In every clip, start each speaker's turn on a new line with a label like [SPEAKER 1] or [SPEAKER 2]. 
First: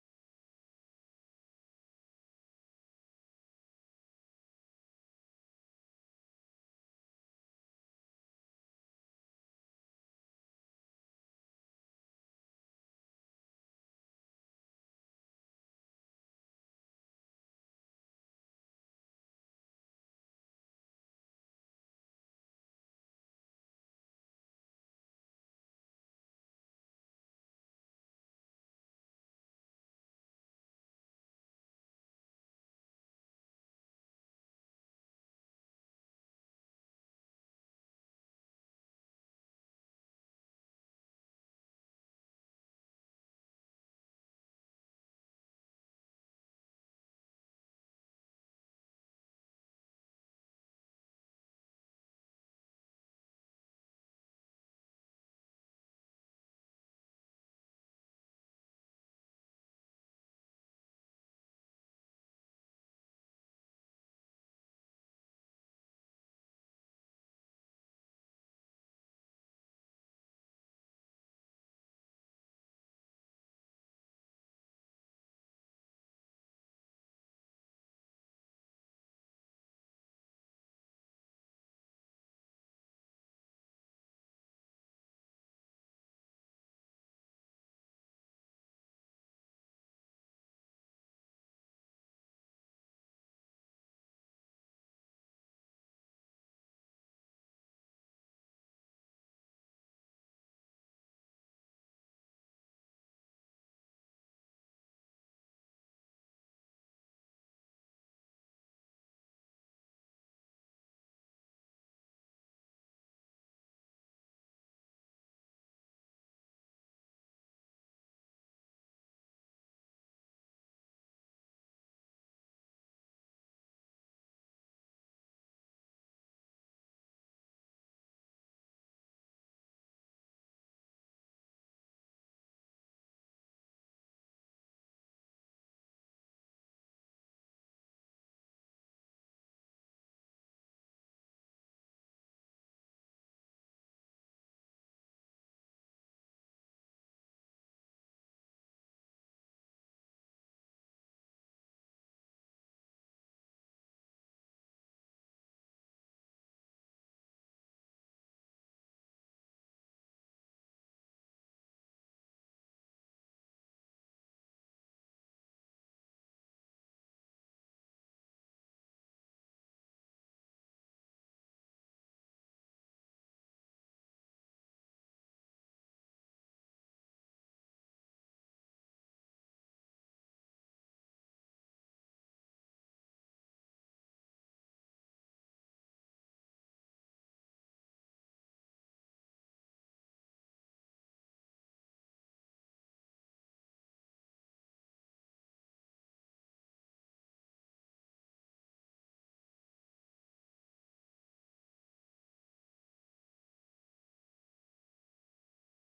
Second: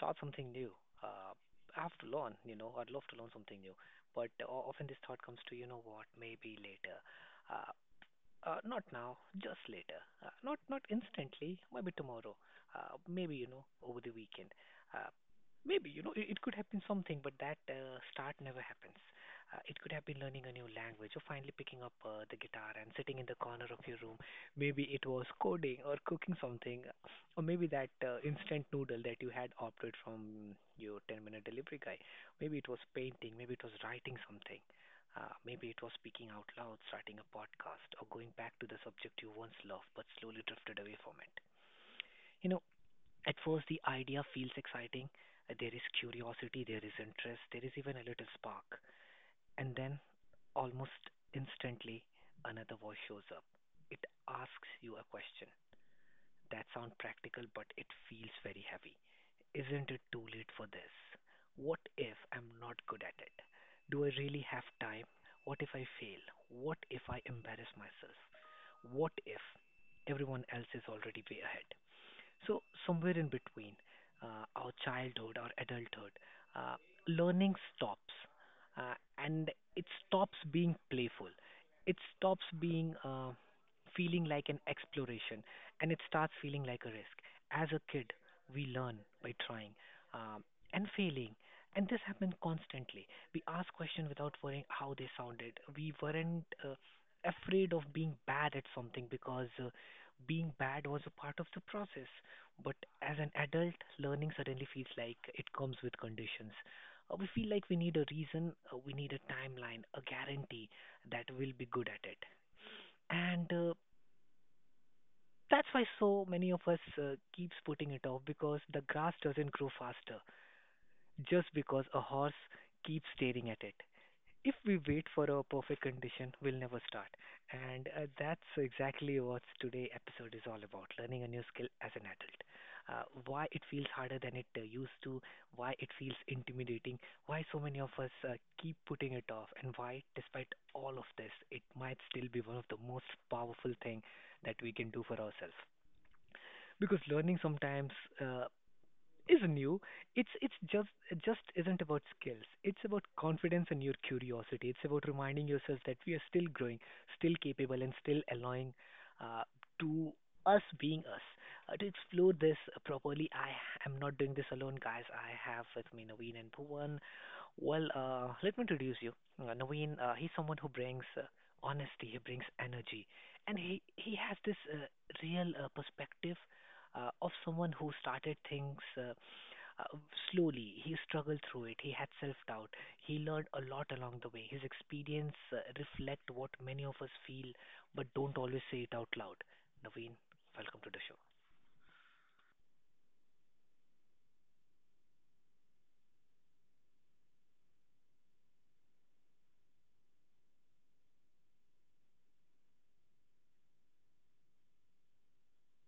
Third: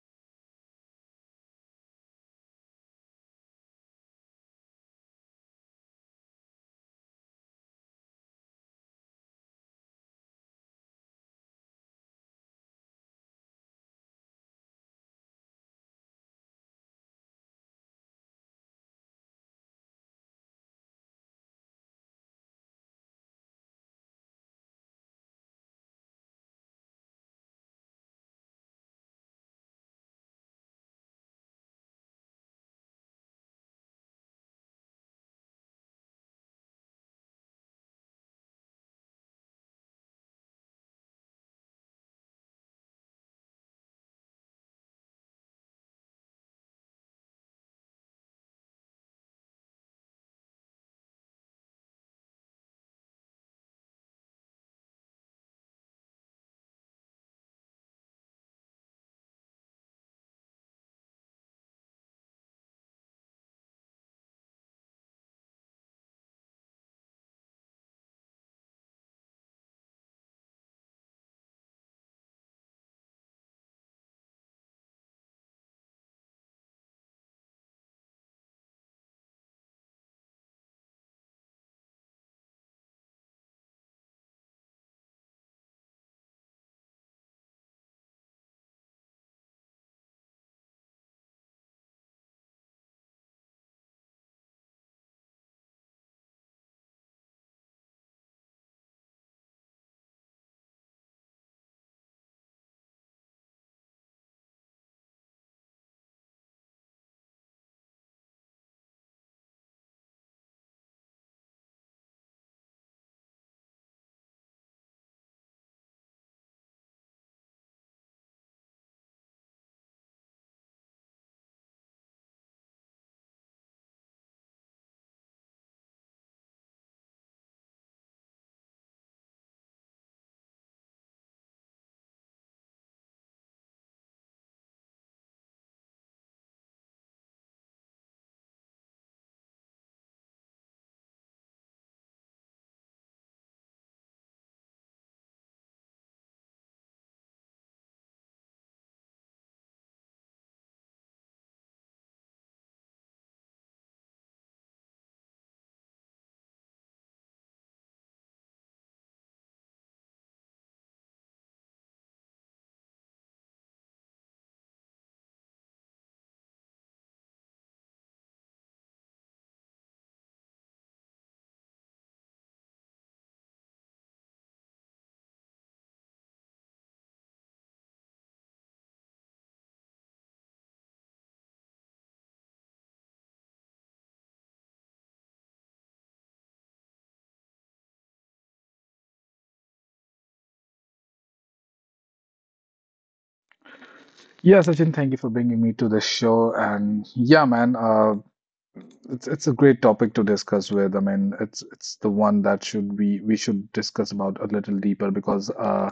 [SPEAKER 1] start something new. Uh, I have to learn, I'd love to learn something new, but often this thought comes to, you know what, maybe later. Uh, Not now, just later. Not instantly. Maybe tomorrow. Maybe over the weekend. Uh, Maybe it could happen something, but that start never happens. It could have been learning a new language or finally picking up the guitar and sitting in the corner of your room. Maybe it was coding or cooking something, or maybe that instant noodle that you had opted from your 10-minute delivery guy. Maybe it was painting. Maybe it was writing something. Maybe it was speaking out loud, starting a podcast, or going back to the subject you once loved but slowly drifted away from it. You know, at first the idea feels exciting. There is curiosity, there is interest, there is even a little spark. And then, almost instantly, another voice shows up. It asks you a question that sounds practical, but it feels very heavy. Isn't it too late for this? What if I'm not good at it? Do I really have time? What if I fail? What if I embarrass myself? What if everyone else is already way ahead? So somewhere in between, our childhood, our adulthood, uh, learning stops, and it stops being playful. It stops being feeling like an exploration, and it starts feeling like a risk. As a kid, we learn by trying um, and failing, and this happened constantly. We ask questions without worrying how they sounded. We weren't afraid of being bad at something because being bad was a part of the process. But as an adult, learning suddenly feels like it comes with conditions. We feel like we need a reason, we need a timeline, a guarantee that we'll be good at it. And that's why so many of us keeps putting it off because the grass doesn't grow faster just because a horse keeps staring at it. If we wait for a perfect condition, we'll never start. And that's exactly what today episode is all about: learning a new skill as an adult. Why it feels harder than it used to, why it feels intimidating, why so many of us keep putting it off, and why, despite all of this, it might still be one of the most powerful thing that we can do for ourselves. Because learning sometimes uh, is new. It just isn't about skills. It's about confidence and your curiosity. It's about reminding yourself that we are still growing, still capable, and still allowing uh, to us being us. To explore this properly, I am not doing this alone, guys. I have with me Naveen and Bhuvan. Well, let me introduce you. Naveen, he's someone who brings honesty, he brings energy, and he has this real perspective of someone who started things uh, slowly. He struggled through it. He had self-doubt. He learned a lot along the way. His experience reflect what many of us feel, but don't always say it out loud. Naveen, welcome to the show.
[SPEAKER 2] Yeah, Sachin, thank you for bringing me to the show. And yeah, man, it's a great topic to discuss with. I mean, it's the one that should we should discuss about a little deeper because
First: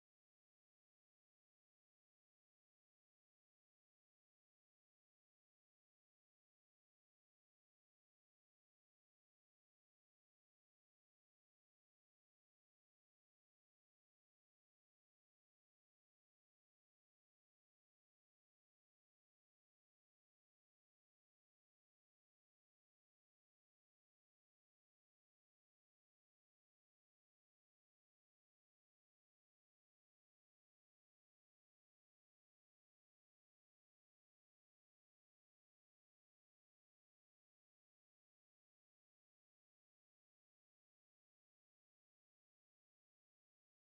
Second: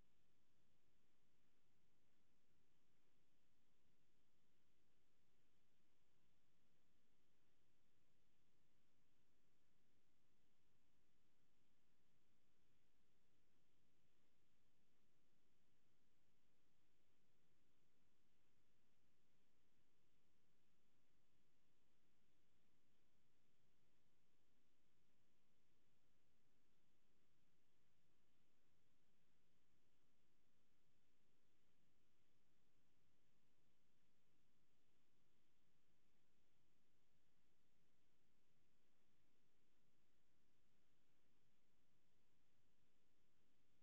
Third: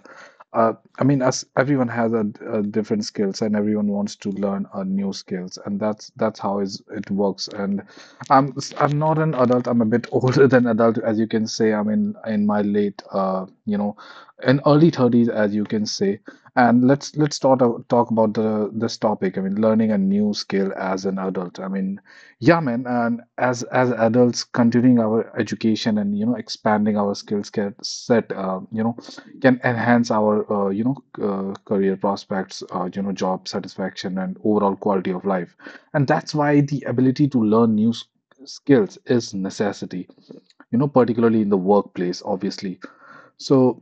[SPEAKER 2] uh I mean, us everyone has a different skills and everyone wants to learn a new skills and that's how is it works. And I'm not an adult. I'm a bit older than adult, as you can say. I'm in my late, in early 30s, as you can say. And let's talk about the this topic. I mean, learning a new skill as an adult. I mean. Yeah, man. And as adults, continuing our education and you know expanding our skills get set, can enhance our career prospects, job satisfaction and overall quality of life. And that's why the ability to learn new skills is necessity, you know, particularly in the workplace, obviously. So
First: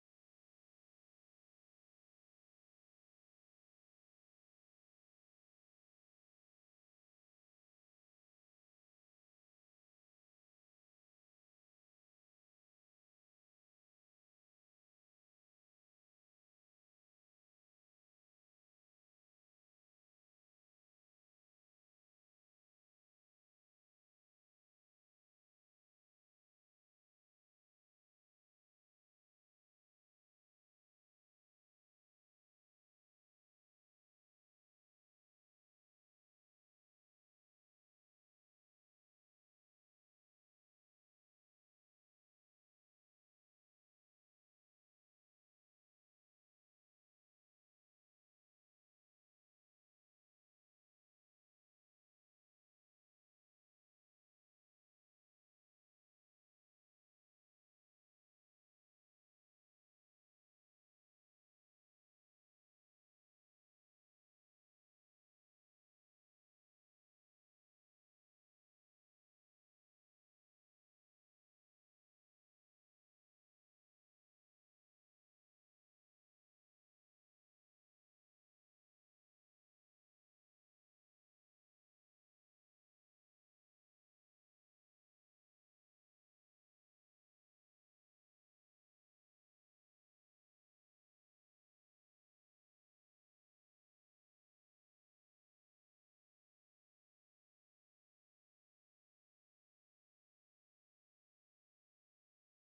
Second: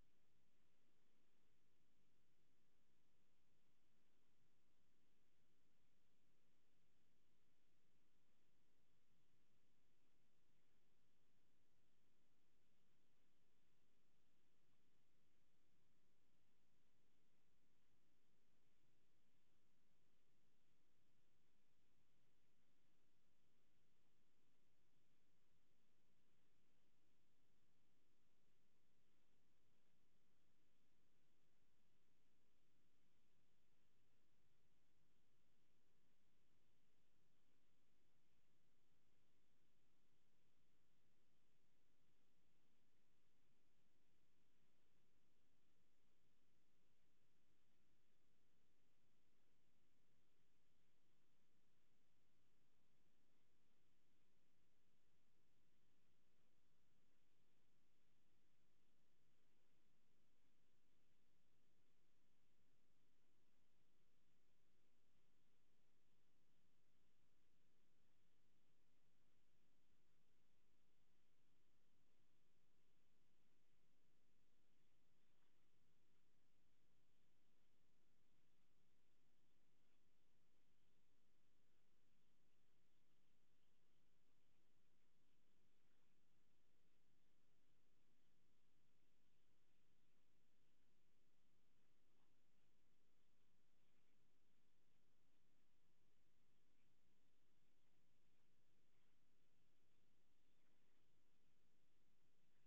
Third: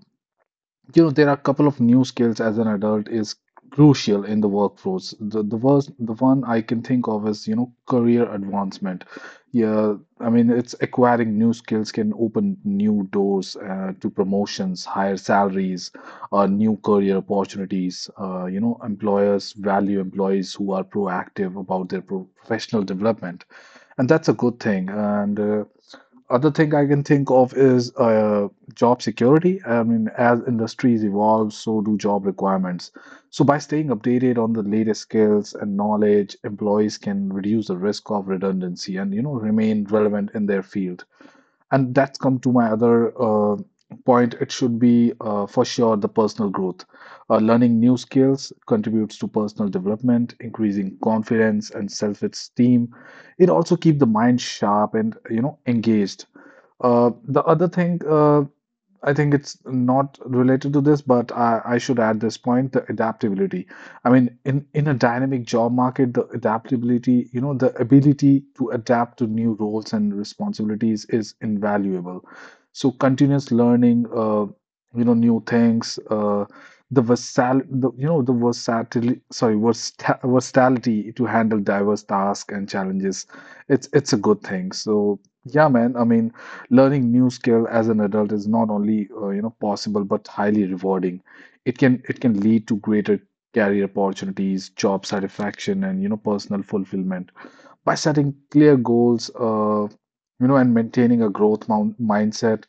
[SPEAKER 2] you know, there are a couple of new skills as an adult is crucial in the workforce. The one I can think of is, you know, career advancement. Yeah, I mean, it's acquiring new skills can open new doors to promotions, higher salaries, new career opportunities. Employers value employees who are proactive about their professional development, and that's a good thing. And other thing I can think of is job security. I mean, as industries evolve, so do job requirements. So, by staying updated on the latest skills and knowledge, employees can reduce the risk of redundancy and you know remain relevant in their field. And that's come to my other point. It should be for sure the personal growth. Learning new skills contributes to personal development, increasing confidence and self-esteem. It also keep the mind sharp and you know engaged the other thing, I think it's not related to this, but I should add this point, the adaptability. I mean, in a dynamic job market, the adaptability, you know, the ability to adapt to new roles and responsibilities is invaluable. So continuous learning, new things, the, you know, the versatility, sorry, versa versatility to handle diverse tasks and challenges. It's a good thing. So yeah, man. I mean learning new skill as an adult is not only you know possible but highly rewarding. It can lead to greater career opportunities, job satisfaction, and you know personal fulfillment by setting clear goals, you know, and maintaining a growth mindset.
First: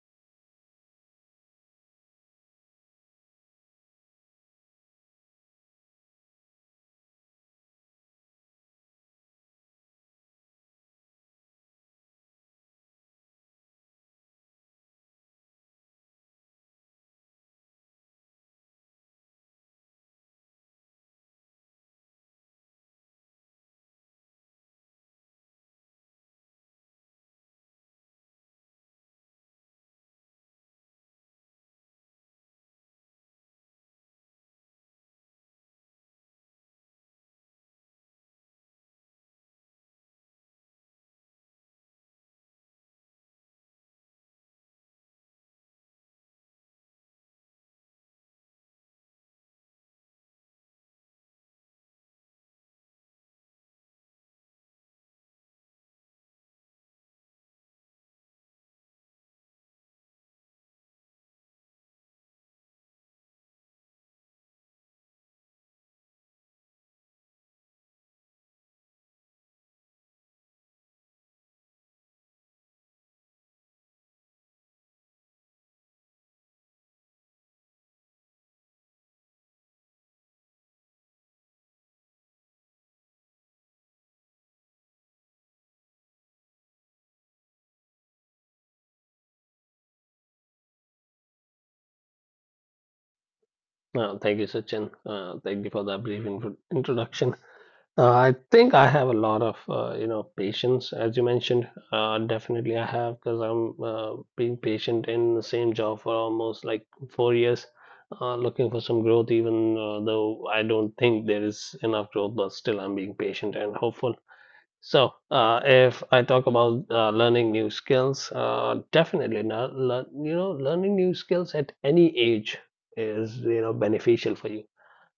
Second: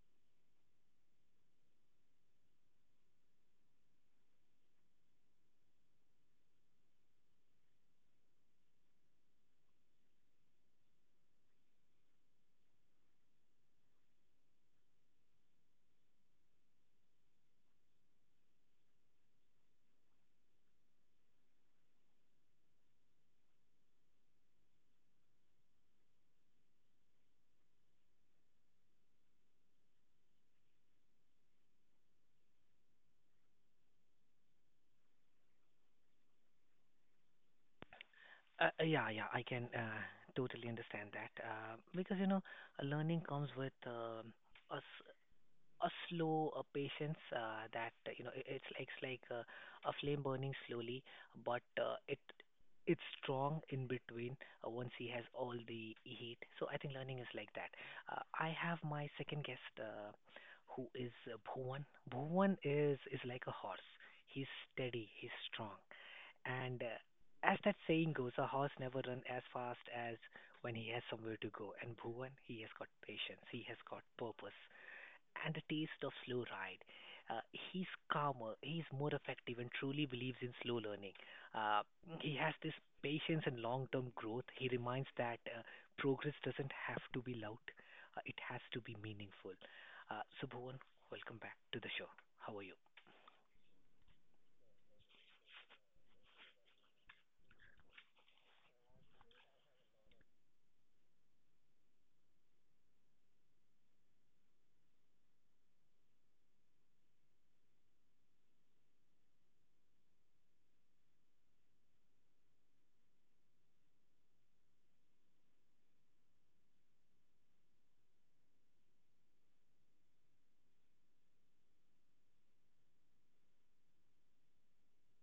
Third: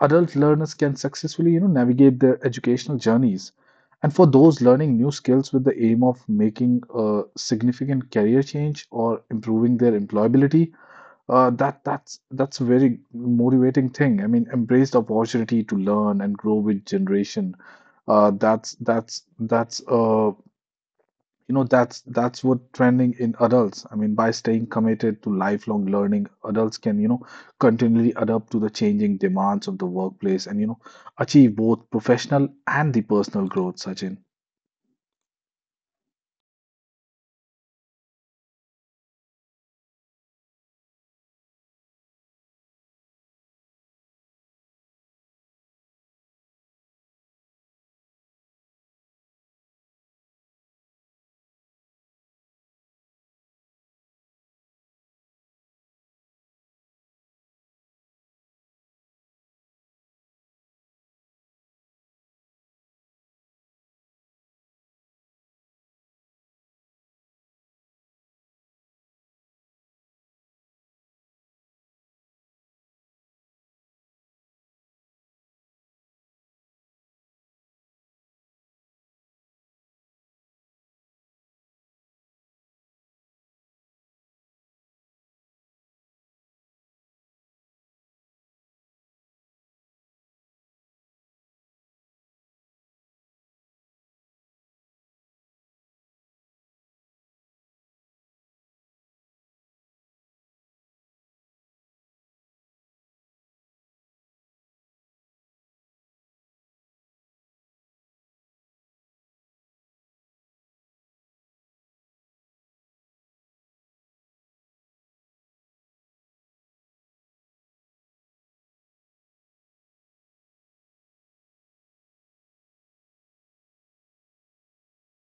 [SPEAKER 2] Adult learners can successfully you know navigate their educational journeys, and for those learning new skills with the aim of making a significant career change or improving their employability, that's a very motivating thing. I mean, embrace the opportunity to learn and grow with generation. That's you know that's what trending in adults. I mean, by staying committed to lifelong learning, adults can you know continually adapt to the changing demands of the workplace and you know achieve both professional and the personal growth, Sachin.
[SPEAKER 1] Yeah, yeah, I can totally understand that because learning comes with us a slow patience that it's like a flame burning slowly, but it's strong in between once he has all the heat. So I think learning is like that. I have my second guest, who is Bhuvan. Bhuvan is like a horse. He's steady, he's strong, and as that saying goes, a horse never run as fast as when he has somewhere to go. And Bhuvan, he has got patience, he has got purpose, and a taste of slow ride. Uh, he's calmer, he's more effective, and truly believes in slow learning. Uh, he has this patience and long term growth. He reminds that progress doesn't have to be loud, it has to be meaningful. So, Bhuvan, welcome back to the show. How are you?
[SPEAKER 3] Thank you, Sachin. Thank you for that brief introduction. I think I have a lot of patience, as you mentioned. Definitely, I have because I'm being patient in the same job for almost like 4 years, looking for some growth. Even though I don't think there is enough growth, but still I'm being patient and hopeful. So, if I talk about learning new skills, definitely not. Learning new skills at any age is beneficial for you.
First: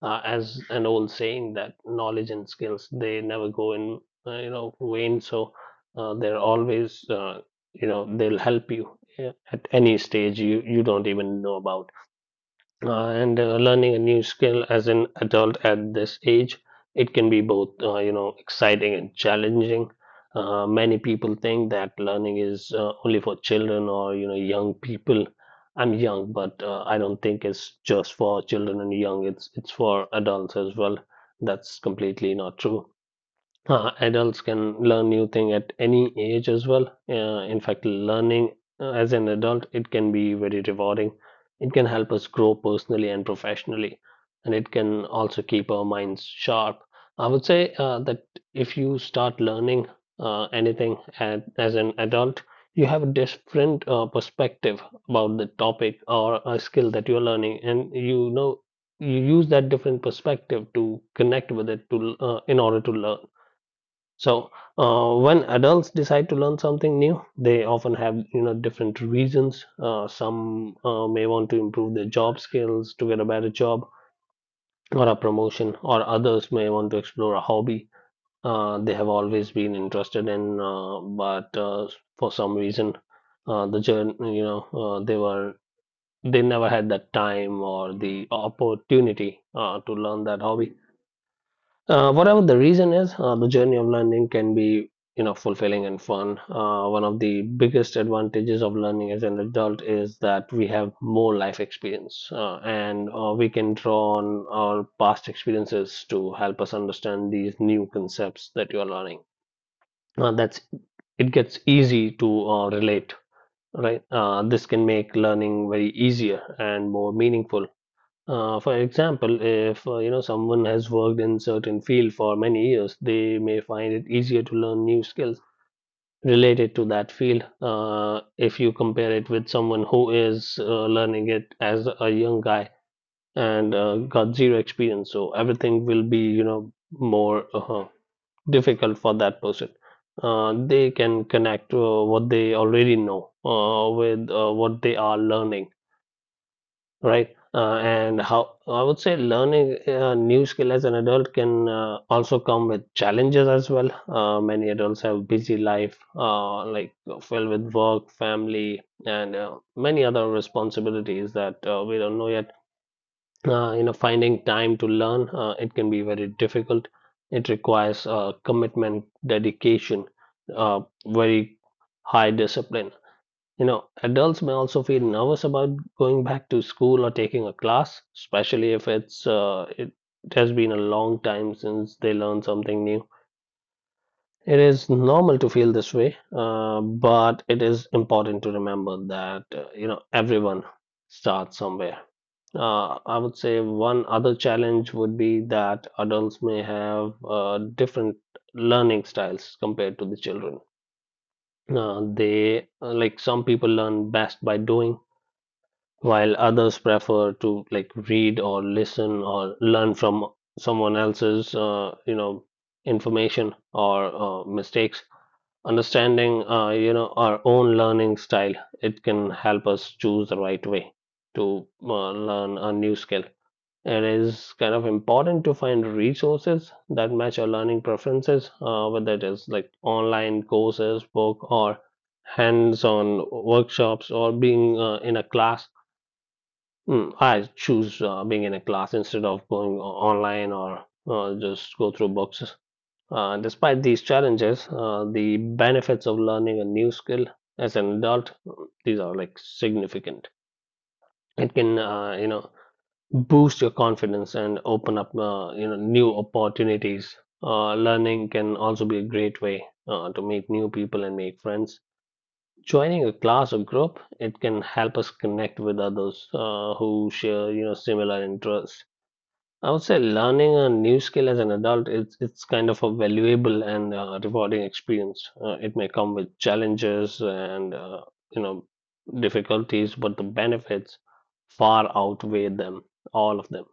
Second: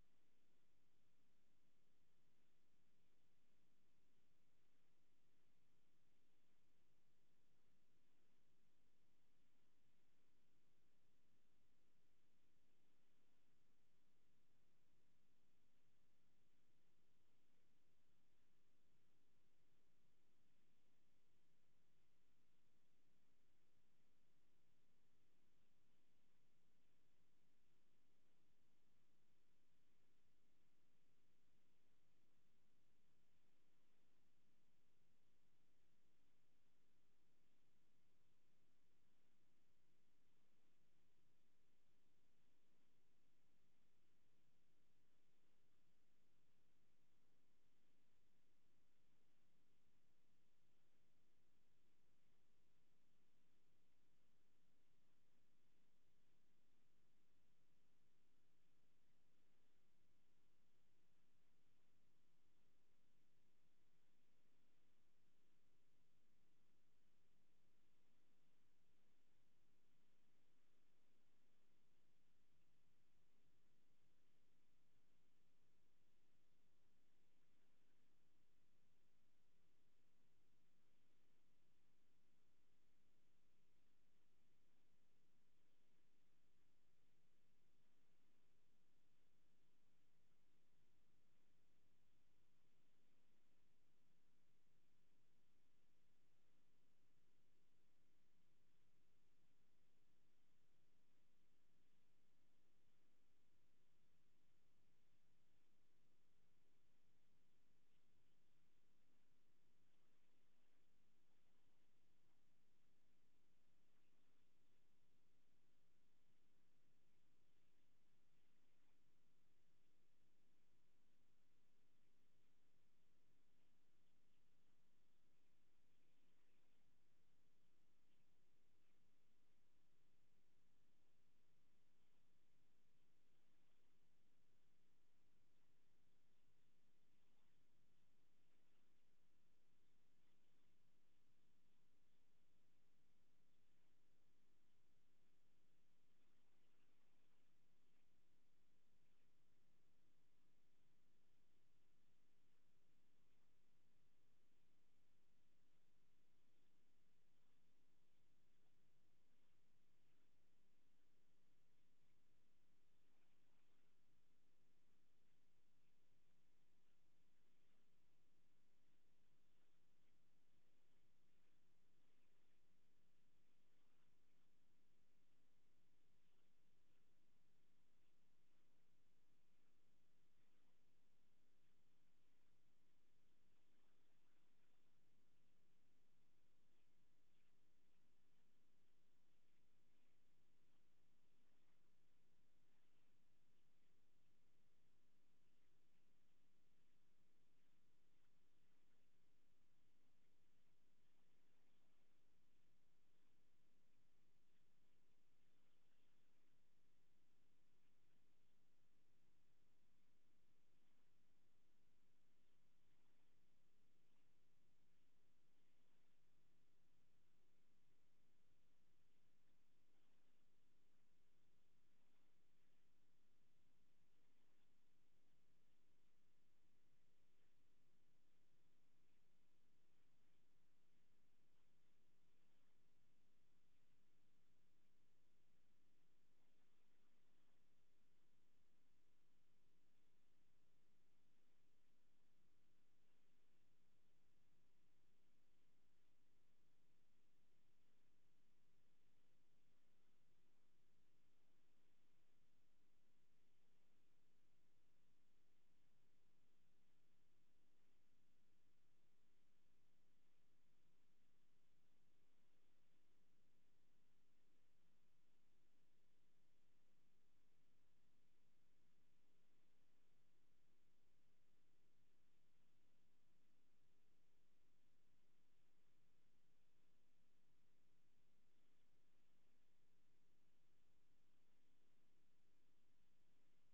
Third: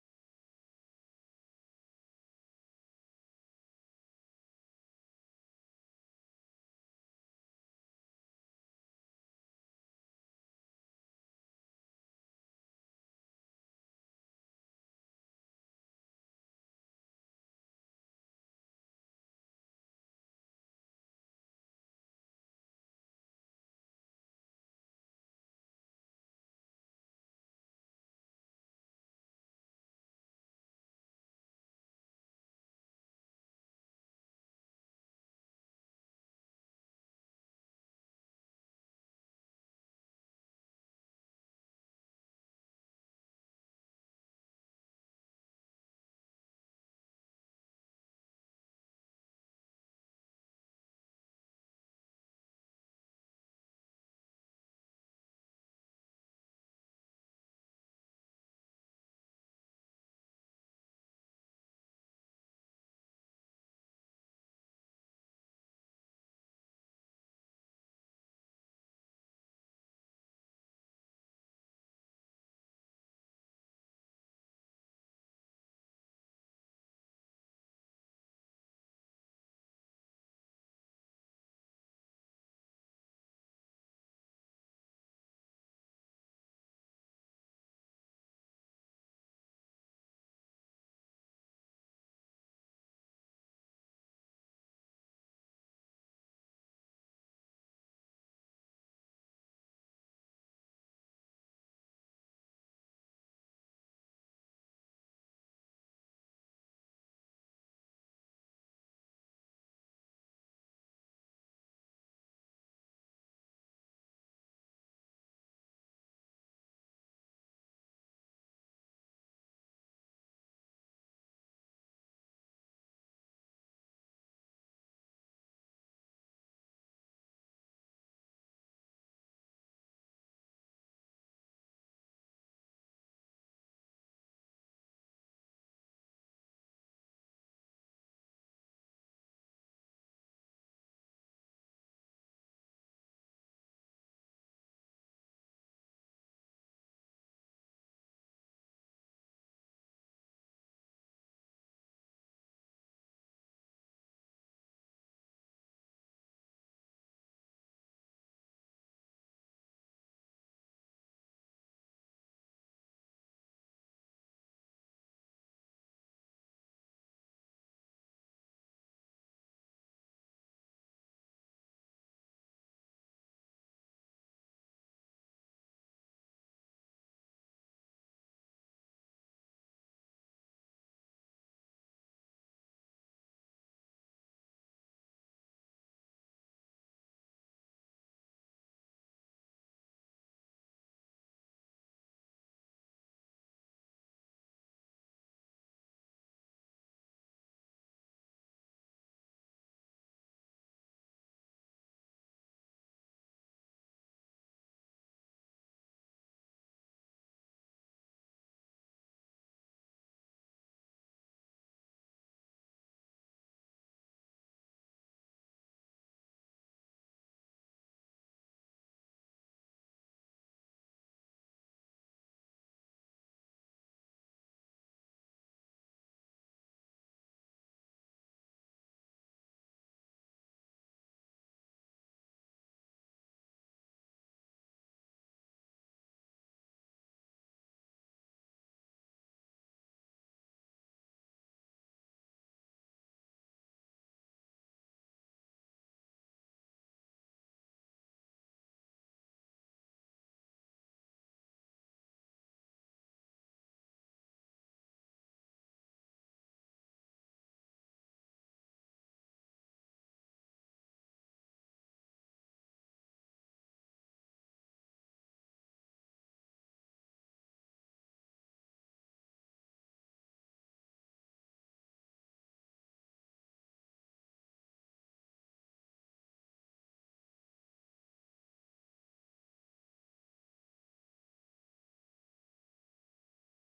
[SPEAKER 3] As an old saying that knowledge and skills they never go in vain. So they're always they'll help you at any stage you don't even know about. And learning a new skill as an adult at this age, it can be both exciting and challenging. Many people think that learning is only for children or young people. I'm young, but I don't think it's just for children and young, it's for adults as well. That's completely not true. Adults can learn new thing at any age as well. In fact, learning as an adult, it can be very rewarding. It can help us grow personally and professionally, and it can also keep our minds sharp. I would say that if you start learning anything as an adult, you have a different perspective about the topic or a skill that you're learning, and you use that different perspective to connect with it to in order to learn. So, when adults decide to learn something new, they often have different reasons. Some may want to improve their job skills to get a better job or a promotion, or others may want to explore a hobby they have always been interested in, but for some reason, the journey you know they were they never had that time or the opportunity to learn that hobby. Whatever the reason is, the journey of learning can be, fulfilling and fun. One of the biggest advantages of learning as an adult is that we have more life experience, and we can draw on our past experiences to help us understand these new concepts that you are learning. That's It gets easy to relate, right? This can make learning very easier and more meaningful. For example, if someone has worked in certain field for many years, they may find it easier to learn new skills related to that field. If you compare it with someone who is learning it as a young guy and got zero experience, so everything will be more difficult for that person. They can connect what they already know with what they are learning, right? And how I would say learning a new skill as an adult can also come with challenges as well. Many adults have busy life, like filled with work, family, and many other responsibilities that we don't know yet. Finding time to learn it can be very difficult. It requires commitment, dedication, uh, very high discipline. Adults may also feel nervous about going back to school or taking a class, especially if it has been a long time since they learned something new. It is normal to feel this way, but it is important to remember that everyone starts somewhere. I would say one other challenge would be that adults may have different learning styles compared to the children. They Like some people learn best by doing, while others prefer to like read or listen or learn from someone else's information or mistakes. Understanding our own learning style, it can help us choose the right way to learn a new skill. It is kind of important to find resources that match our learning preferences, whether it is like online courses, book or hands-on workshops or being in a class. I choose being in a class instead of going online or just go through books. Despite these challenges, the benefits of learning a new skill as an adult, these are like significant. It can, boost your confidence and open up, new opportunities. Learning can also be a great way to meet new people and make friends. Joining a class or group, it can help us connect with others who share, similar interests. I would say learning a new skill as an adult, it's kind of a valuable and rewarding experience. It may come with challenges and you know difficulties, but the benefits far outweigh them, all of them.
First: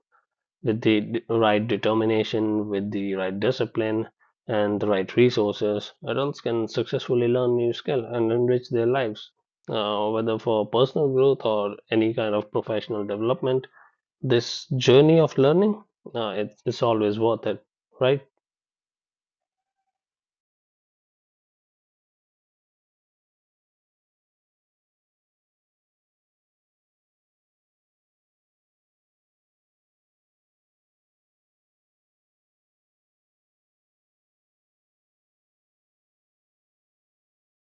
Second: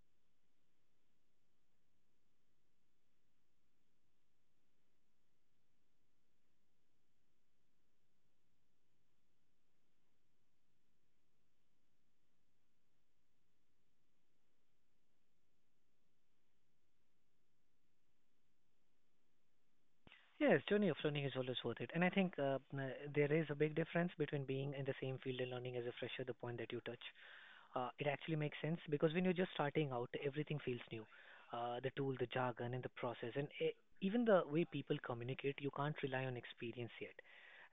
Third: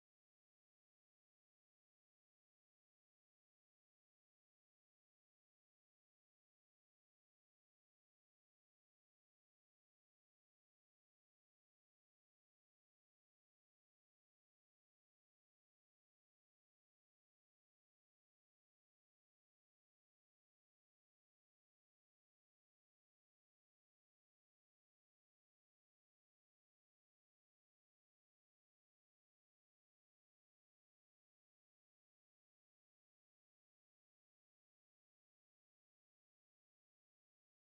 [SPEAKER 3] With the right determination, with the right discipline, and the right resources, adults can successfully learn new skill and enrich their lives, whether for personal growth or any kind of professional development. This journey of learning, it's always worth it, right?
[SPEAKER 1] Yes, journey of learning is always worth it. And I think there is a big difference between being in the same field and learning as a fresher, the point that you touch. It actually makes sense because when you're just starting out, everything feels new. The tool, the jargon, and the process, and e even the way people communicate, you can't rely on experience yet.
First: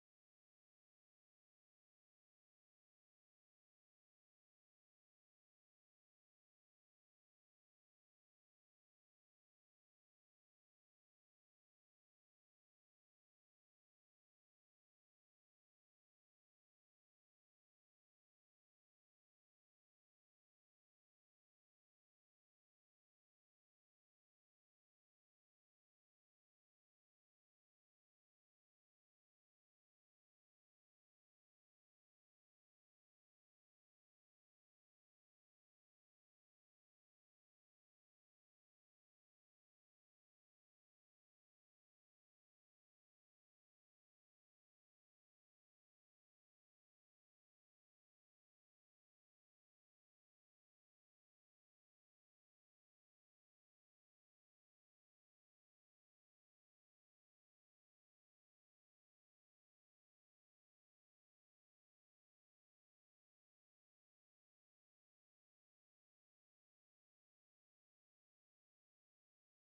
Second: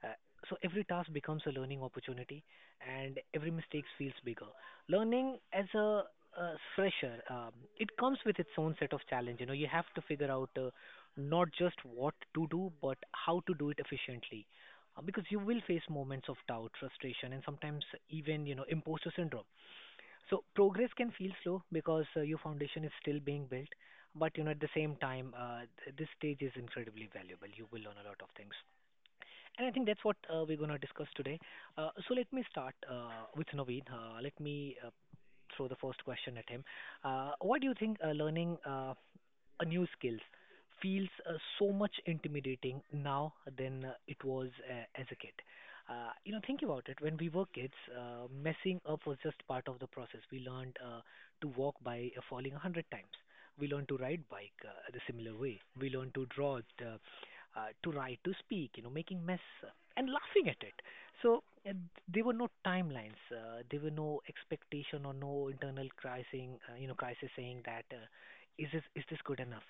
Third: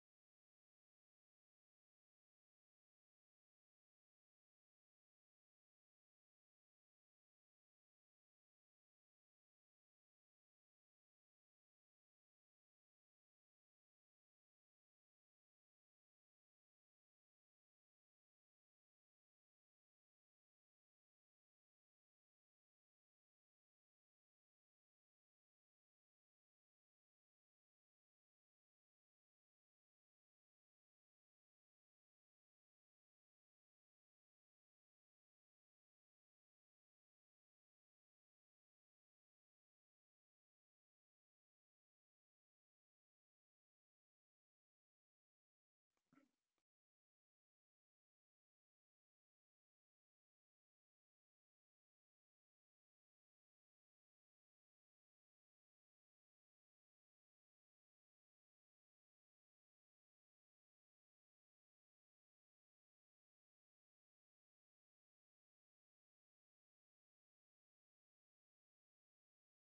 [SPEAKER 1] Uh, so every task becomes a learning opportunity, and every mistake feels bigger. Learning as a fresher, it comes with its own set of challenge. You know, you have to figure out not just what to do, but how to do it efficiently because you will face moments of doubt, frustration, and sometimes even imposter syndrome. So progress can feel slow because your foundation is still being built, but at the same time, this stage is incredibly valuable. You will learn a lot of things, and I think that's what we're gonna discuss today. So let me start with Naveen. Let me throw the first question at him. What do you think learning a new skills feels so much intimidating now than it was as a kid? Think about it. When we were kids, messing up was just part of the process. We learned to walk by falling 100 times. We learned to ride bike the similar way. We learned to draw, to write, to speak. Making mess and laughing at it. So uh, there were no timelines. There were no expectation or no internal crisis. Crisis saying that. Is this good enough?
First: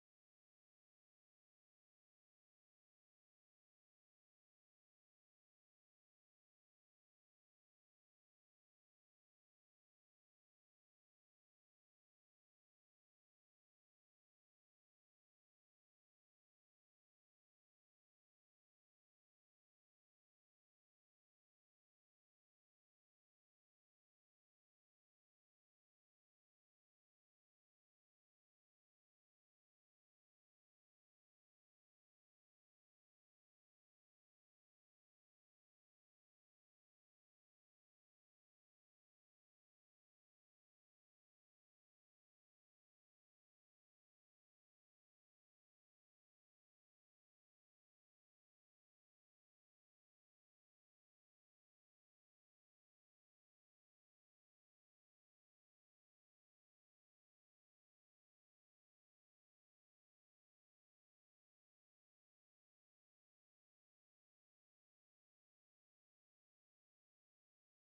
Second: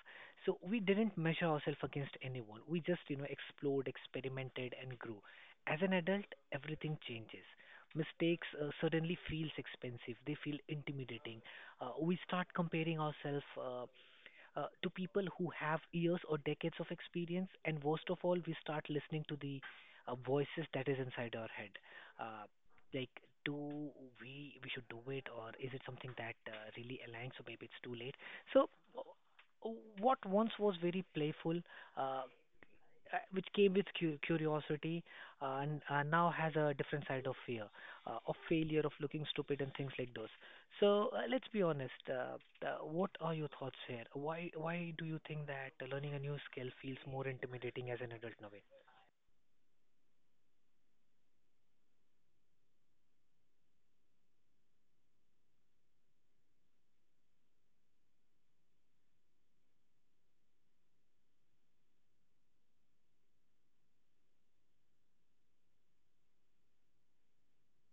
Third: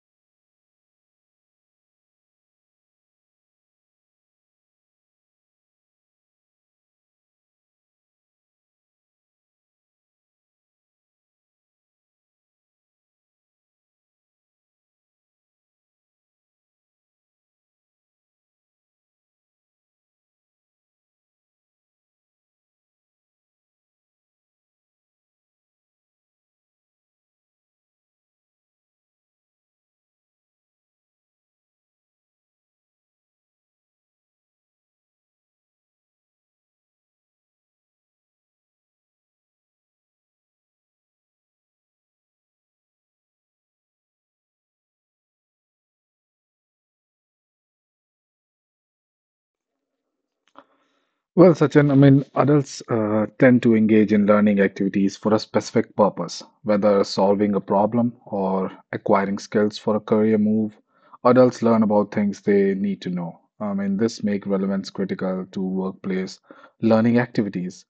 [SPEAKER 1] So we didn't measure ourselves against anyone. We just explored, experimented, and grew. As an adult, everything changes. Mistakes suddenly feels expensive. They feel intimidating. We start comparing ourselves to people who have years or decades of experience. And worst of all, we start listening to the voices that is inside our head. Uh, like, do we should do it, or is it something that really aligns, or maybe it's too late? So, uh, what once was very playful uh, which came with curiosity and now has a different side of fear, of failure, of looking stupid and things like those. So let's be honest. What are your thoughts here? Why do you think that learning a new skill feels more intimidating as an adult, Naveen?
[SPEAKER 2] Well, Sachin, I mean, adults tend to engage in learning activities for a specific purpose, whether solving a problem or acquiring skills for a career move. Adults learn about things they need to know. I mean, this make relevance critical to workplace learning activities.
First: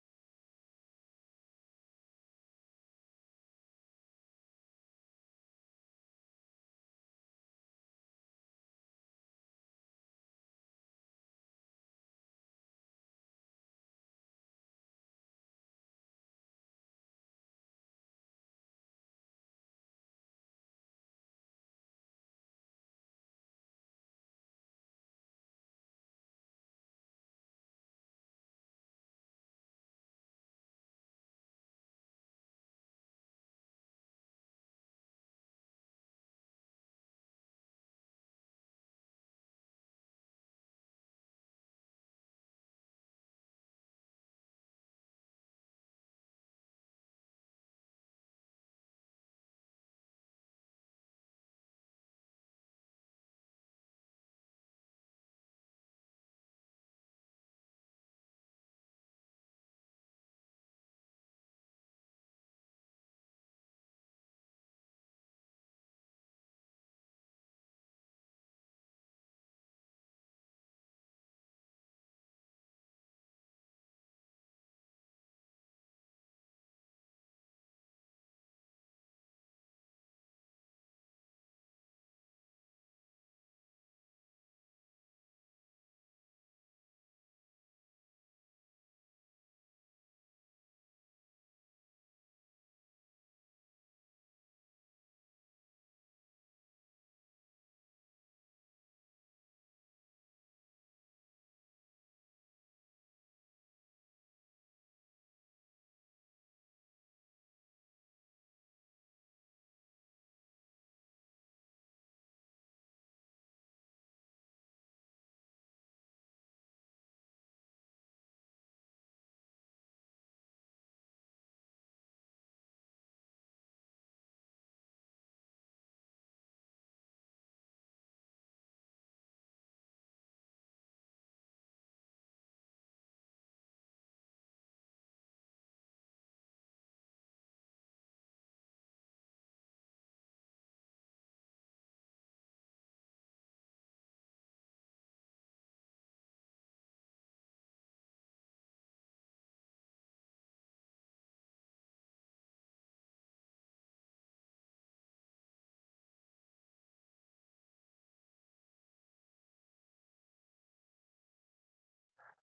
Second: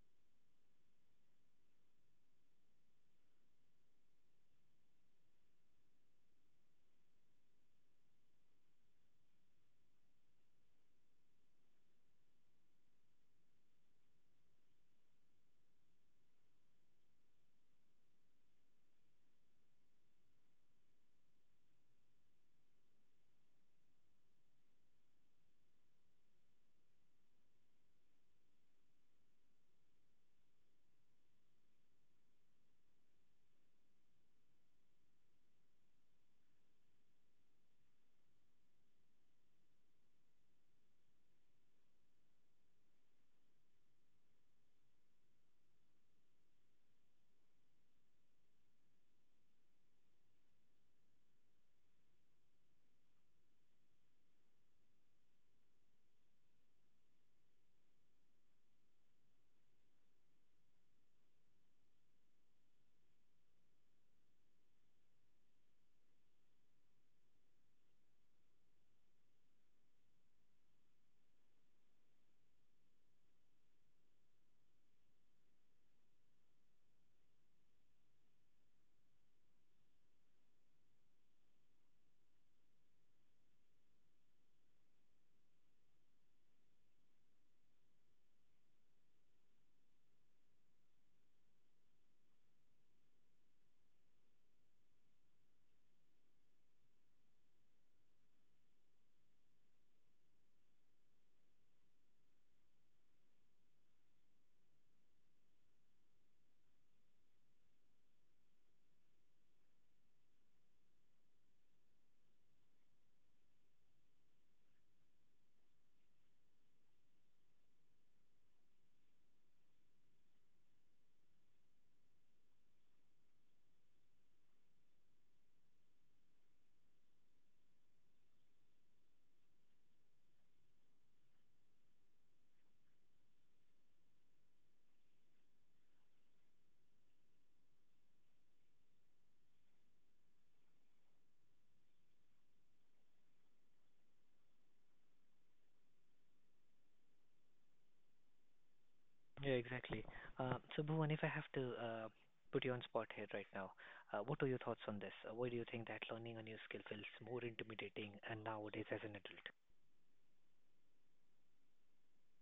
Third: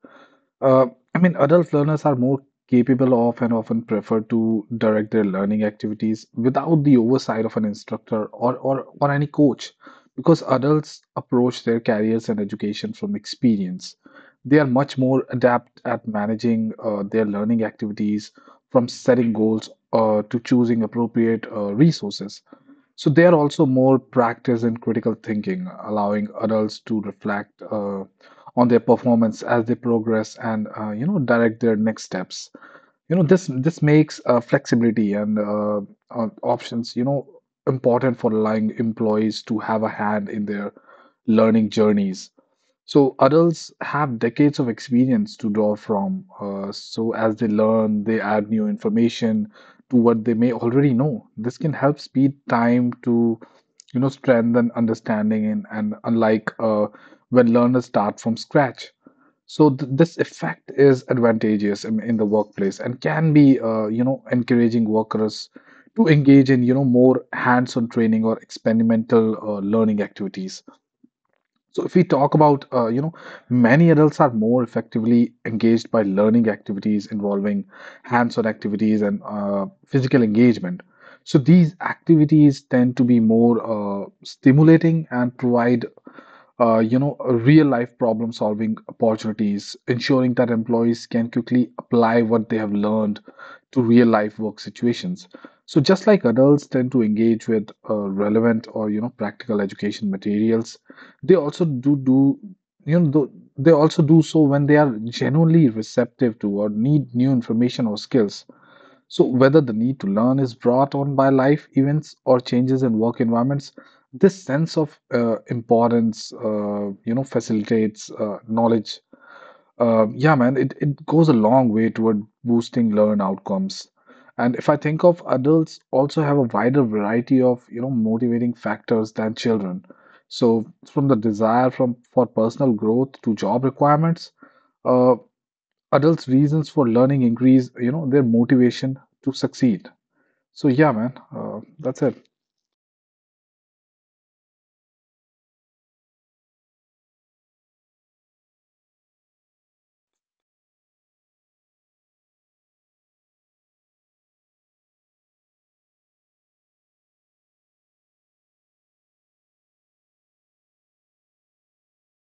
[SPEAKER 2] Uh, I mean, adult learners are more capable of and often prefer to direct their learning activities without the oversight of an instructor or any coach, because adults approach their careers and education from experience. They are much more adept at managing their learning activities, from setting goals to choosing appropriate resources. So they are also more practiced in critical thinking, allowing adults to reflect on their performance as they progress and you know direct their next steps. You know this makes flexibility and options you know important for allowing employees to have a hand in their learning journeys. So adults have decades of experience to draw from. So as they learn, they add new information to what they may already know. This can help speed time to, you know, strengthen understanding, and unlike when learners start from scratch. So th this effect is advantageous in the workplace and can be, you know, encouraging workers to engage in, you know, more hands-on training or experimental learning activities. So if we talk about, you know, many adults are more effectively engaged by learning activities involving hands-on activities and physical engagement. So these activities tend to be more stimulating and provide, you know, real-life problem-solving opportunities, ensuring that employees can quickly apply what they have learned to real-life work situations. So just like adults tend to engage with relevant or, you know, practical education materials, they also do you know they also do so when they are genuinely receptive to or need new information or skills. So whether the need to learn is brought on by life events or changes in work environments, this sense of importance you know facilitates knowledge. Yeah, man, it goes a long way toward boosting learn outcomes. And if I think of adults also have a wider variety of, you know, motivating factors than children. So from the desire from for personal growth to job requirements, uh, adults' reasons for learning increase, you know, their motivation to succeed. So yeah, man, that's it.
[SPEAKER 1] Yeah, exactly. So Bhuvan, if I have to put you on spot here right now, what are your thoughts on this? Why do you think that learning a new skill feels more intimidating and nowadays as an adult?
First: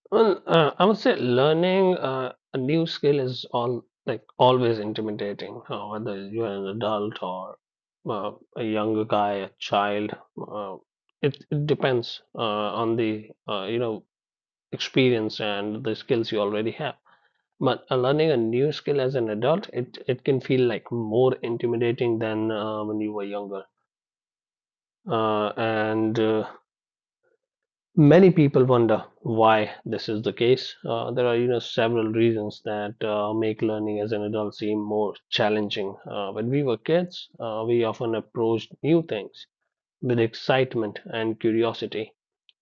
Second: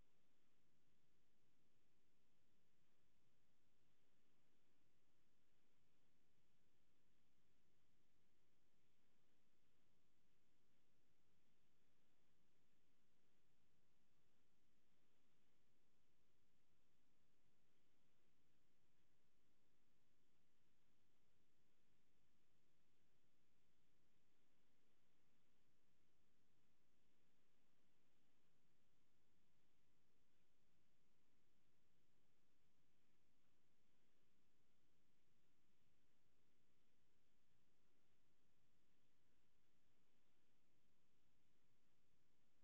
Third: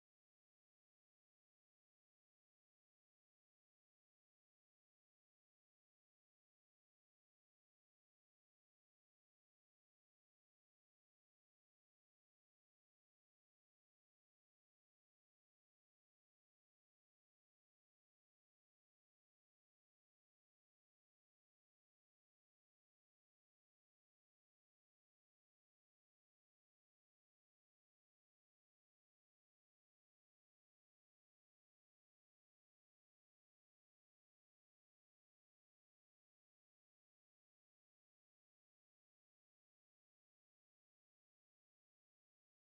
[SPEAKER 3] Well, I would say learning a new skill is all like always intimidating, whether you're an adult or uh, a younger guy, a child. It depends on the experience and the skills you already have. But learning a new skill as an adult, it can feel like more intimidating than when you were younger. And Many people wonder why this is the case. There are, several reasons that make learning as an adult seem more challenging. When we were kids, we often approached new things with excitement and curiosity.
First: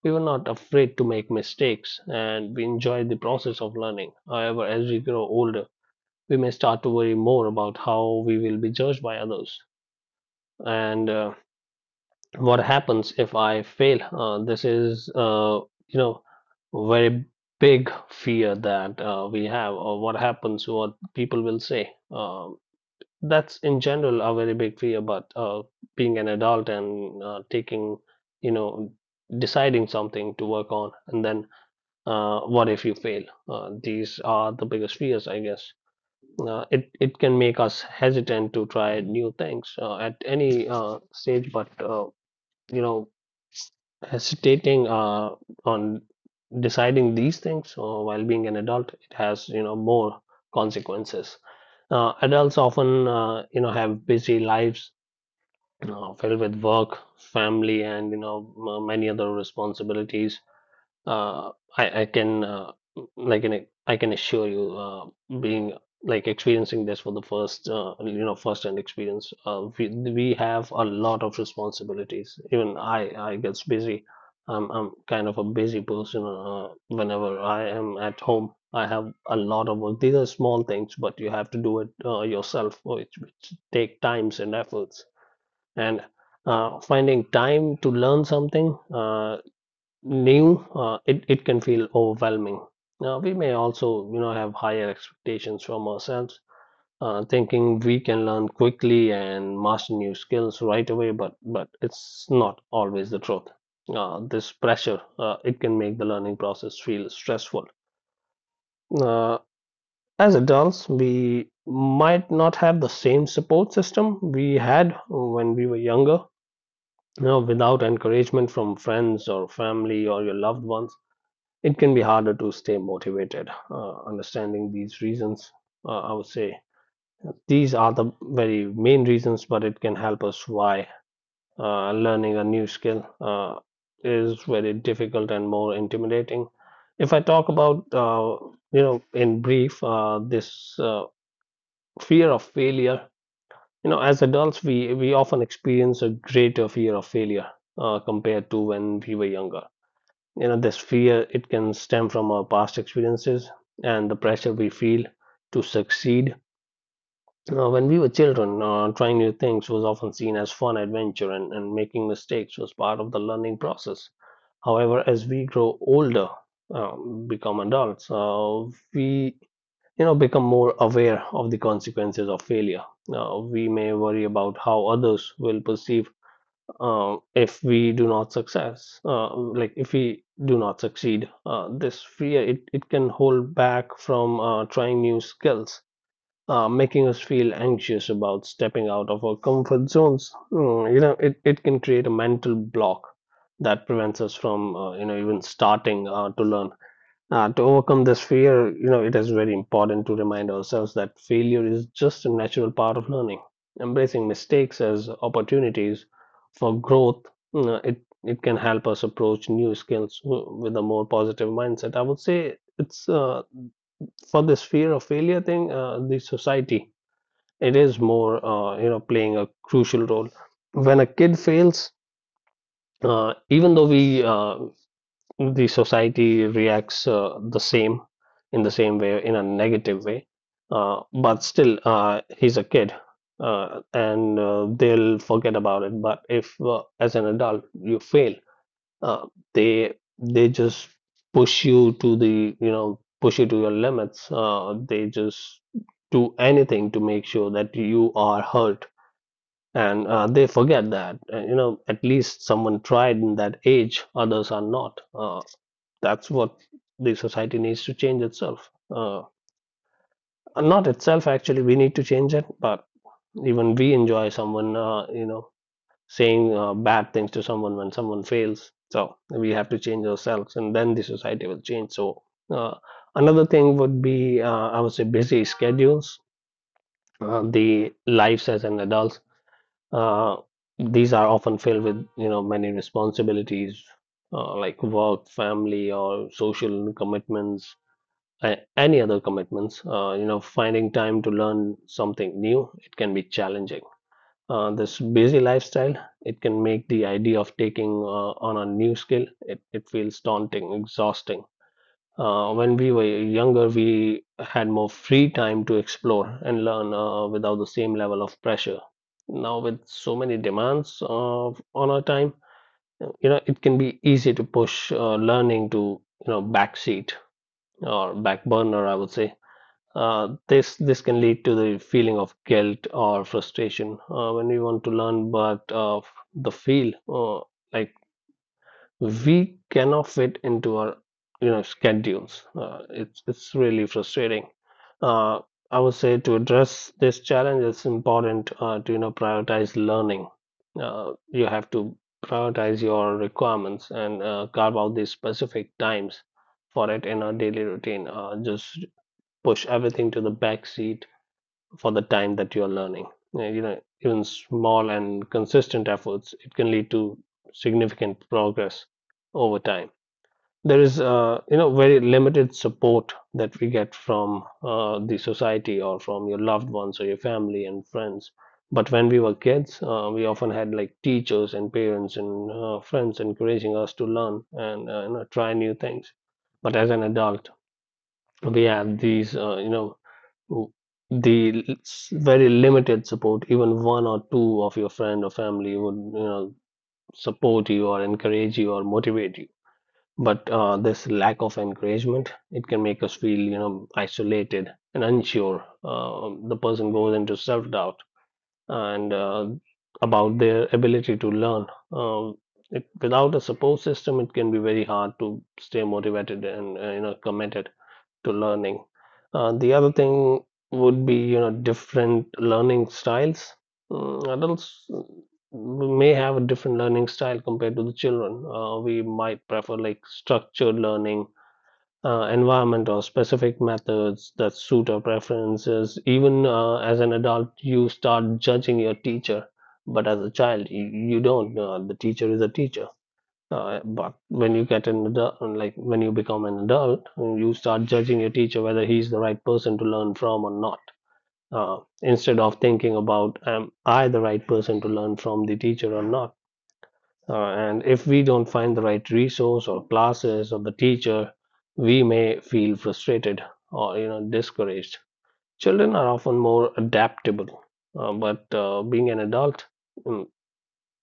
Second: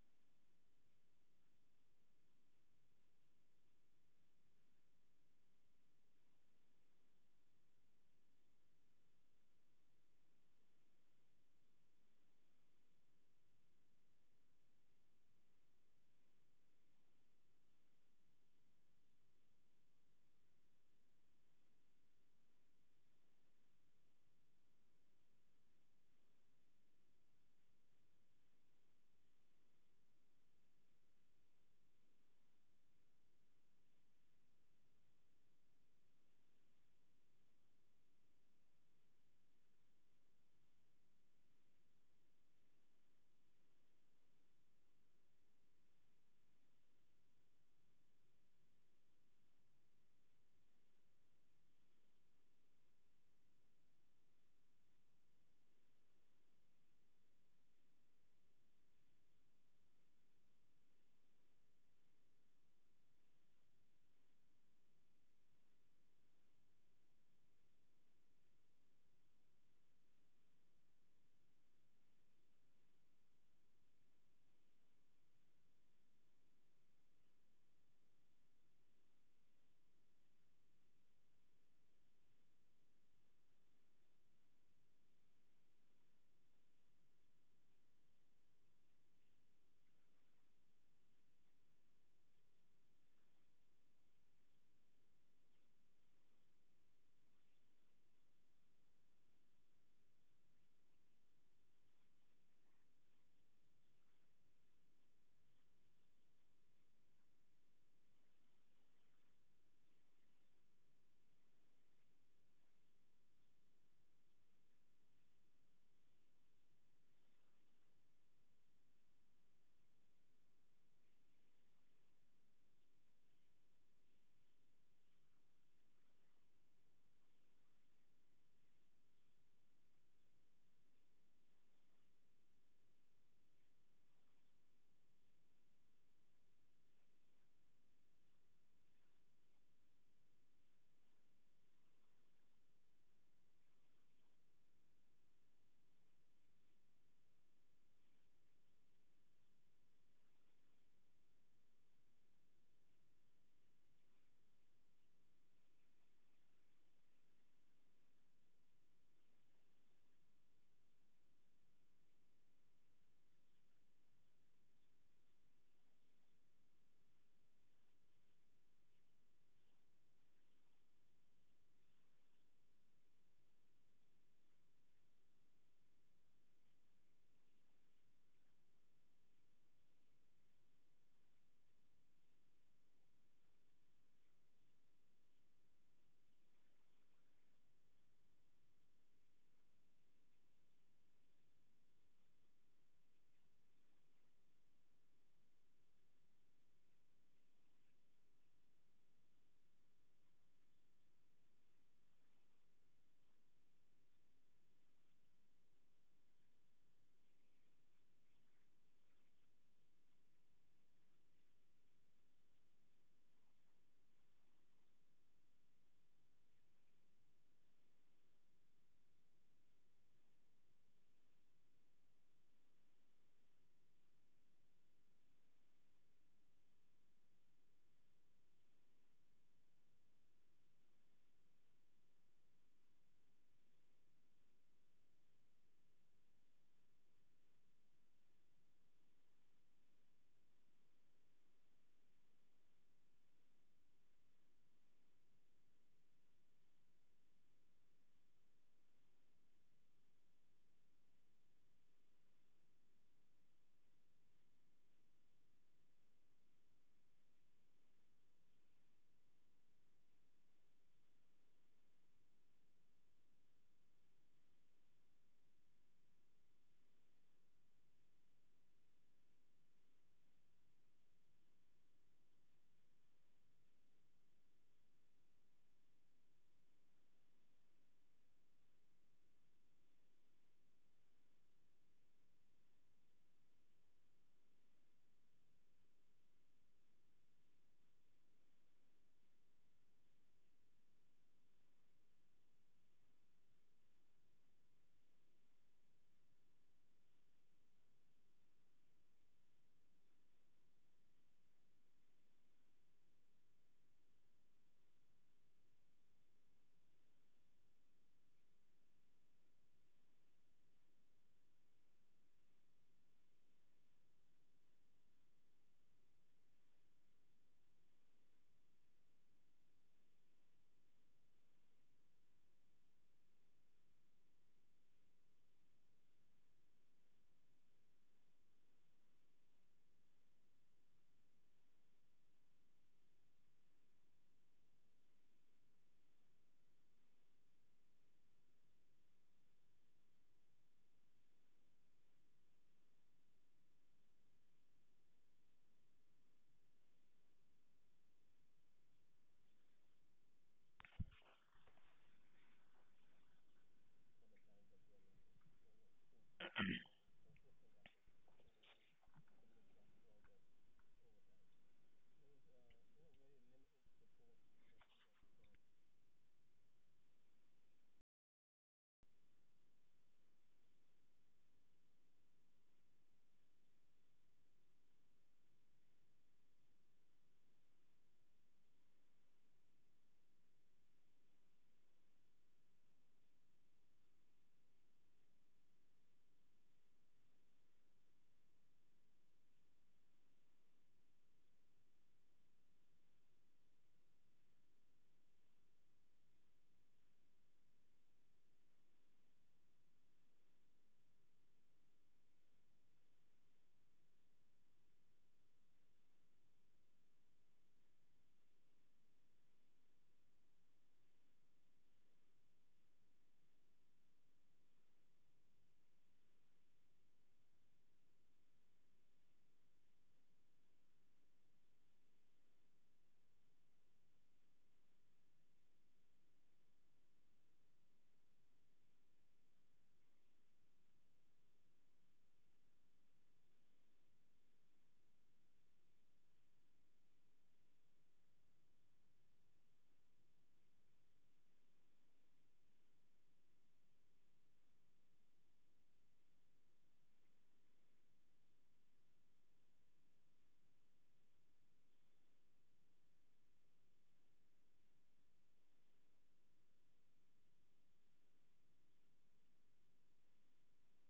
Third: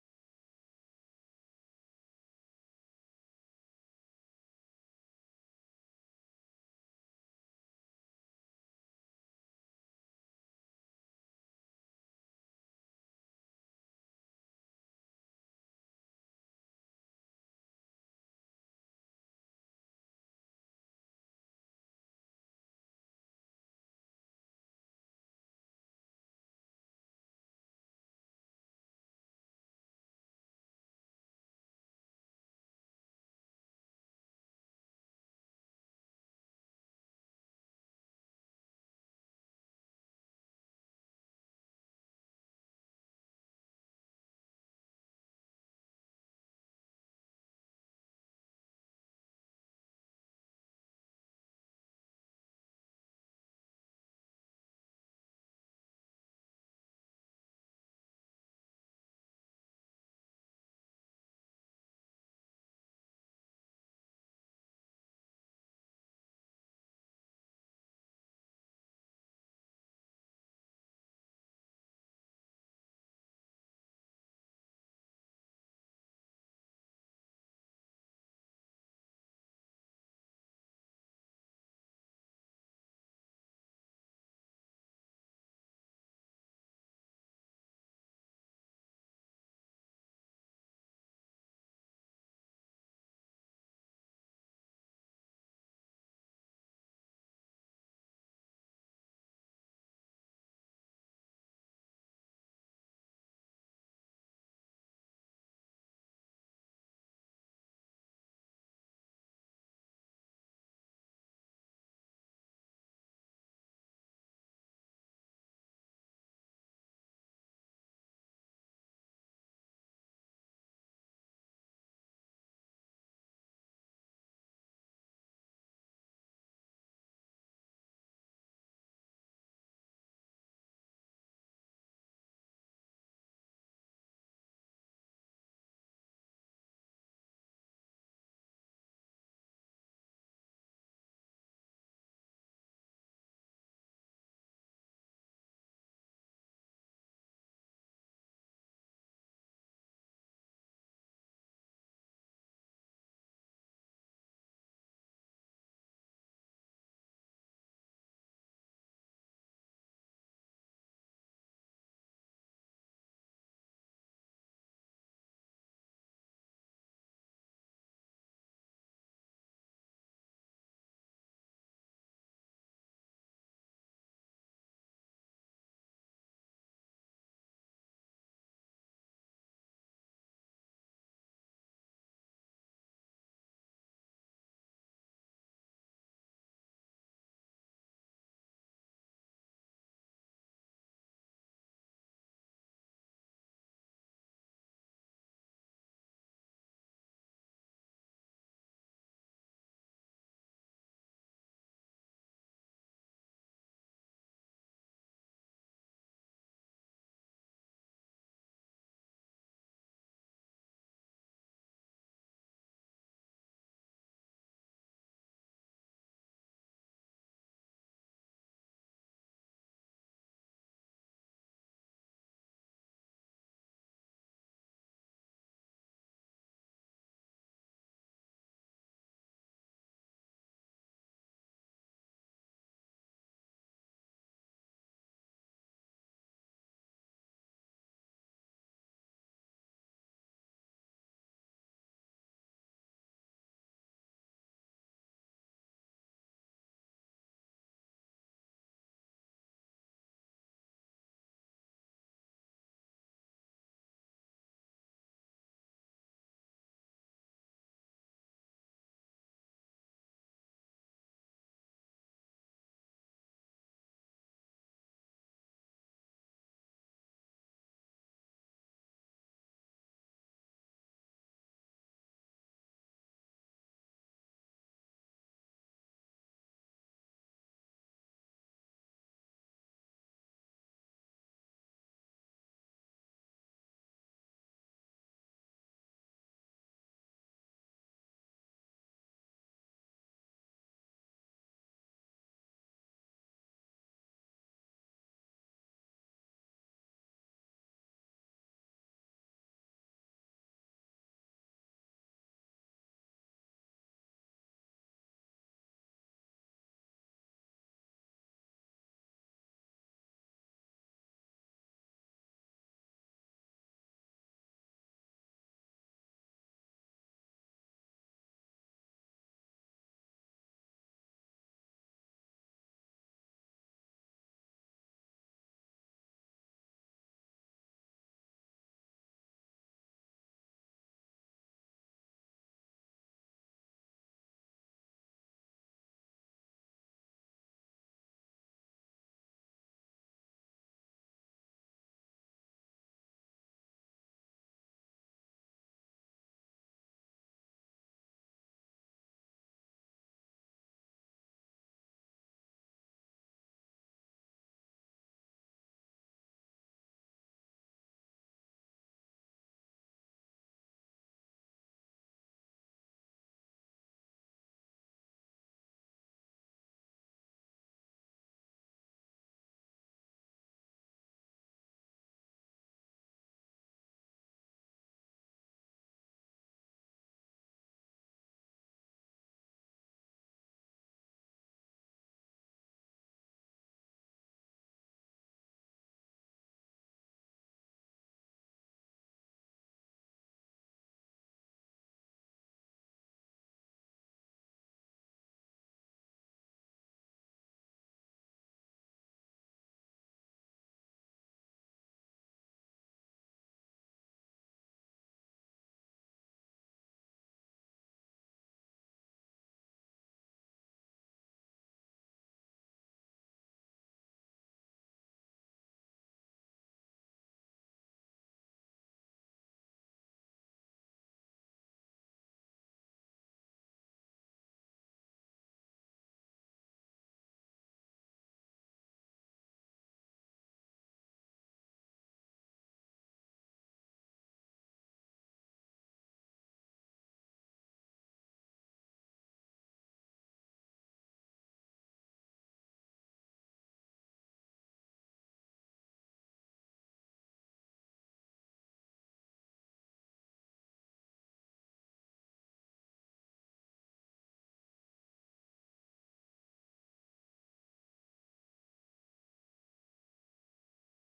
[SPEAKER 3] We were not afraid to make mistakes and we enjoyed the process of learning. However, as we grow older, we may start to worry more about how we will be judged by others, and what happens if I fail? This is, you know, very big fear that we have, or what happens, what people will say. That's in general a very big fear, but being an adult and taking, you know, deciding something to work on, and then what if you fail? These are the biggest fears, I guess. It can make us hesitant to try new things at any stage, but you know hesitating on deciding these things while being an adult, it has more consequences. Adults often have busy lives, you filled with work, family, and many other responsibilities. uh, I, I can uh, I can assure you, being experiencing this for the first you know first hand experience. We have a lot of responsibilities. Even I gets busy. I'm kind of a busy person. Whenever I am at home, I have a lot of work. These are small things, but you have to do it yourself, which take times and efforts, and finding time to learn something new, it can feel overwhelming. Now, we may also, have higher expectations from ourselves, thinking we can learn quickly and master new skills right away, but it's not always the truth. This pressure, it can make the learning process feel stressful. Uh, as adults, we might not have the same support system we had when we were younger. Without encouragement from friends or family or your loved ones, it can be harder to stay motivated. Understanding these reasons, I would say these are the very main reasons, but it can help us why learning a new skill is very difficult and more intimidating. If I talk about, in brief, this fear of failure. You know, as adults, we often experience a greater fear of failure compared to when we were younger. You know, this fear it can stem from our past experiences and the pressure we feel to succeed. When we were children, trying new things was often seen as fun adventure, and making mistakes was part of the learning process. However, as we grow older, become adults, we become more aware of the consequences of failure. We may worry about how others will perceive if we do not success, like if we do not succeed. This fear, it can hold back from trying new skills, making us feel anxious about stepping out of our comfort zones. Mm, you know, it can create a mental block that prevents us from even starting to learn. To overcome this fear, you know, it is very important to remind ourselves that failure is just a natural part of learning. Embracing mistakes as opportunities for growth, you know, it can help us approach new skills with a more positive mindset. I would say it's for this fear of failure thing, the society, it is more playing a crucial role. When a kid fails, even though we the society reacts the same, in the same way, in a negative way, but still, he's a kid, and they'll forget about it. But if, as an adult, you fail, uh, they they just push you to the, you know, push you to your limits. They just do anything to make sure that you are hurt, and they forget that, you know, at least someone tried in that age, others are not. That's what the society needs to change itself. Not itself, actually, we need to change it, but even we enjoy someone, you know, saying bad things to someone when someone fails. So we have to change ourselves, and then the society will change. Uh, Another thing would be, I would say, busy schedules. The lives as an adult, uh, these are often filled with, you know, many responsibilities, like work, family, or social commitments, any other commitments. You know, finding time to learn something new, it can be challenging. This busy lifestyle, it can make the idea of taking on a new skill, it feels daunting, exhausting. When we were younger, we had more free time to explore and learn without the same level of pressure. Now, with so many demands of, on our time, you know, it can be easy to push learning to, you know, backseat, or back burner, I would say. This can lead to the feeling of guilt or frustration when we want to learn, but the feel like we cannot fit into our, you know, schedules. It's really frustrating. Uh, I would say, to address this challenge, it's important to, you know, prioritize learning. You have to prioritize your requirements and carve out these specific times for it in our daily routine. Just push everything to the back seat for the time that you're learning. Even small and consistent efforts, it can lead to significant progress over time. There is, you know, very limited support that we get from the society, or from your loved ones, or your family and friends. But when we were kids, we often had like teachers and parents and friends encouraging us to learn and, you know, try new things. But as an adult, we have these, you know, Mm. Very limited support, even one or two of your friend or family would, you know, support you or encourage you or motivate you. But this lack of encouragement, it can make us feel, you know, isolated and unsure. The person goes into self-doubt and about their ability to learn. Uh, Without a support system, it can be very hard to stay motivated and, you know, committed to learning. The other thing would be, you know, different learning styles. Adults may have a different learning style compared to the children. We might prefer like structured learning environment or specific methods that suit our preferences. Even as an adult, you start judging your teacher, but as a child, you don't. The teacher is a teacher. But when you get an adult, like when you become an adult, you start judging your teacher whether he's the right person to learn from or not. Instead of thinking about, am I the right person to learn from the teacher or not? And if we don't find the right resource or classes or the teacher, we may feel frustrated or, you know, discouraged. Children are often more adaptable, but being an adult, mm,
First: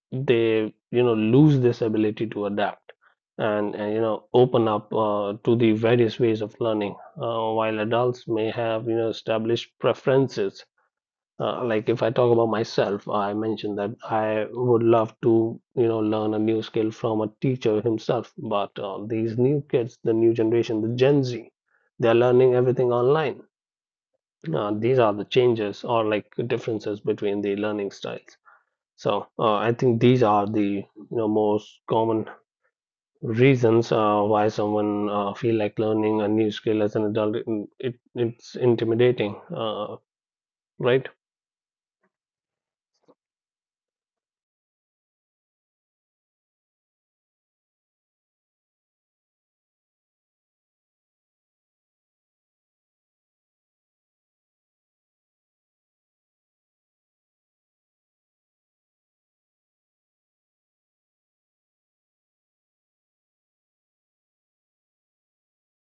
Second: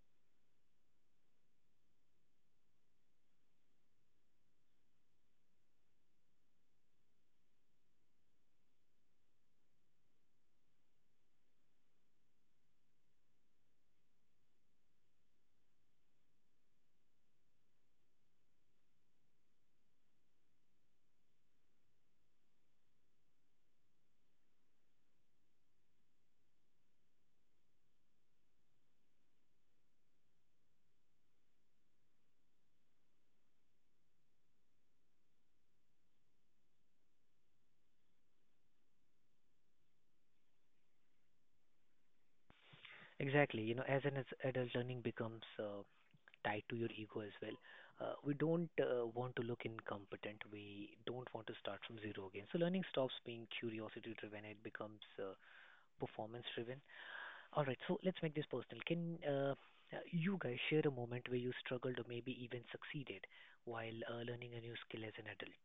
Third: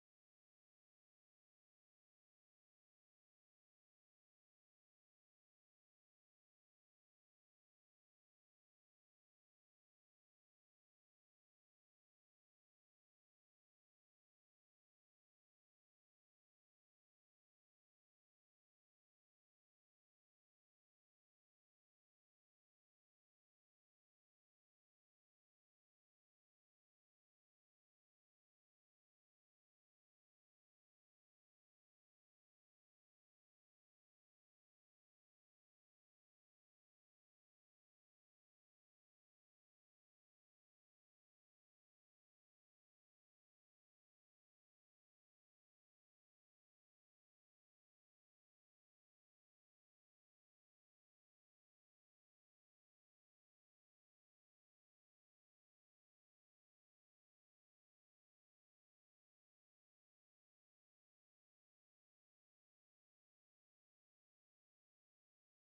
[SPEAKER 3] they, you know, lose this ability to adapt, and you know, open up to the various ways of learning. While adults may have, you know, established preferences, like if I talk about myself, I mentioned that I would love to, you know, learn a new skill from a teacher himself. But these new kids, the new generation, the Gen Z, they're learning everything online. These are the changes or like differences between the learning styles. I think these are the, you know, most common reasons why someone feel like learning a new skill as an adult. It's intimidating, right?
[SPEAKER 1] Exactly. As an as adult, learning becomes tied to your ego as well. We don't want to look incompetent. We don't want to start from zero again. So learning stops being curiosity driven. It becomes performance driven. All right, so let's make this personal. Can you guys share a moment where you struggled or maybe even succeeded while learning a new skill as an adult?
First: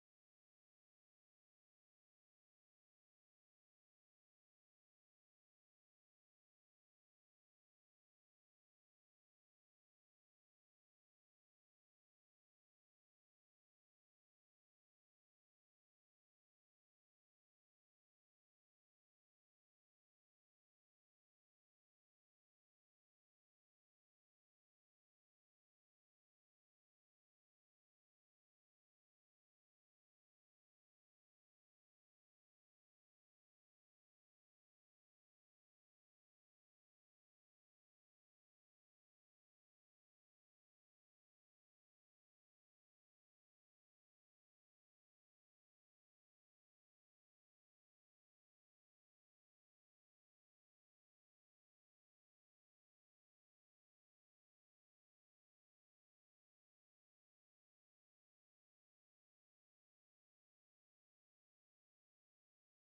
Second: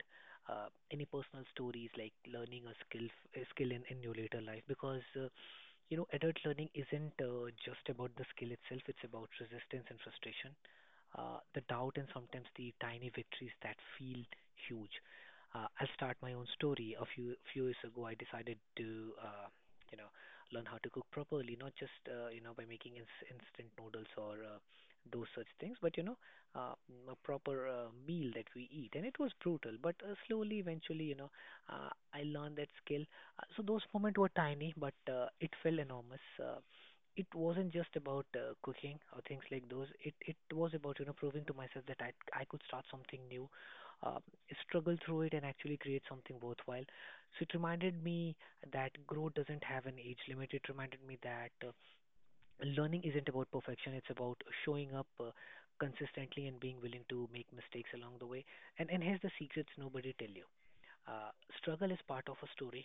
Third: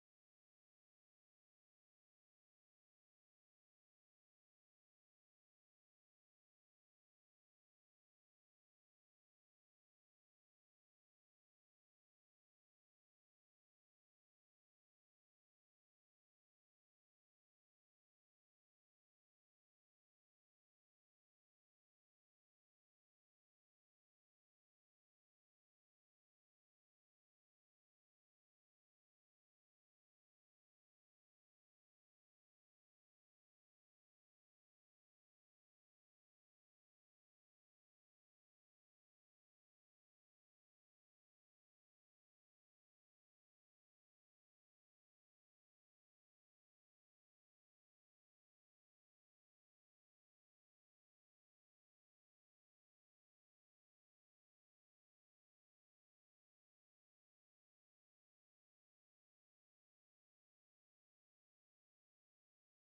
[SPEAKER 1] Uh, any personal stories like learning a skill, a skill in your later life? Because adult learning isn't just about the skill itself; it's about resistance and frustration, the doubt, and sometimes the tiny victories that feel huge. I'll start my own story. A few years ago, I decided to, uh, you know, learn how to cook properly, not just by making instant noodles or those such things, but uh, a proper meal that we eat. And it was brutal, but slowly, eventually, I learned that skill. So those moments were tiny, but it felt enormous. It wasn't just about cooking or things like those. It was about proving to myself that I could start something new, uh, struggle through it, and actually create something worthwhile. So it reminded me that growth doesn't have an age limit. It reminded me that learning isn't about perfection, it's about showing up consistently and being willing to make mistakes along the way. And here's the secrets nobody tell you. Uh, Struggle is part of a story,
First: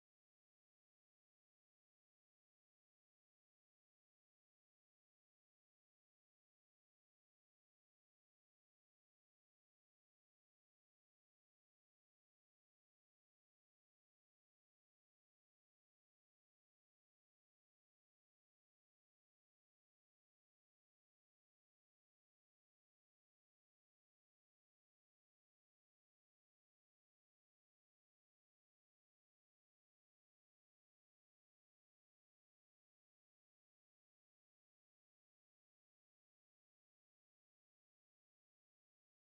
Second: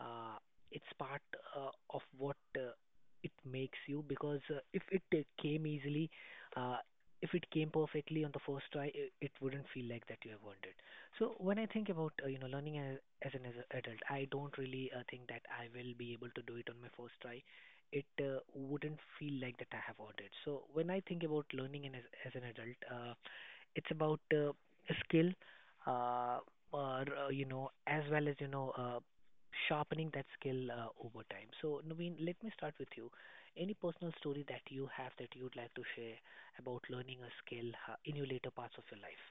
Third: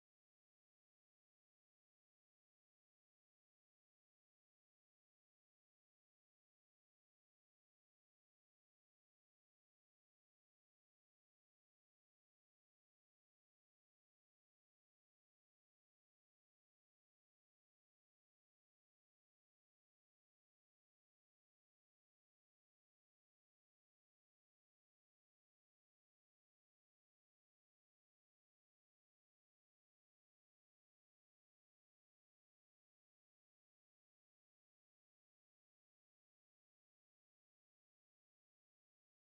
[SPEAKER 1] uh, it's part of what it makes you, because if it came easily, uh, if it came perfectly on the first try, it wouldn't feel like that you have earned it. So when I think about learning as a adult, I don't really think that I will be able to do it on my first try. It wouldn't feel like that I have earned it. So when I think about learning and as an adult, it's about skill, uh, or, you know, as well as, you know, sharpening that skill over time. So, Naveen, let me start with you. Any personal story that you have that you'd like to share about learning a skill in your later parts of your life?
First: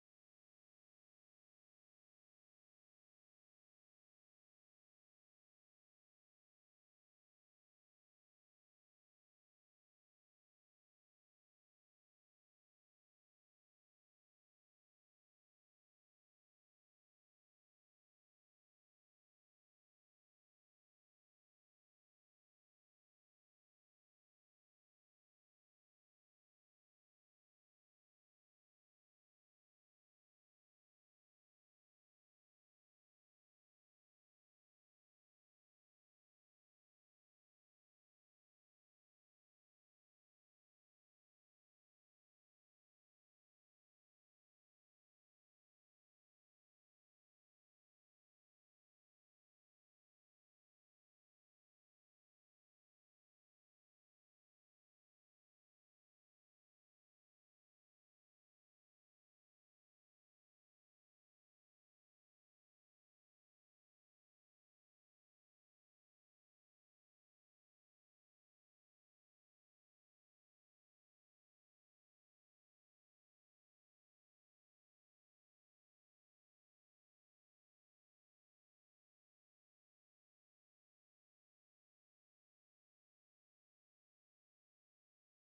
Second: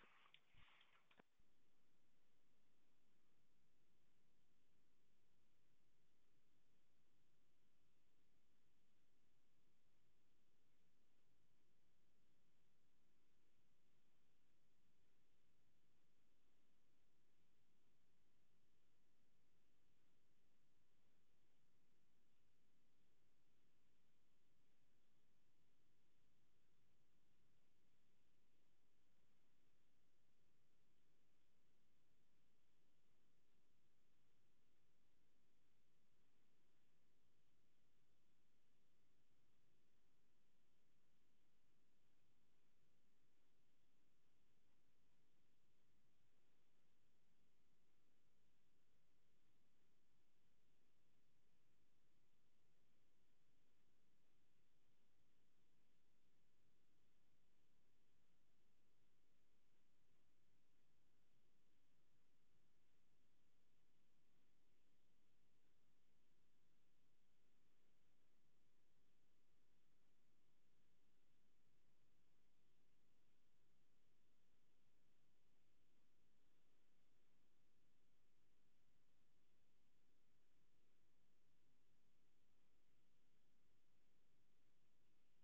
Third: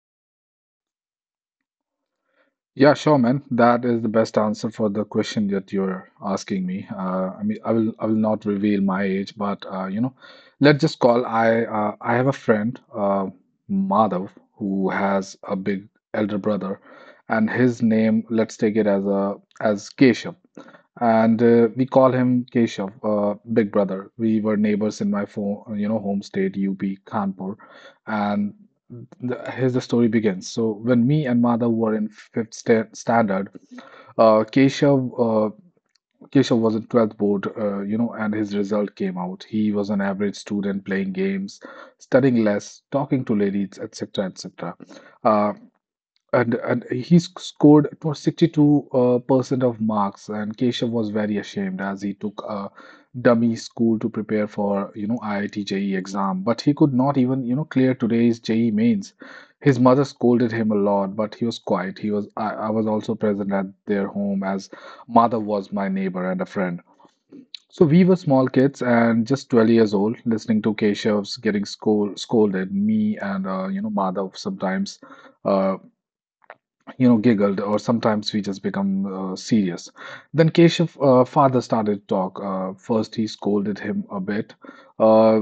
[SPEAKER 2] Yeah, sure, man. That is the best answer for the question that you're asking me. I mean, I will not reveal my age, but you know, let's just call I have a friend, Madhav, who has a big elder brother, and his name, let's take it as a as Keshav, and we call him Keshav, Big Brother. We were neighbors in my phone, you know, home state, UP, Kanpur, and the, here's the story begins. So when me and Madhav were in fifth standard, uh, Keshav, uh, Keshav was in 12th board, you know, and his result came out. He was an average student playing games, studying less, talking to ladies, etc., etc. And he scored it was 62 percent of marks, and Keshav was very ashamed as he took a dummy school to prepare for you know IIT JE exam, but he could not even you know clear today's JE mains. His mother scolded him a lot, but he was quiet. He was I was also present at their home as mother was my neighbor and a friend. So we were small kids and just 12 years old listening to Keshav's getting scolded me and you know mother sometimes uh, you know, giggled, or sometimes we just become serious. Then Keshav father started to talk. First, he scolded him a bit, uh,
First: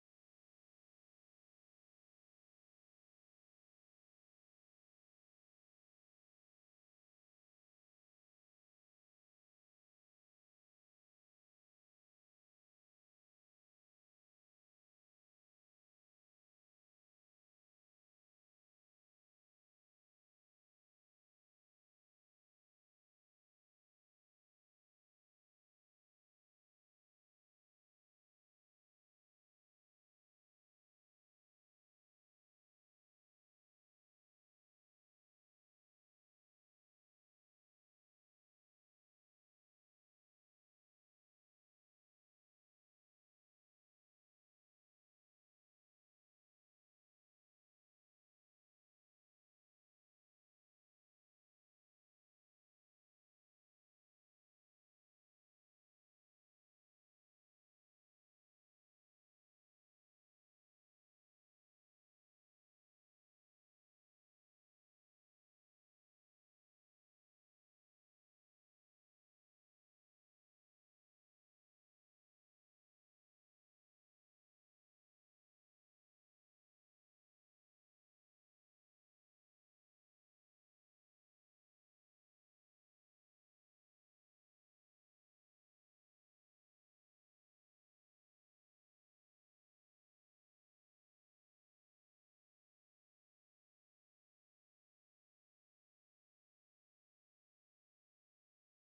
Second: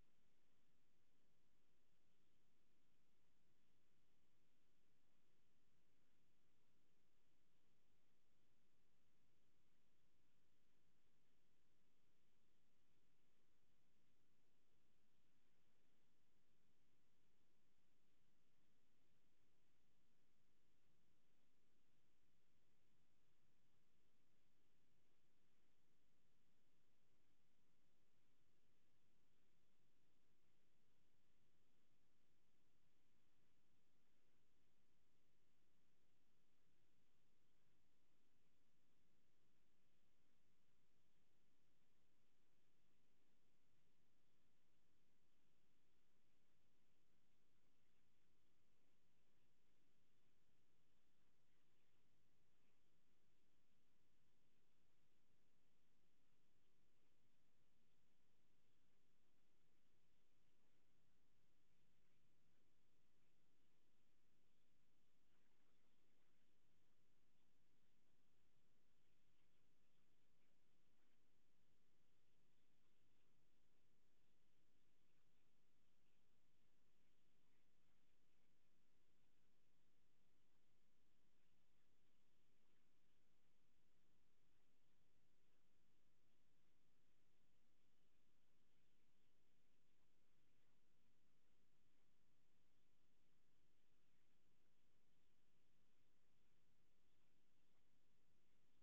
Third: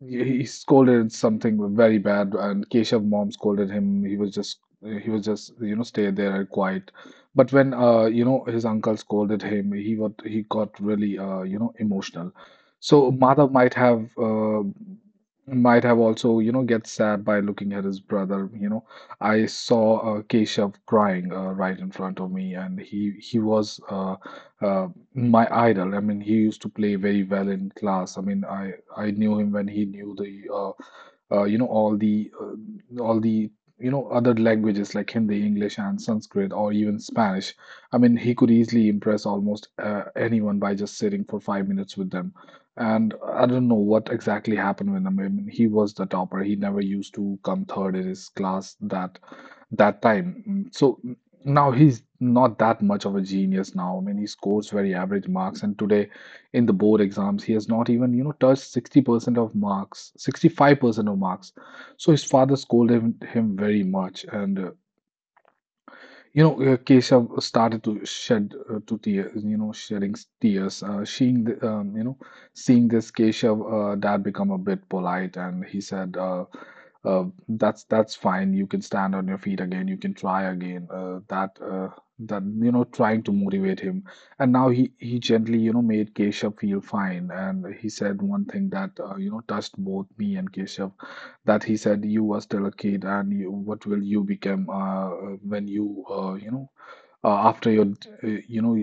[SPEAKER 2] he scolded something very bad, and Keshav mom scolded him. He was just you know stay there and quiet. But when you know his uncle scolded him, he got really you know emotional. So Madhav might have also you know get sad by looking at his brother. You know, I saw Keshav crying right in front of me, and he was uh my idol. I mean, he used to play very well in class. I mean, I knew him when he knew the all the you know other languages like Hindi, English, and Sanskrit, or even Spanish. I mean, he could easily impress almost anyone by just sitting for 5 minutes with them. And I don't know what exactly happened with him. I mean, he was the topper. He never used to come third in his class. That that time. So now he's not that much of a genius now. I mean, he scores very average marks, and today in the board exams, he has not even, you know, touched 60% of marks, 65% of marks. So his father scolded him very much, and you know, Keshav started to shed to tears, you know, shedding tears. Seeing, the, you know, Seeing this, Keshav dad become a bit polite, and he said, "That's fine. You can stand on your feet again. "You can try again." Trying to motivate him, and now he gently, made Keshav feel fine. And he said one thing that touched both me and Keshav, that he said, "You were still a kid, and what will you become, when you you know after your you know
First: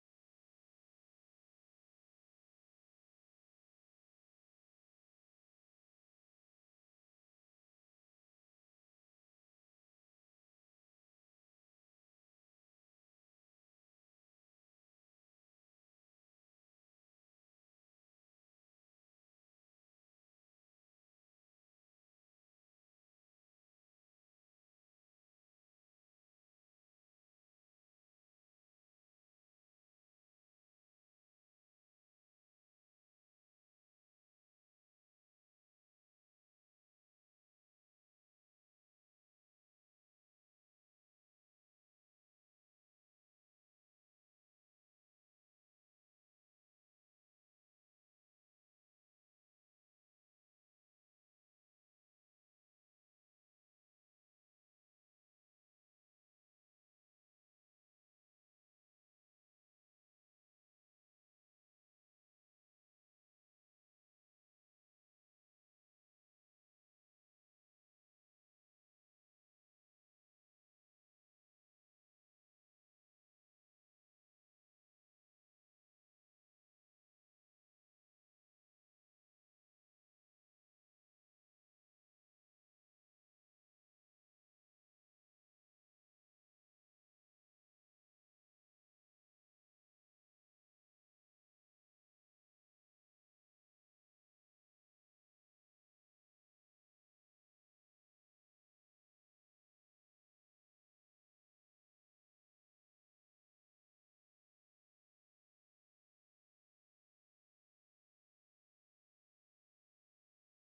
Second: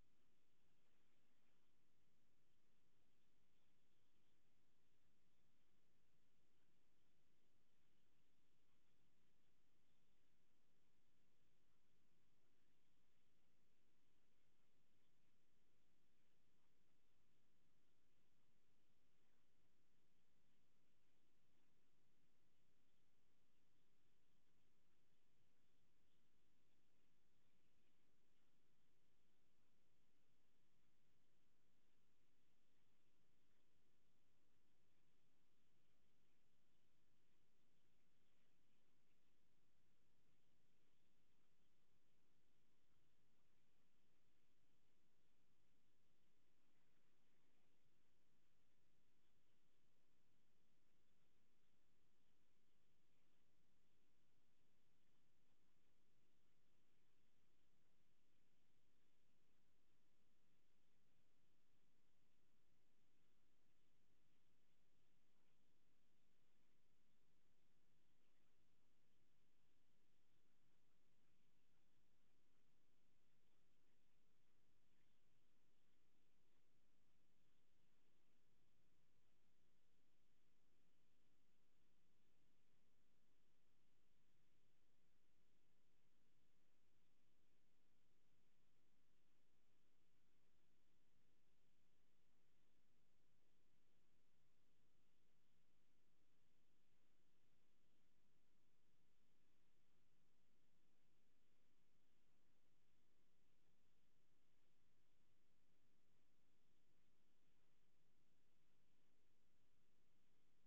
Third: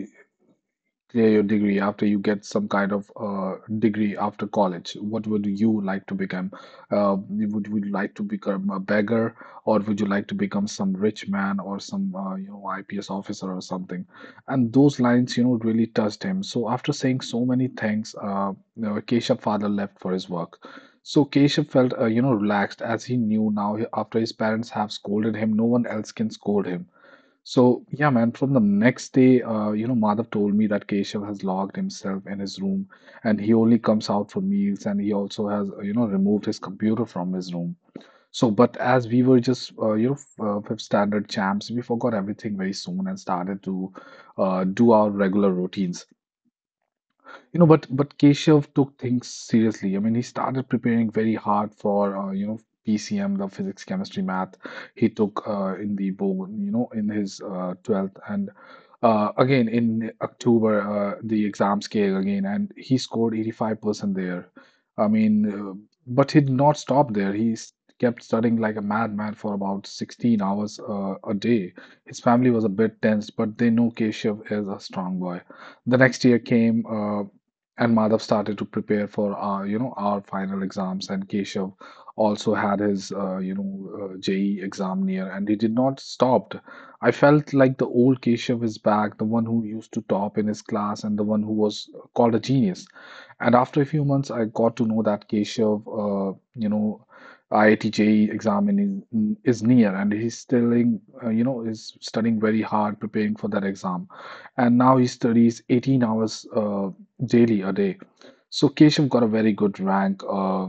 [SPEAKER 2] clear your degree? After you get some kind of degree after college, what would you like to become? Would you like to become a beggar, or would you like to become some rich man or some IPS officer or something?" And those lines, really touched him. So after saying so many things, Keshav father left for his work. So Keshav felt relaxed, as he knew now after his parents have scolded him, no one else can scold him. So, yeah, man, from the next day, Madhav told me that Keshav has locked himself in his room and he only comes out for meals, and he also has removed his computer from his room. So, but as we were just fifth standard champs, we forgot everything very soon and started to do our regular routines. But Keshav took things seriously. I mean, he started preparing very hard for PCM, the physics, chemistry, math. He took in the board, in his 12th, and again in October the exams came again, and he scored 85% there. I mean, but he did not stop there. Kept studying like a madman for about 16 hours a day. His family was a bit tense, but they know Keshav is a strong boy. The next year came. And Madhav started to prepare for our final exams, and Keshav also had his JE exam near, and he did not stopped. I felt like the old Keshav is back, the one who used to top in his class, and the one who was called a genius. And after a few months, I got to know that Keshav, IIT JE exam is near, and he's still is studying very hard, preparing for that exam, and now he studies 18 hours daily a day. So Keshav got a very good rank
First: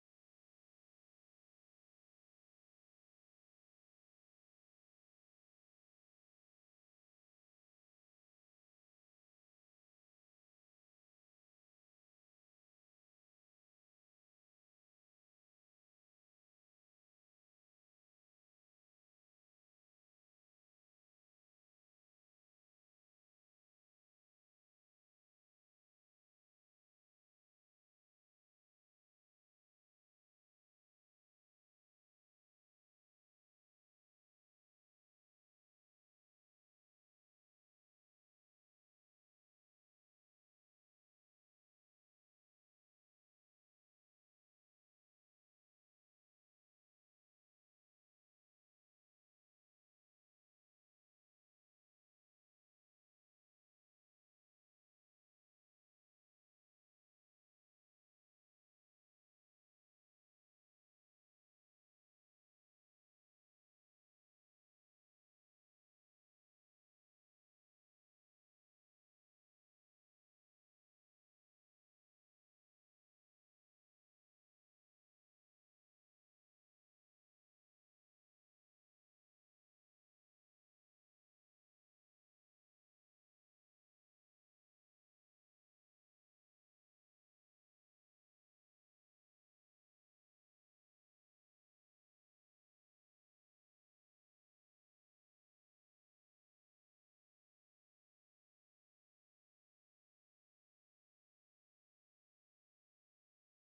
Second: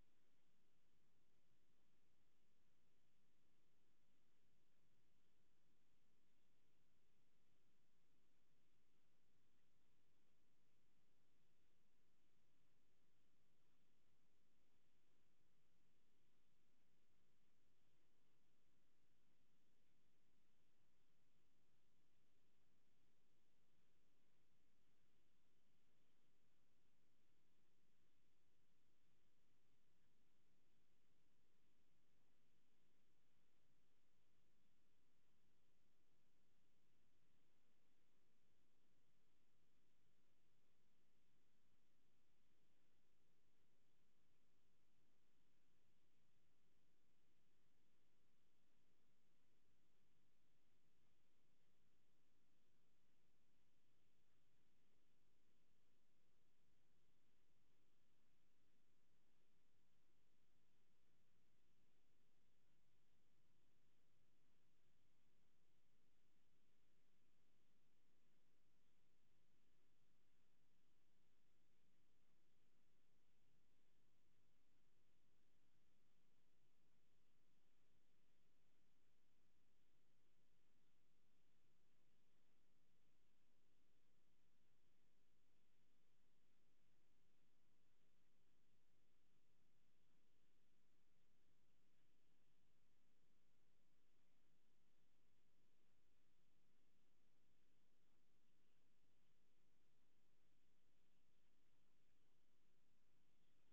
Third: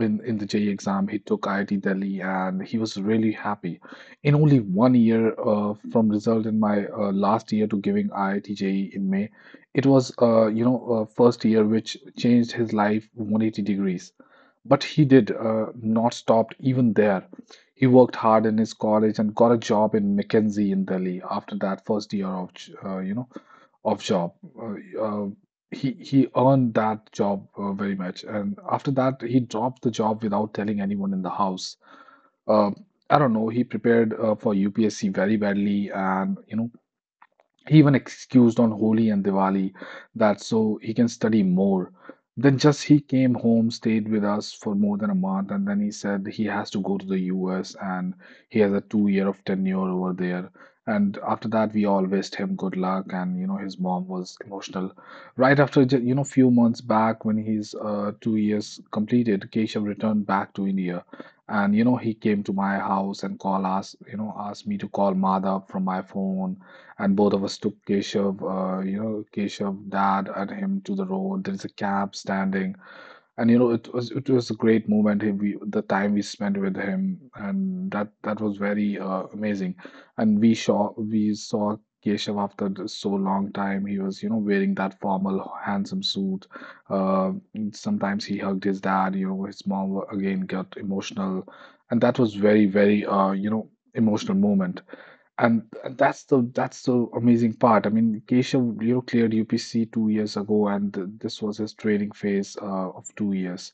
[SPEAKER 2] in the JEE exam. He took IIT Delhi and he was really happy. In only 1 year from result in my last year to giving IIT JE in May, it was first year which changed his life 180 degrees. But he did not stop even there. He worked hard in his college and got a job in McKinsey in Delhi after that first year of you know of job. Uh, he earned that job very much, and after that he dropped the job without telling anyone in the house. Uh, I don't know. He prepared for UPSC very badly, and he even excused on Holi and Diwali that so he can study more. Then just he came home, stayed with us for more than a month, and then he said he has to go to the US and he has a 2 year of tenure over there. And after that, we all wished him good luck, and his mom was emotional. Right after few months back, when his 2 years completed, Keshav returned back to India, and he came to my house and call us, asked me to call Madhav from my phone, and both of us took Keshav, Keshav, dad, and him to the road. There's a cab standing, and it was a great moment. The time we spent with him, and that was very amazing. And we saw Keshav after so long time. He was wearing that formal, handsome suit. Uh, Sometimes he hugged his dad. His mom again got emotional, and that was very, very, emotional moment. And that's the amazing part. I mean, Keshav cleared UPC 2 years ago, and th this was his training phase of 2 years.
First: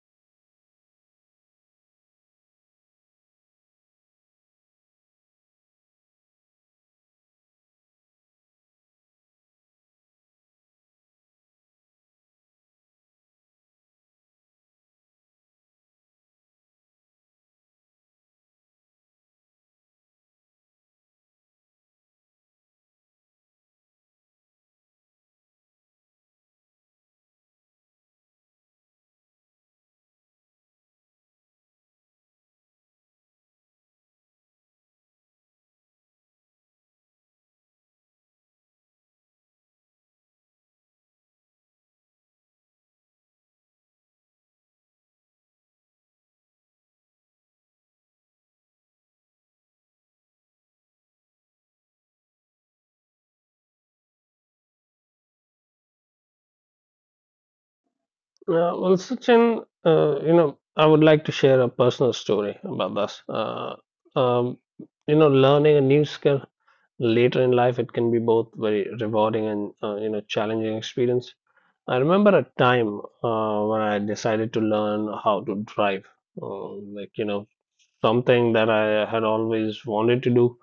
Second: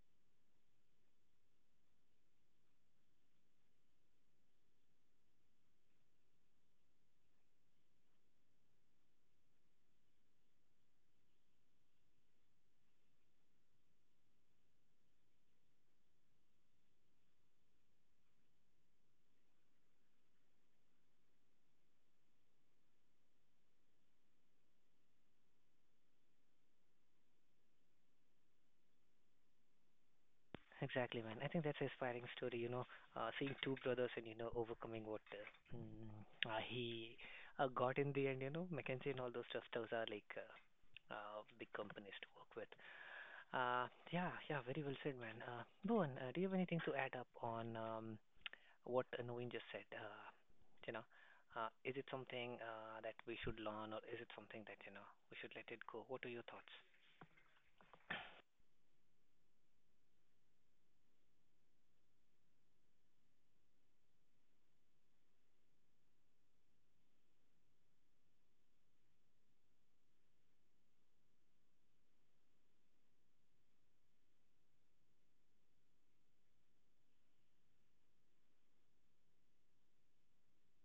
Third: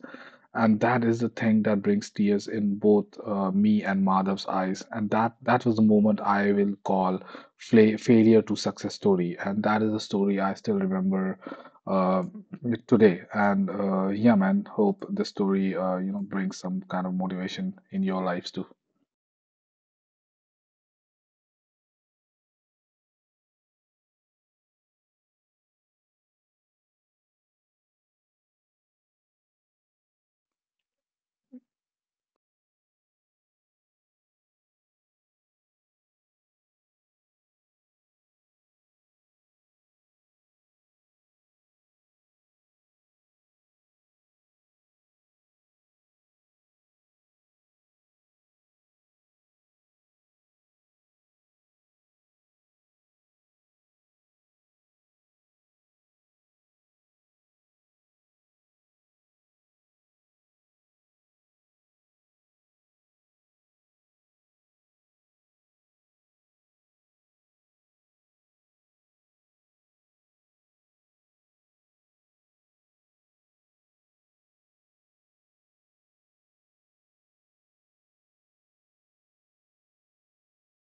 [SPEAKER 2] And that is the thing that brings tears in both me and Madhav's eyes. And that was the moment I will call fla failure to success story. And that is a story I still remember uh, today. And yeah, man, hope the story brings some kind of motivation in your lives too.
[SPEAKER 1] Exactly, man. I think that's an inspiring story, you know, seeing two brothers and, you know, overcoming what mm, he got in the end, you know, Mackenzie and all those stuff. Those are like big companies to work with. Yeah, yeah, very well said, man. Bhuvan, do you have anything to add up on what Naveen just said? You know, is it something that we should learn, or is it something that you know we should let it go? What are your thoughts?
[SPEAKER 3] Well, Sachin, you know, I would like to share a personal story about this. Um, you know, learning a new skill later in life, it can be both very rewarding and, you know, challenging experience. I remember a time when I decided to learn how to drive. Uh, like, you know, something that I had always wanted to do,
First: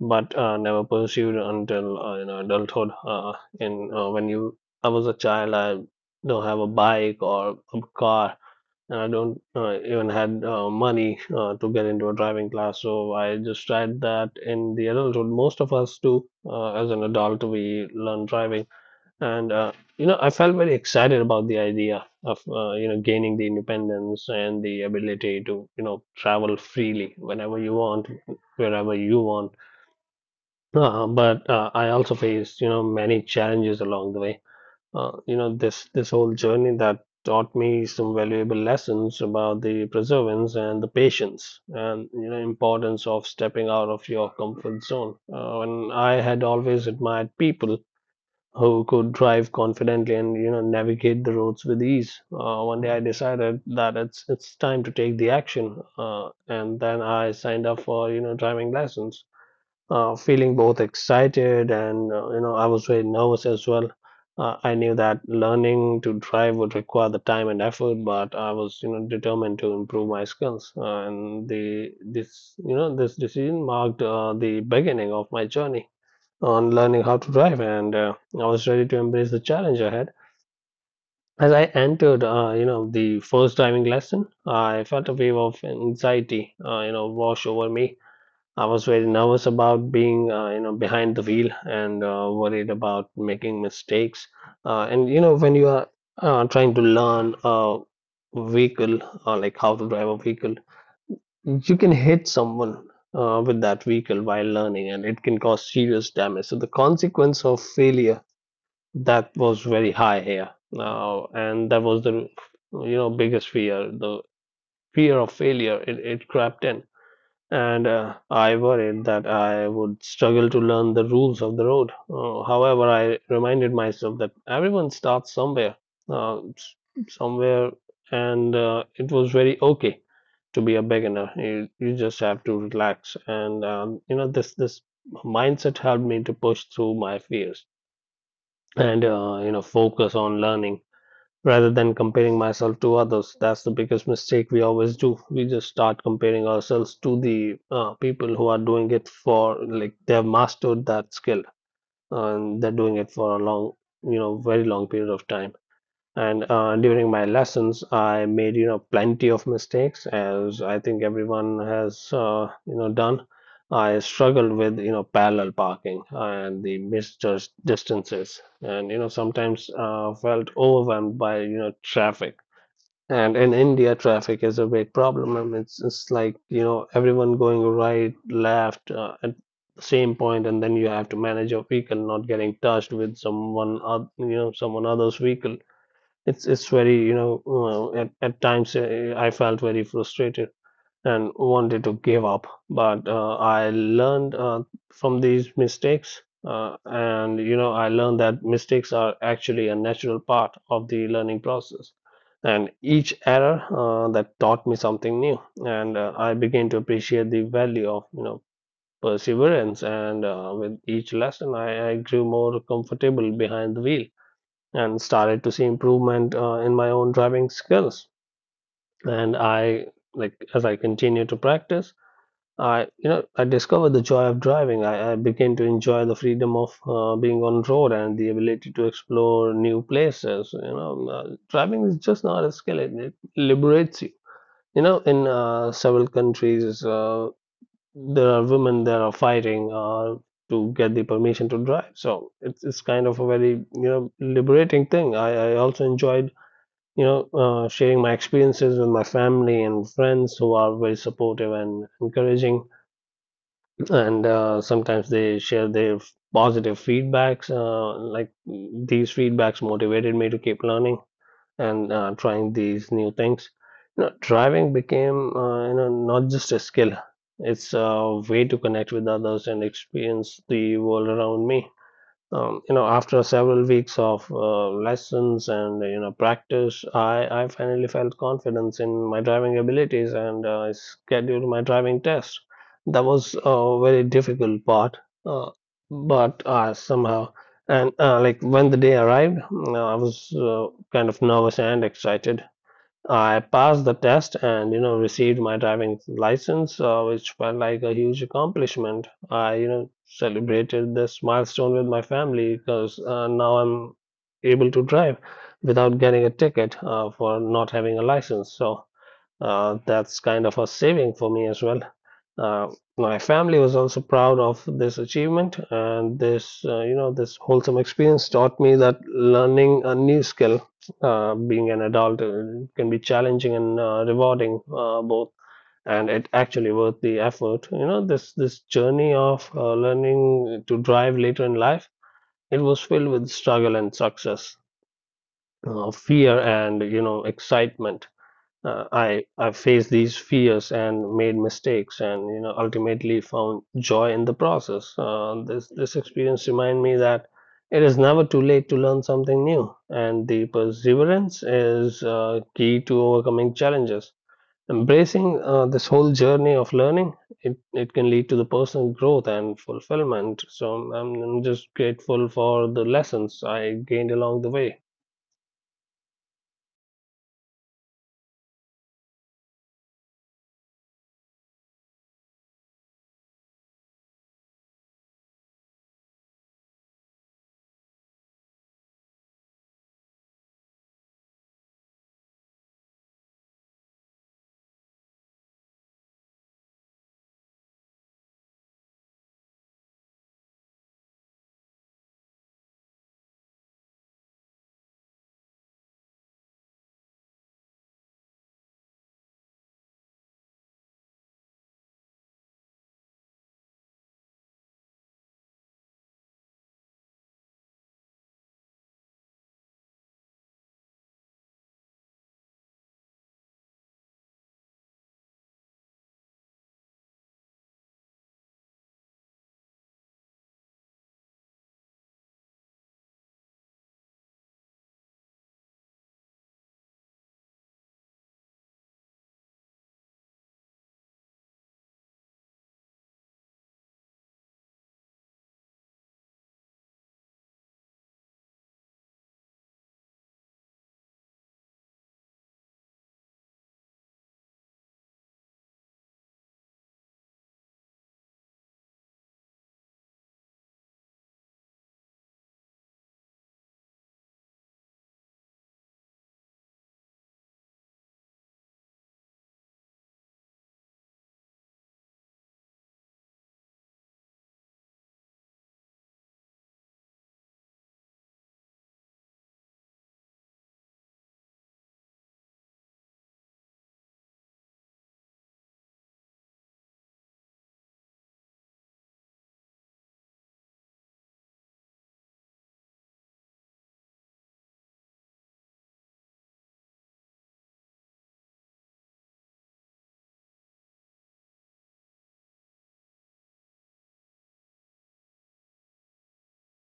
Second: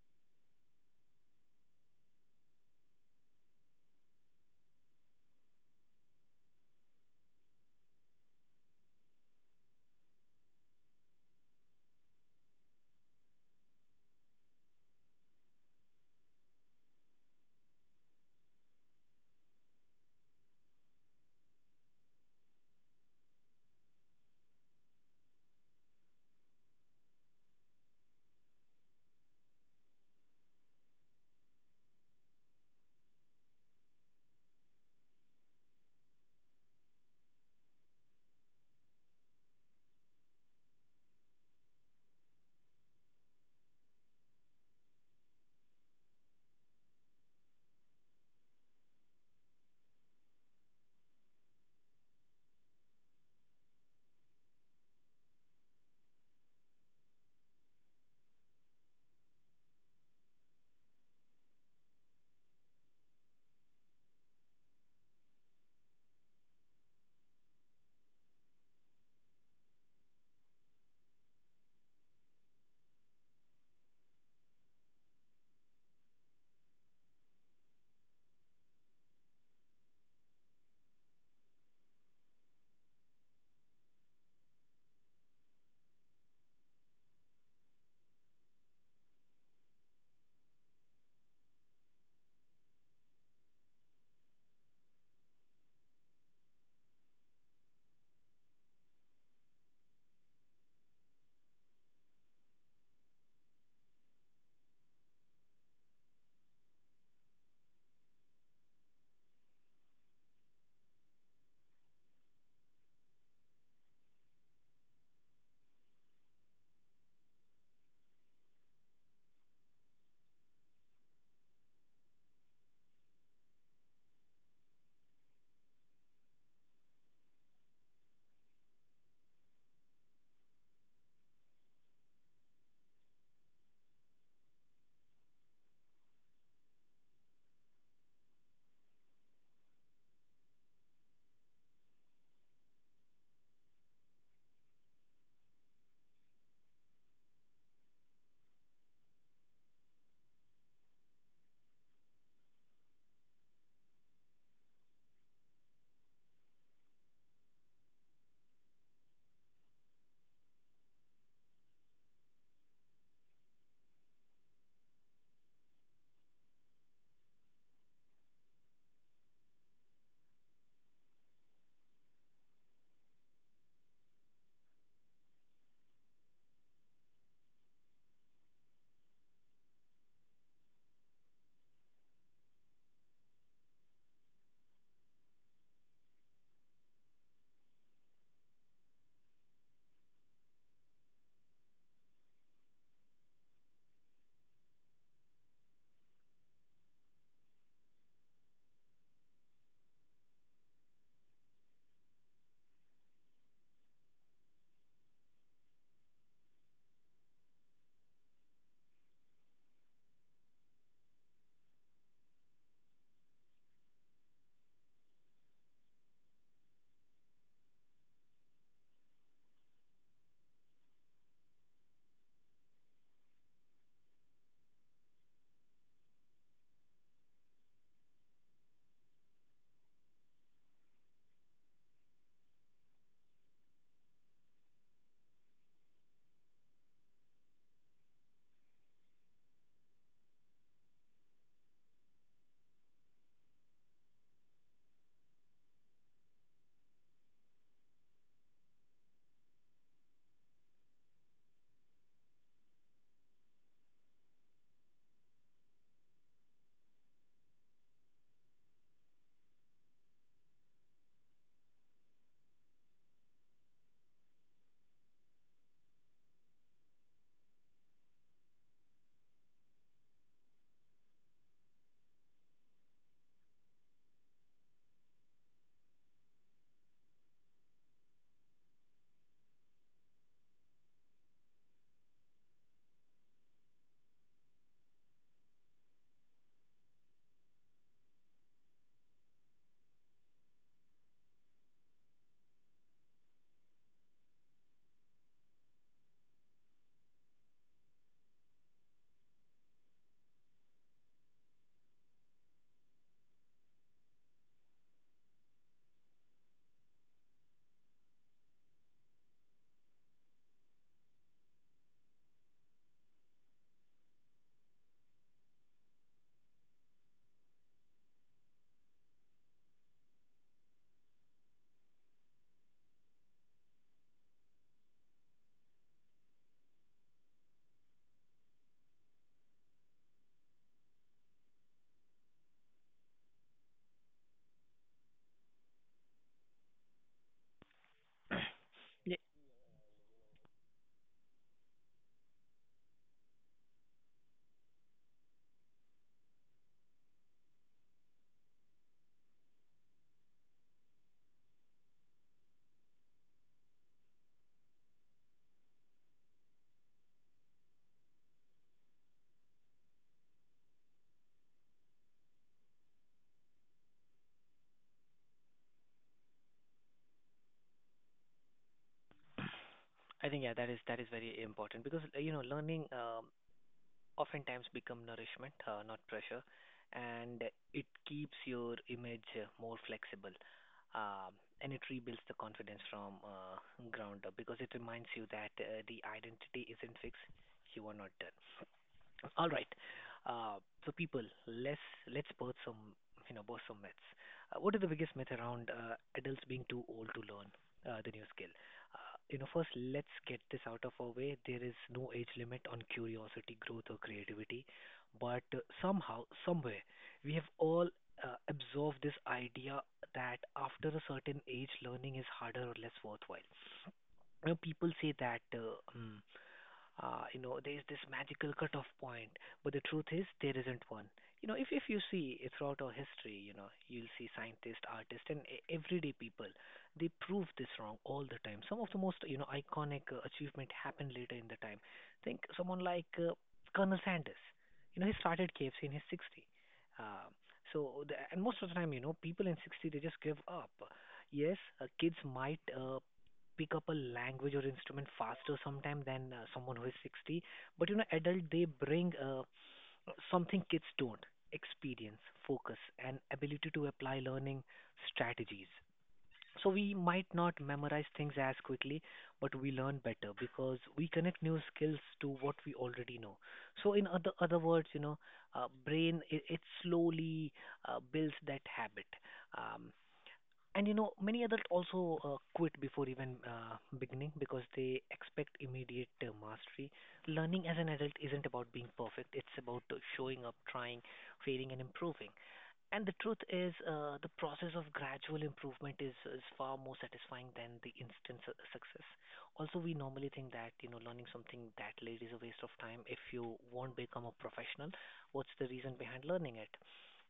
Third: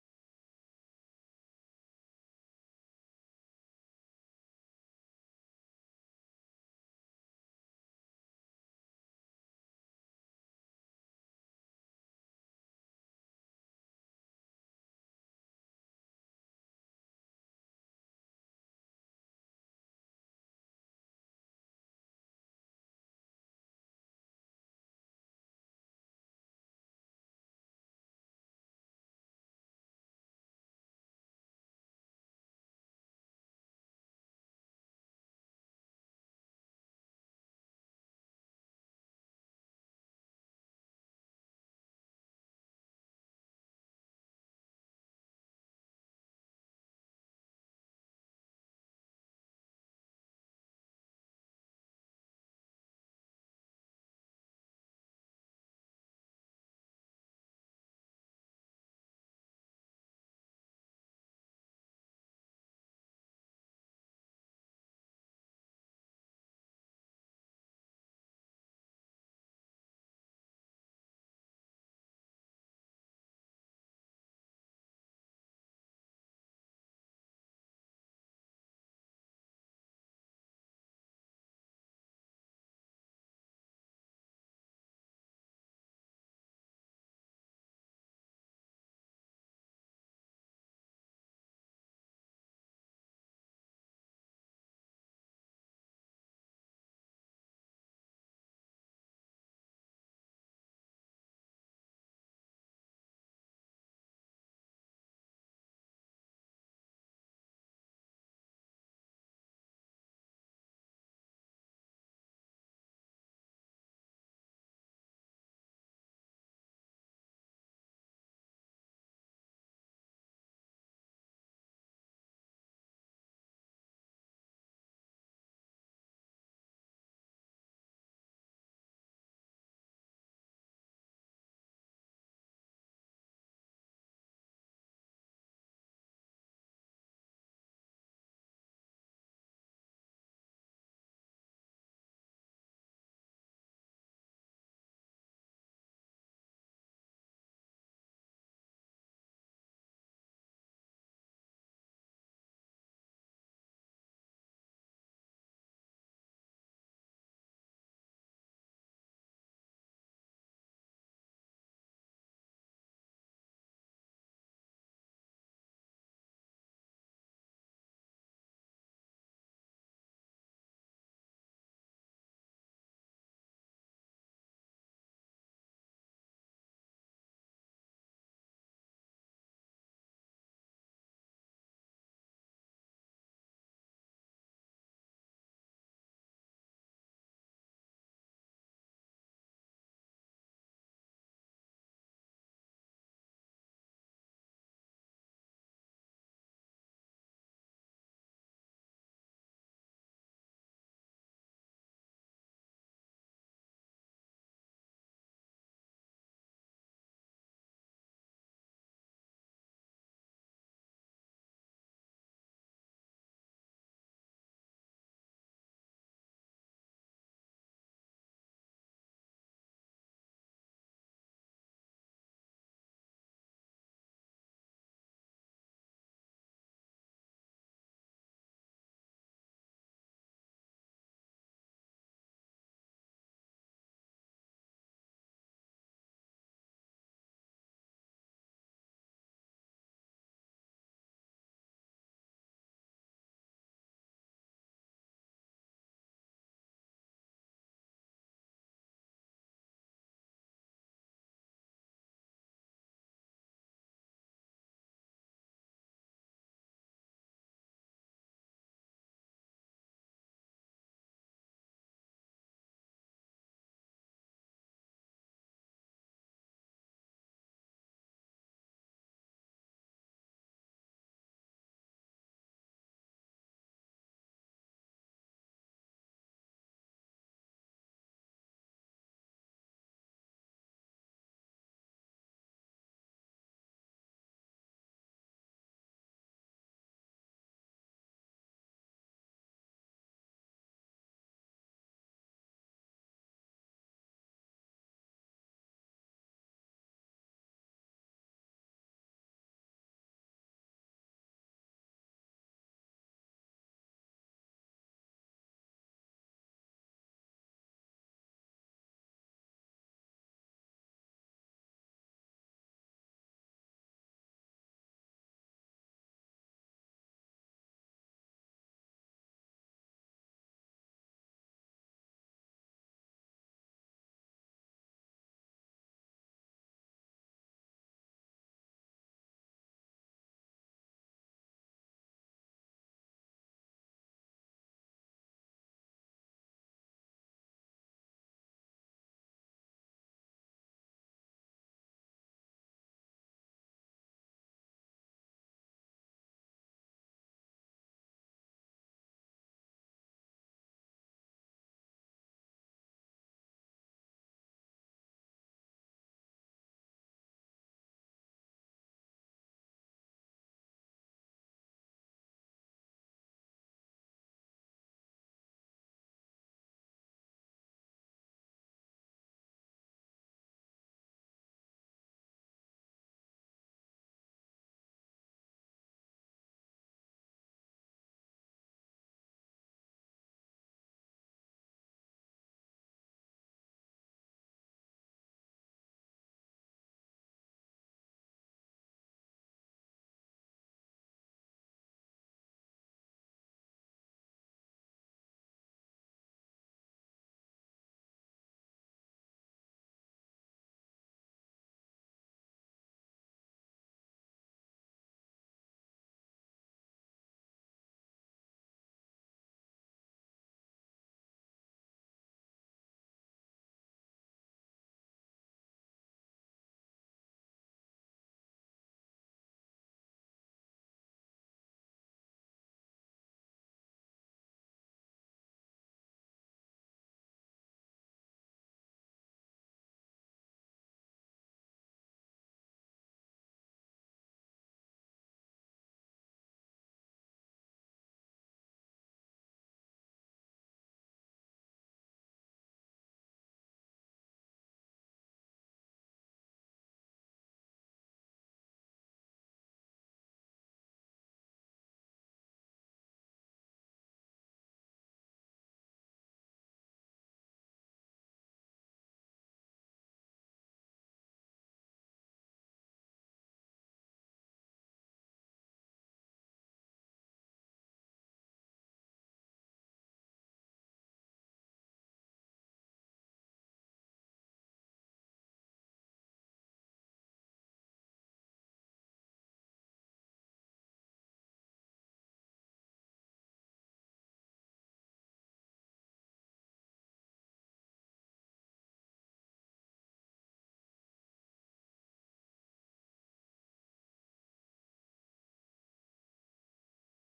[SPEAKER 3] but never pursued until, you know, adulthood. In uh, when you, I was a child, I don't have a bike or a car, and I don't even had money to get into a driving class. So I just tried that in the adulthood. Most of us do, as an adult, we learn driving. And you know, I felt very excited about the idea of, you know, gaining the independence and the ability to, you know, travel freely whenever you want, wherever you want. But I also faced, you know, many challenges along the way. You know, this whole journey that taught me some valuable lessons about the perseverance and the patience and, you know, importance of stepping out of your comfort zone. And I had always admired people who could drive confidently and, you know, navigate the roads with ease. One day I decided that it's time to take the action, and then I signed up for, you know, driving lessons. Feeling both excited and, you know, I was very nervous as well. I knew that learning to drive would require the time and effort, but I was, you know, determined to improve my skills. And the This, you know, this decision marked the beginning of my journey on learning how to drive, and I was ready to embrace the challenge ahead. As I entered, you know, the first driving lesson, I felt a wave of anxiety, you know, wash over me. I was very nervous about being, you know, behind the wheel and worried about making mistakes. And you know, when you are trying to learn a vehicle, like how to drive a vehicle, you can hit someone with that vehicle while learning, and it can cause serious damage. So the consequence of failure, that was very high here now, and that was the, you know, biggest fear, the fear of failure. It crept in, and I worried that I would struggle to learn the rules of the road. However, I reminded myself that everyone starts somewhere, uh, s- somewhere, and it was very okay to be a beginner. You just have to relax. And you know, this mindset helped me to push through my fears, and you know, focus on learning rather than comparing myself to others. That's the biggest mistake we always do: we just start comparing ourselves to the people who are doing it for, like, they have mastered that skill and they're doing it for a long, you know, very long period of time. And during my lessons, I made, you know, plenty of mistakes, as I think everyone has, you know, done. I struggled with, you know, parallel parking and the misjudged distances, and you know sometimes felt overwhelmed by, you know, traffic. And in India, traffic is a big problem. I mean, it's like, you know, everyone going right, left, at the same point, and then you have to manage your vehicle not getting touched with someone, you know, someone other's vehicle. It's very at times, I felt very frustrated and wanted to give up, but I learned, from these mistakes, and I learned that mistakes are actually a natural part of the learning process. And each error that taught me something new, and I began to appreciate the value of perseverance. And with each lesson, I grew more comfortable behind the wheel and started to see improvement in my own driving skills. And I like as I continue to practice, I you know I discovered the joy of driving. I began to enjoy the freedom of being on road and the ability to explore new places. Driving is just not a skill; it liberates you. You know, in several countries, there are women that are fighting to get the permission to drive. So it's kind of a very liberating thing. I also enjoyed sharing my experiences with my family and friends who are very supportive and encouraging. And sometimes they share their positive feedbacks. These feedbacks motivated me to keep learning and trying these new things. Driving became, not just a skill. It's a way to connect with others and experience the world around me. After several weeks of lessons and practice, I finally felt confidence in my driving abilities, and I scheduled my driving test. That was a very difficult part, uh, but somehow and like when the day arrived, I was kind of nervous and excited. I passed the test and received my driving license, which felt like a huge accomplishment. I celebrated this milestone with my family because now I'm able to drive without getting a ticket for not having a license. So that's kind of a saving for me as well. Uh, my family was also proud of this achievement, and this, this wholesome experience taught me that learning a new skill, being an adult, can be challenging and rewarding, both, and it actually worth the effort. You know, this journey of learning to drive later in life, it was filled with struggle and success, fear and excitement.
[SPEAKER 1] Yeah.
[SPEAKER 3] I faced these fears and made mistakes, and ultimately found joy in the process. This experience reminded me that it is never too late to learn something new, and the perseverance is key to overcoming challenges. Embracing this whole journey of learning, it can lead to the personal growth and fulfillment. So I'm just grateful for the lessons I gained along the way.
[SPEAKER 1] I think yeah, that is very important because you know learning, oftentimes become nourishment, not pressure, and it keeps your image more flexible. Um, and it rebuilds the confidence from ground up, because it reminds you that the identity isn't fixed, you are not done. All right. Uh, so people, let's let's birth some, you know, birth some myths. What is the biggest myth around adults being too old to learn the new skill? You know, first let's get this out of our way. There is no age limit on curiosity, growth, or creativity, but somehow, somewhere, we have all absorbed this idea that after a certain age, learning is harder or less worthwhile. You know, people say that um, you know, there is this magical cutoff point, but the truth is there isn't one. You know, if you see it throughout our history, you know, you'll see scientists, artists, and e- everyday people, they prove this wrong all the time. Some of the most, you know, iconic achievement happened later in the time. Think someone like Colonel Sanders. You know, he started KFC in his 60s. Um, so the, and most of the time, you know, people in their 60s they just give up. Yes, kids might pick up a language or instrument faster sometime than someone who is 60, but you know adult they bring something kids don't: experience, focus, and ability to apply learning strategies. So we might not memorize things as quickly, but we learn better because we connect new skills to what we already know. So in other words, you know, brain, it slowly builds that habit. um, and you know, many adults also quit before even beginning because they expect immediate mastery. Learning as an adult isn't about being perfect, it's about showing up, trying, failing, and improving. And the truth is, the process of gradual improvement is far more satisfying than the instant su- success. Also, we normally think that you know learning something that late is a waste of time. If you won't become a professional, what's the reason behind learning it?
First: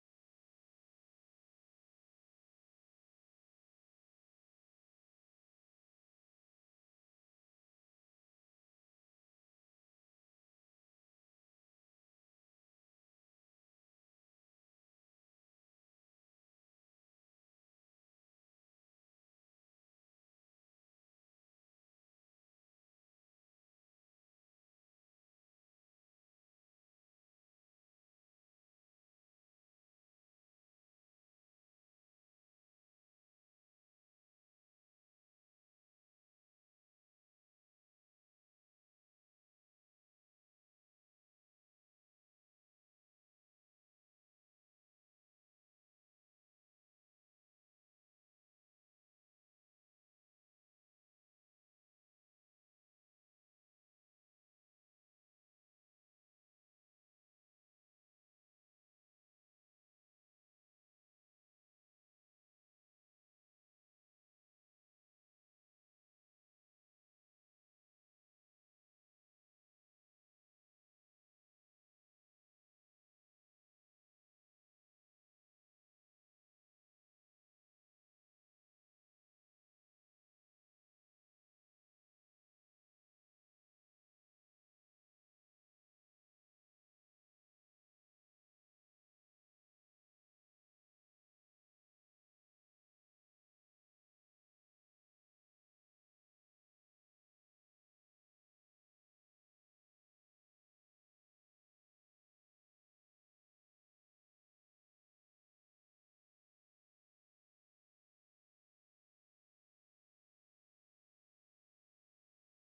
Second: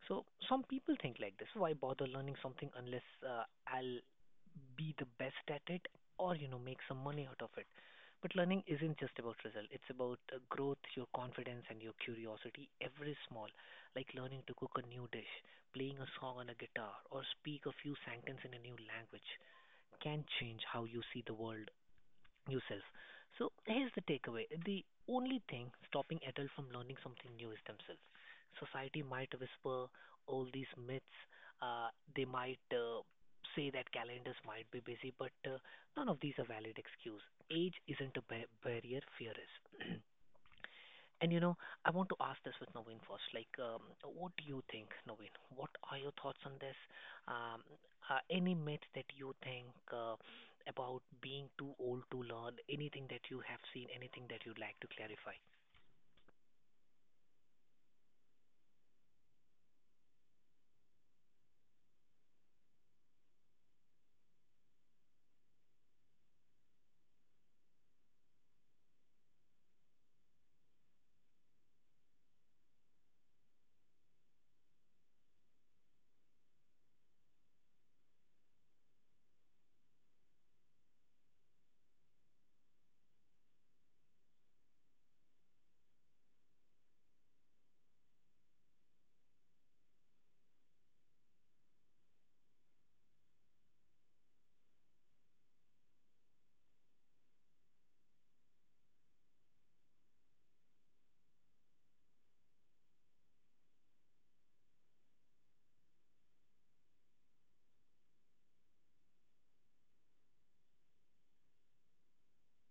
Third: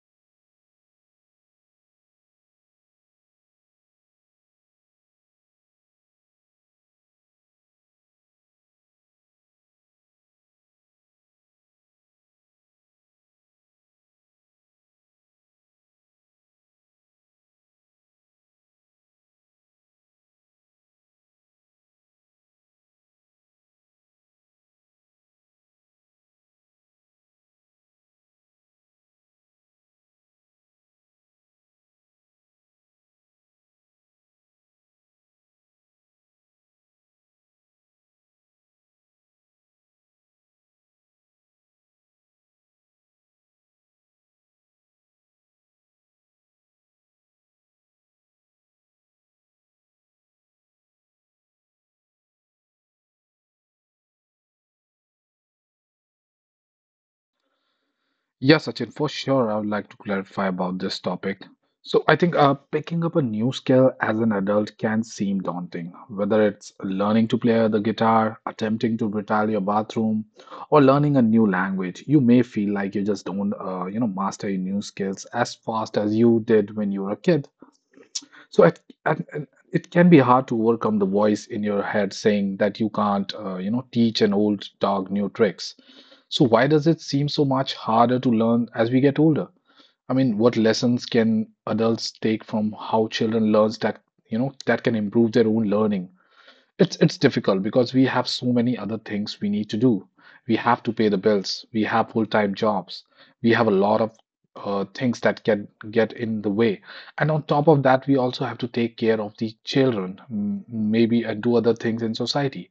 [SPEAKER 1] So some people think like this: Why bother learning something unless I'll be the best at it or you know make some money out of it? But learning isn't just about result. It's about growth, your confidence, and your curiosity. Every small, like learning to cook a new dish, playing a song on a guitar, or speak a few sentences in a new language, can change how you see the world, yourself. So here's the takeaway. The only thing stopping adults from learning something new is themselves. Society might whisper all these myths. Uh, they might say that calendars might be busy, but none of these are valid excuse. Age isn't a ba- barrier, fear is. And you know, I want to ask this with Naveen first. Like, what do you think, Naveen? What are your thoughts on this? Um, any myth that you think uh, about being too old to learn? Anything that you have seen? Anything that you'd like to clarify?
[SPEAKER 2] Yeah, Sachin, for sure. I would like to clarify about this topic. So I think picking up a new skill as an adult can seem daunting, whether it's learning to play the guitar, attempting to retile your bathroom, or learning a new language. You may feel like you just don't master your new skills as fast as you did when you were a kid. So at, at- it can be hard to overcome the voice in your head saying that you can't teach an old dog new tricks. So why does it seem so much harder to learn as we get older? I mean, what lessons can adults take from how children learn that can improve their own learning? It's difficult because we have so many other things we need to do. We have to pay the bills. We have full-time jobs. We have a lot of things that can get in the way. And on top of that, we also have to take care of the children, maybe, and do other things in society.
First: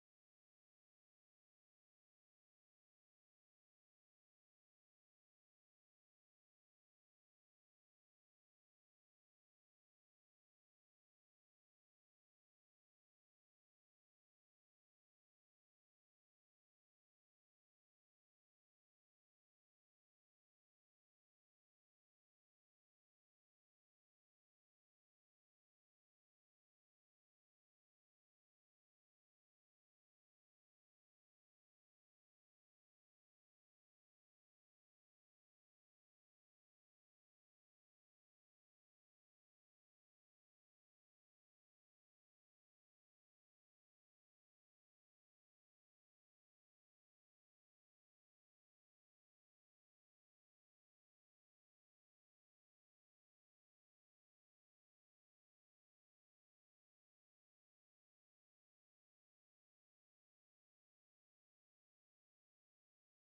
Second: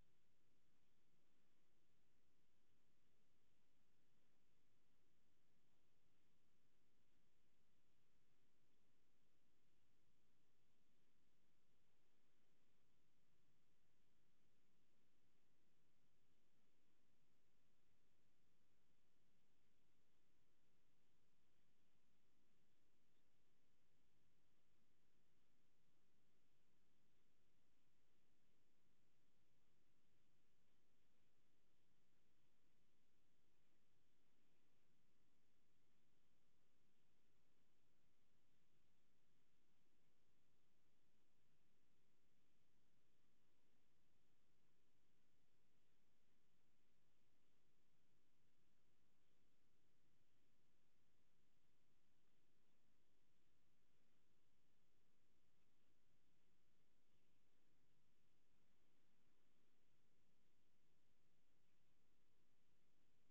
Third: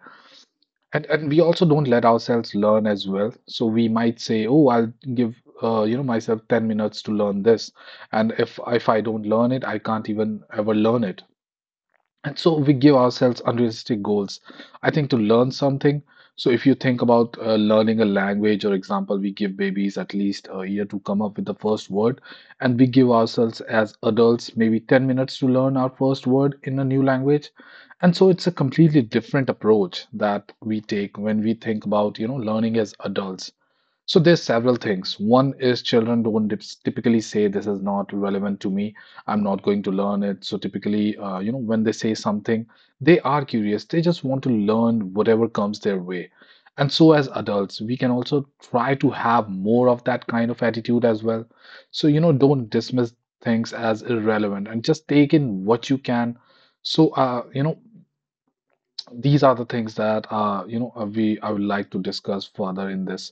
[SPEAKER 2] And we also don't let ourselves learn as well. So we might say, "Oh, I'll give myself 10 minutes to learn this." And if I don't learn it, I can't even ever learn it. And so we give ourselves unrealistic goals. I think to learn something, so if you think about learning a language, or example, we give babies at least a year to come up with the first word, and we give ourselves as adults maybe 10 minutes to learn our first word in a new language. And so it's a completely different approach that we take when we think about learning as adults. So there's several things. One is children don't typically say this is not relevant to me. I'm not going to learn it. So typically, when they say something, they are curious. They just want to learn whatever comes their way. And so as adults, we can also try to have more of that kind of attitude as well. So, don't dismiss things as irrelevant and just take in what you can. So, these are the things that you know we I would like to discuss further in this,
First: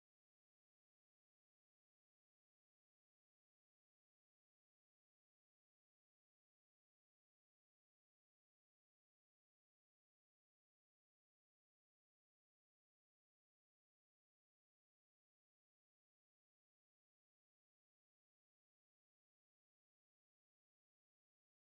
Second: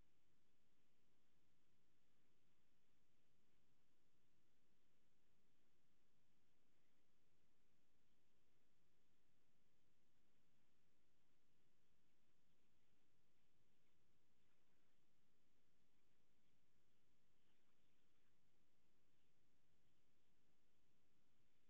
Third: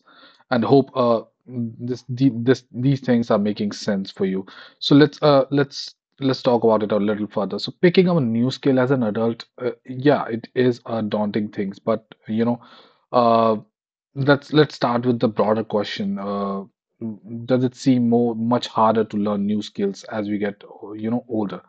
[SPEAKER 2] and hope this the, this these things are making sense for you. So let's talk about it a little further. So picking up a new skill as an adult, yeah, it is a daunting thing, but uh, let's start with the broader question. Does it seem more much harder to learn new skills as we get you know older?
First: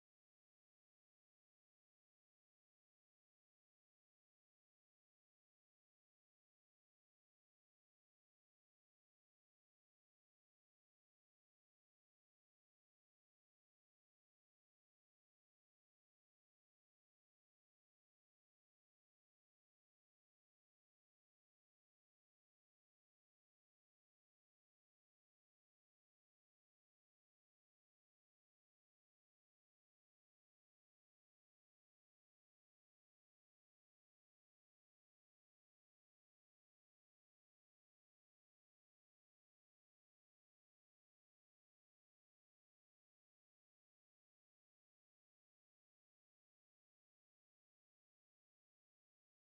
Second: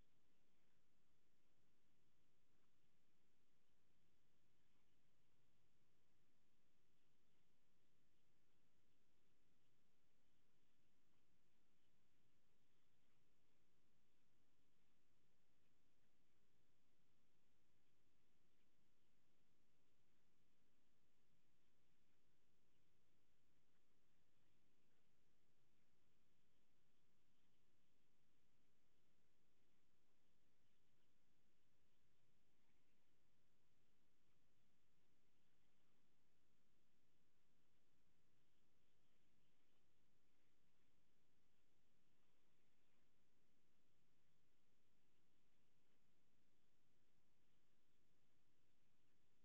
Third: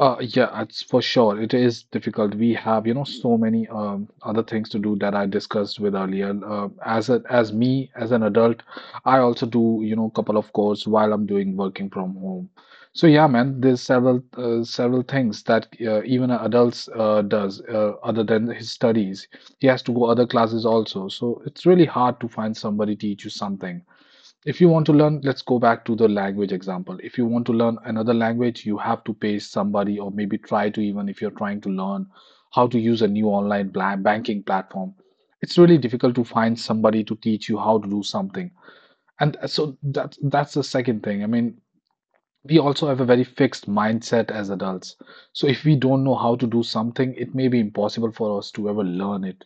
[SPEAKER 2] Yeah, it's for sure. It is difficult. We have so many other things to do that I discussed with earlier. As a, as an adult, I also do couple of courses while I'm doing working from home. So yeah, man, there's several things that even an adults does other than his studies. He has to go other classes also. So it's really hard to find somebody teach you something. If you want to learn, let's go back to the language example. If you want to learn another language, you have to pay somebody, or maybe try to even if you're trying to learn how to use a new online banking platform. It's really difficult to find somebody to teach you how to do something. And so that's the second thing. I mean, we also have a very fixed mindset as adults. So if we don't know how to do something, it may be impossible for us to ever learn it.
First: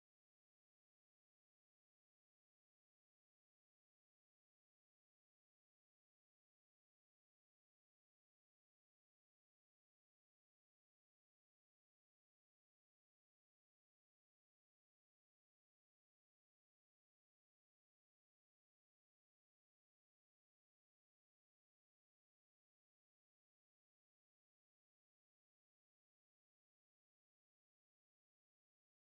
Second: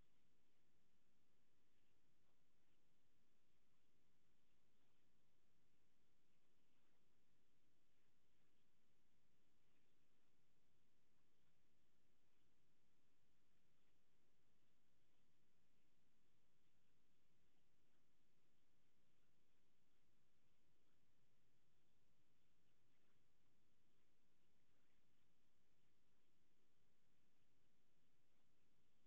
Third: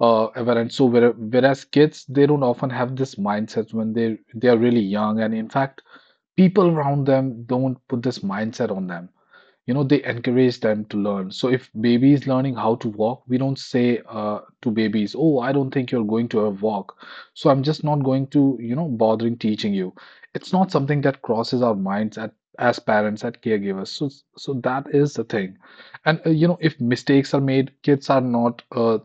[SPEAKER 2] Ever and so whereas kids, they don't often have this mindset when they are really young, and in fact, people around them don't put this mindset on them. They encourage them to learn. So if baby is learning how to walk, we don't say to babies, "Oh, I don't think you're going to a walk, so I'm just not going to bothering teaching you." It's not something that crosses our minds at, as parents at caregivers. So that is the thing. And if mistakes are made, kids are not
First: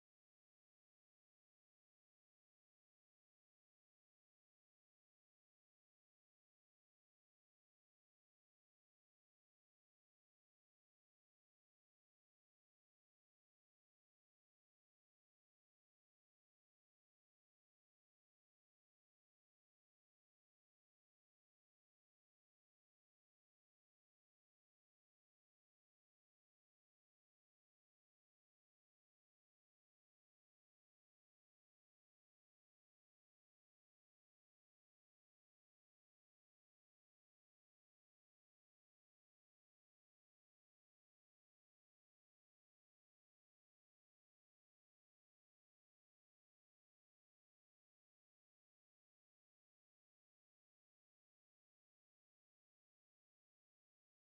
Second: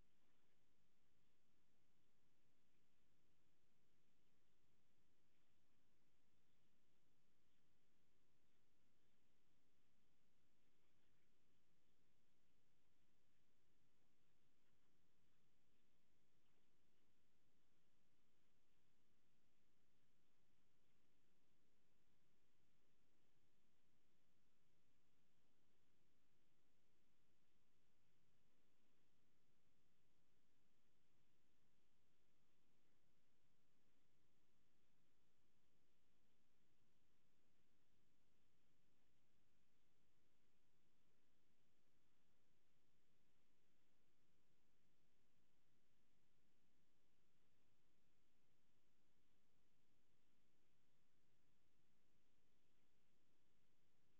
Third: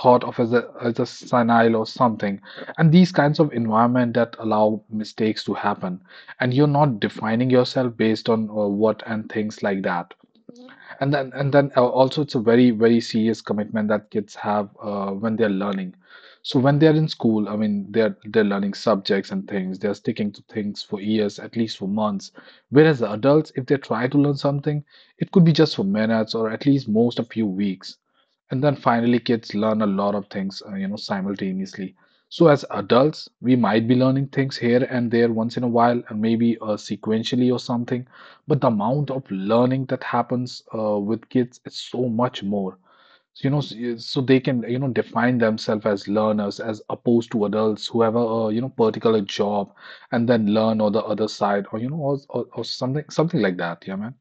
[SPEAKER 2] thought of as a senile or something. And these kinds of environment that allow mistakes to happen, and you're not defining yourself based on what and things like that. And then also, it's a very, very serious commitment that kids have when they're learning. So when they're in school, I mean, they're learning subjects and things. They're sticking to things for years, at least for months. Whereas the adults, if they try to learn something, it could be just for minutes or at least most a few weeks. And then finally, kids learn a lot of things simultaneously. So as adults, we might be learning things here and there once in a while, and maybe sequentially or something, but the amount of learning that happens with kids is so much more. So, so they can define themselves as learners as opposed to adults who have a particular job, and then learn on the other side or, you know, or something, like that. Yeah, man.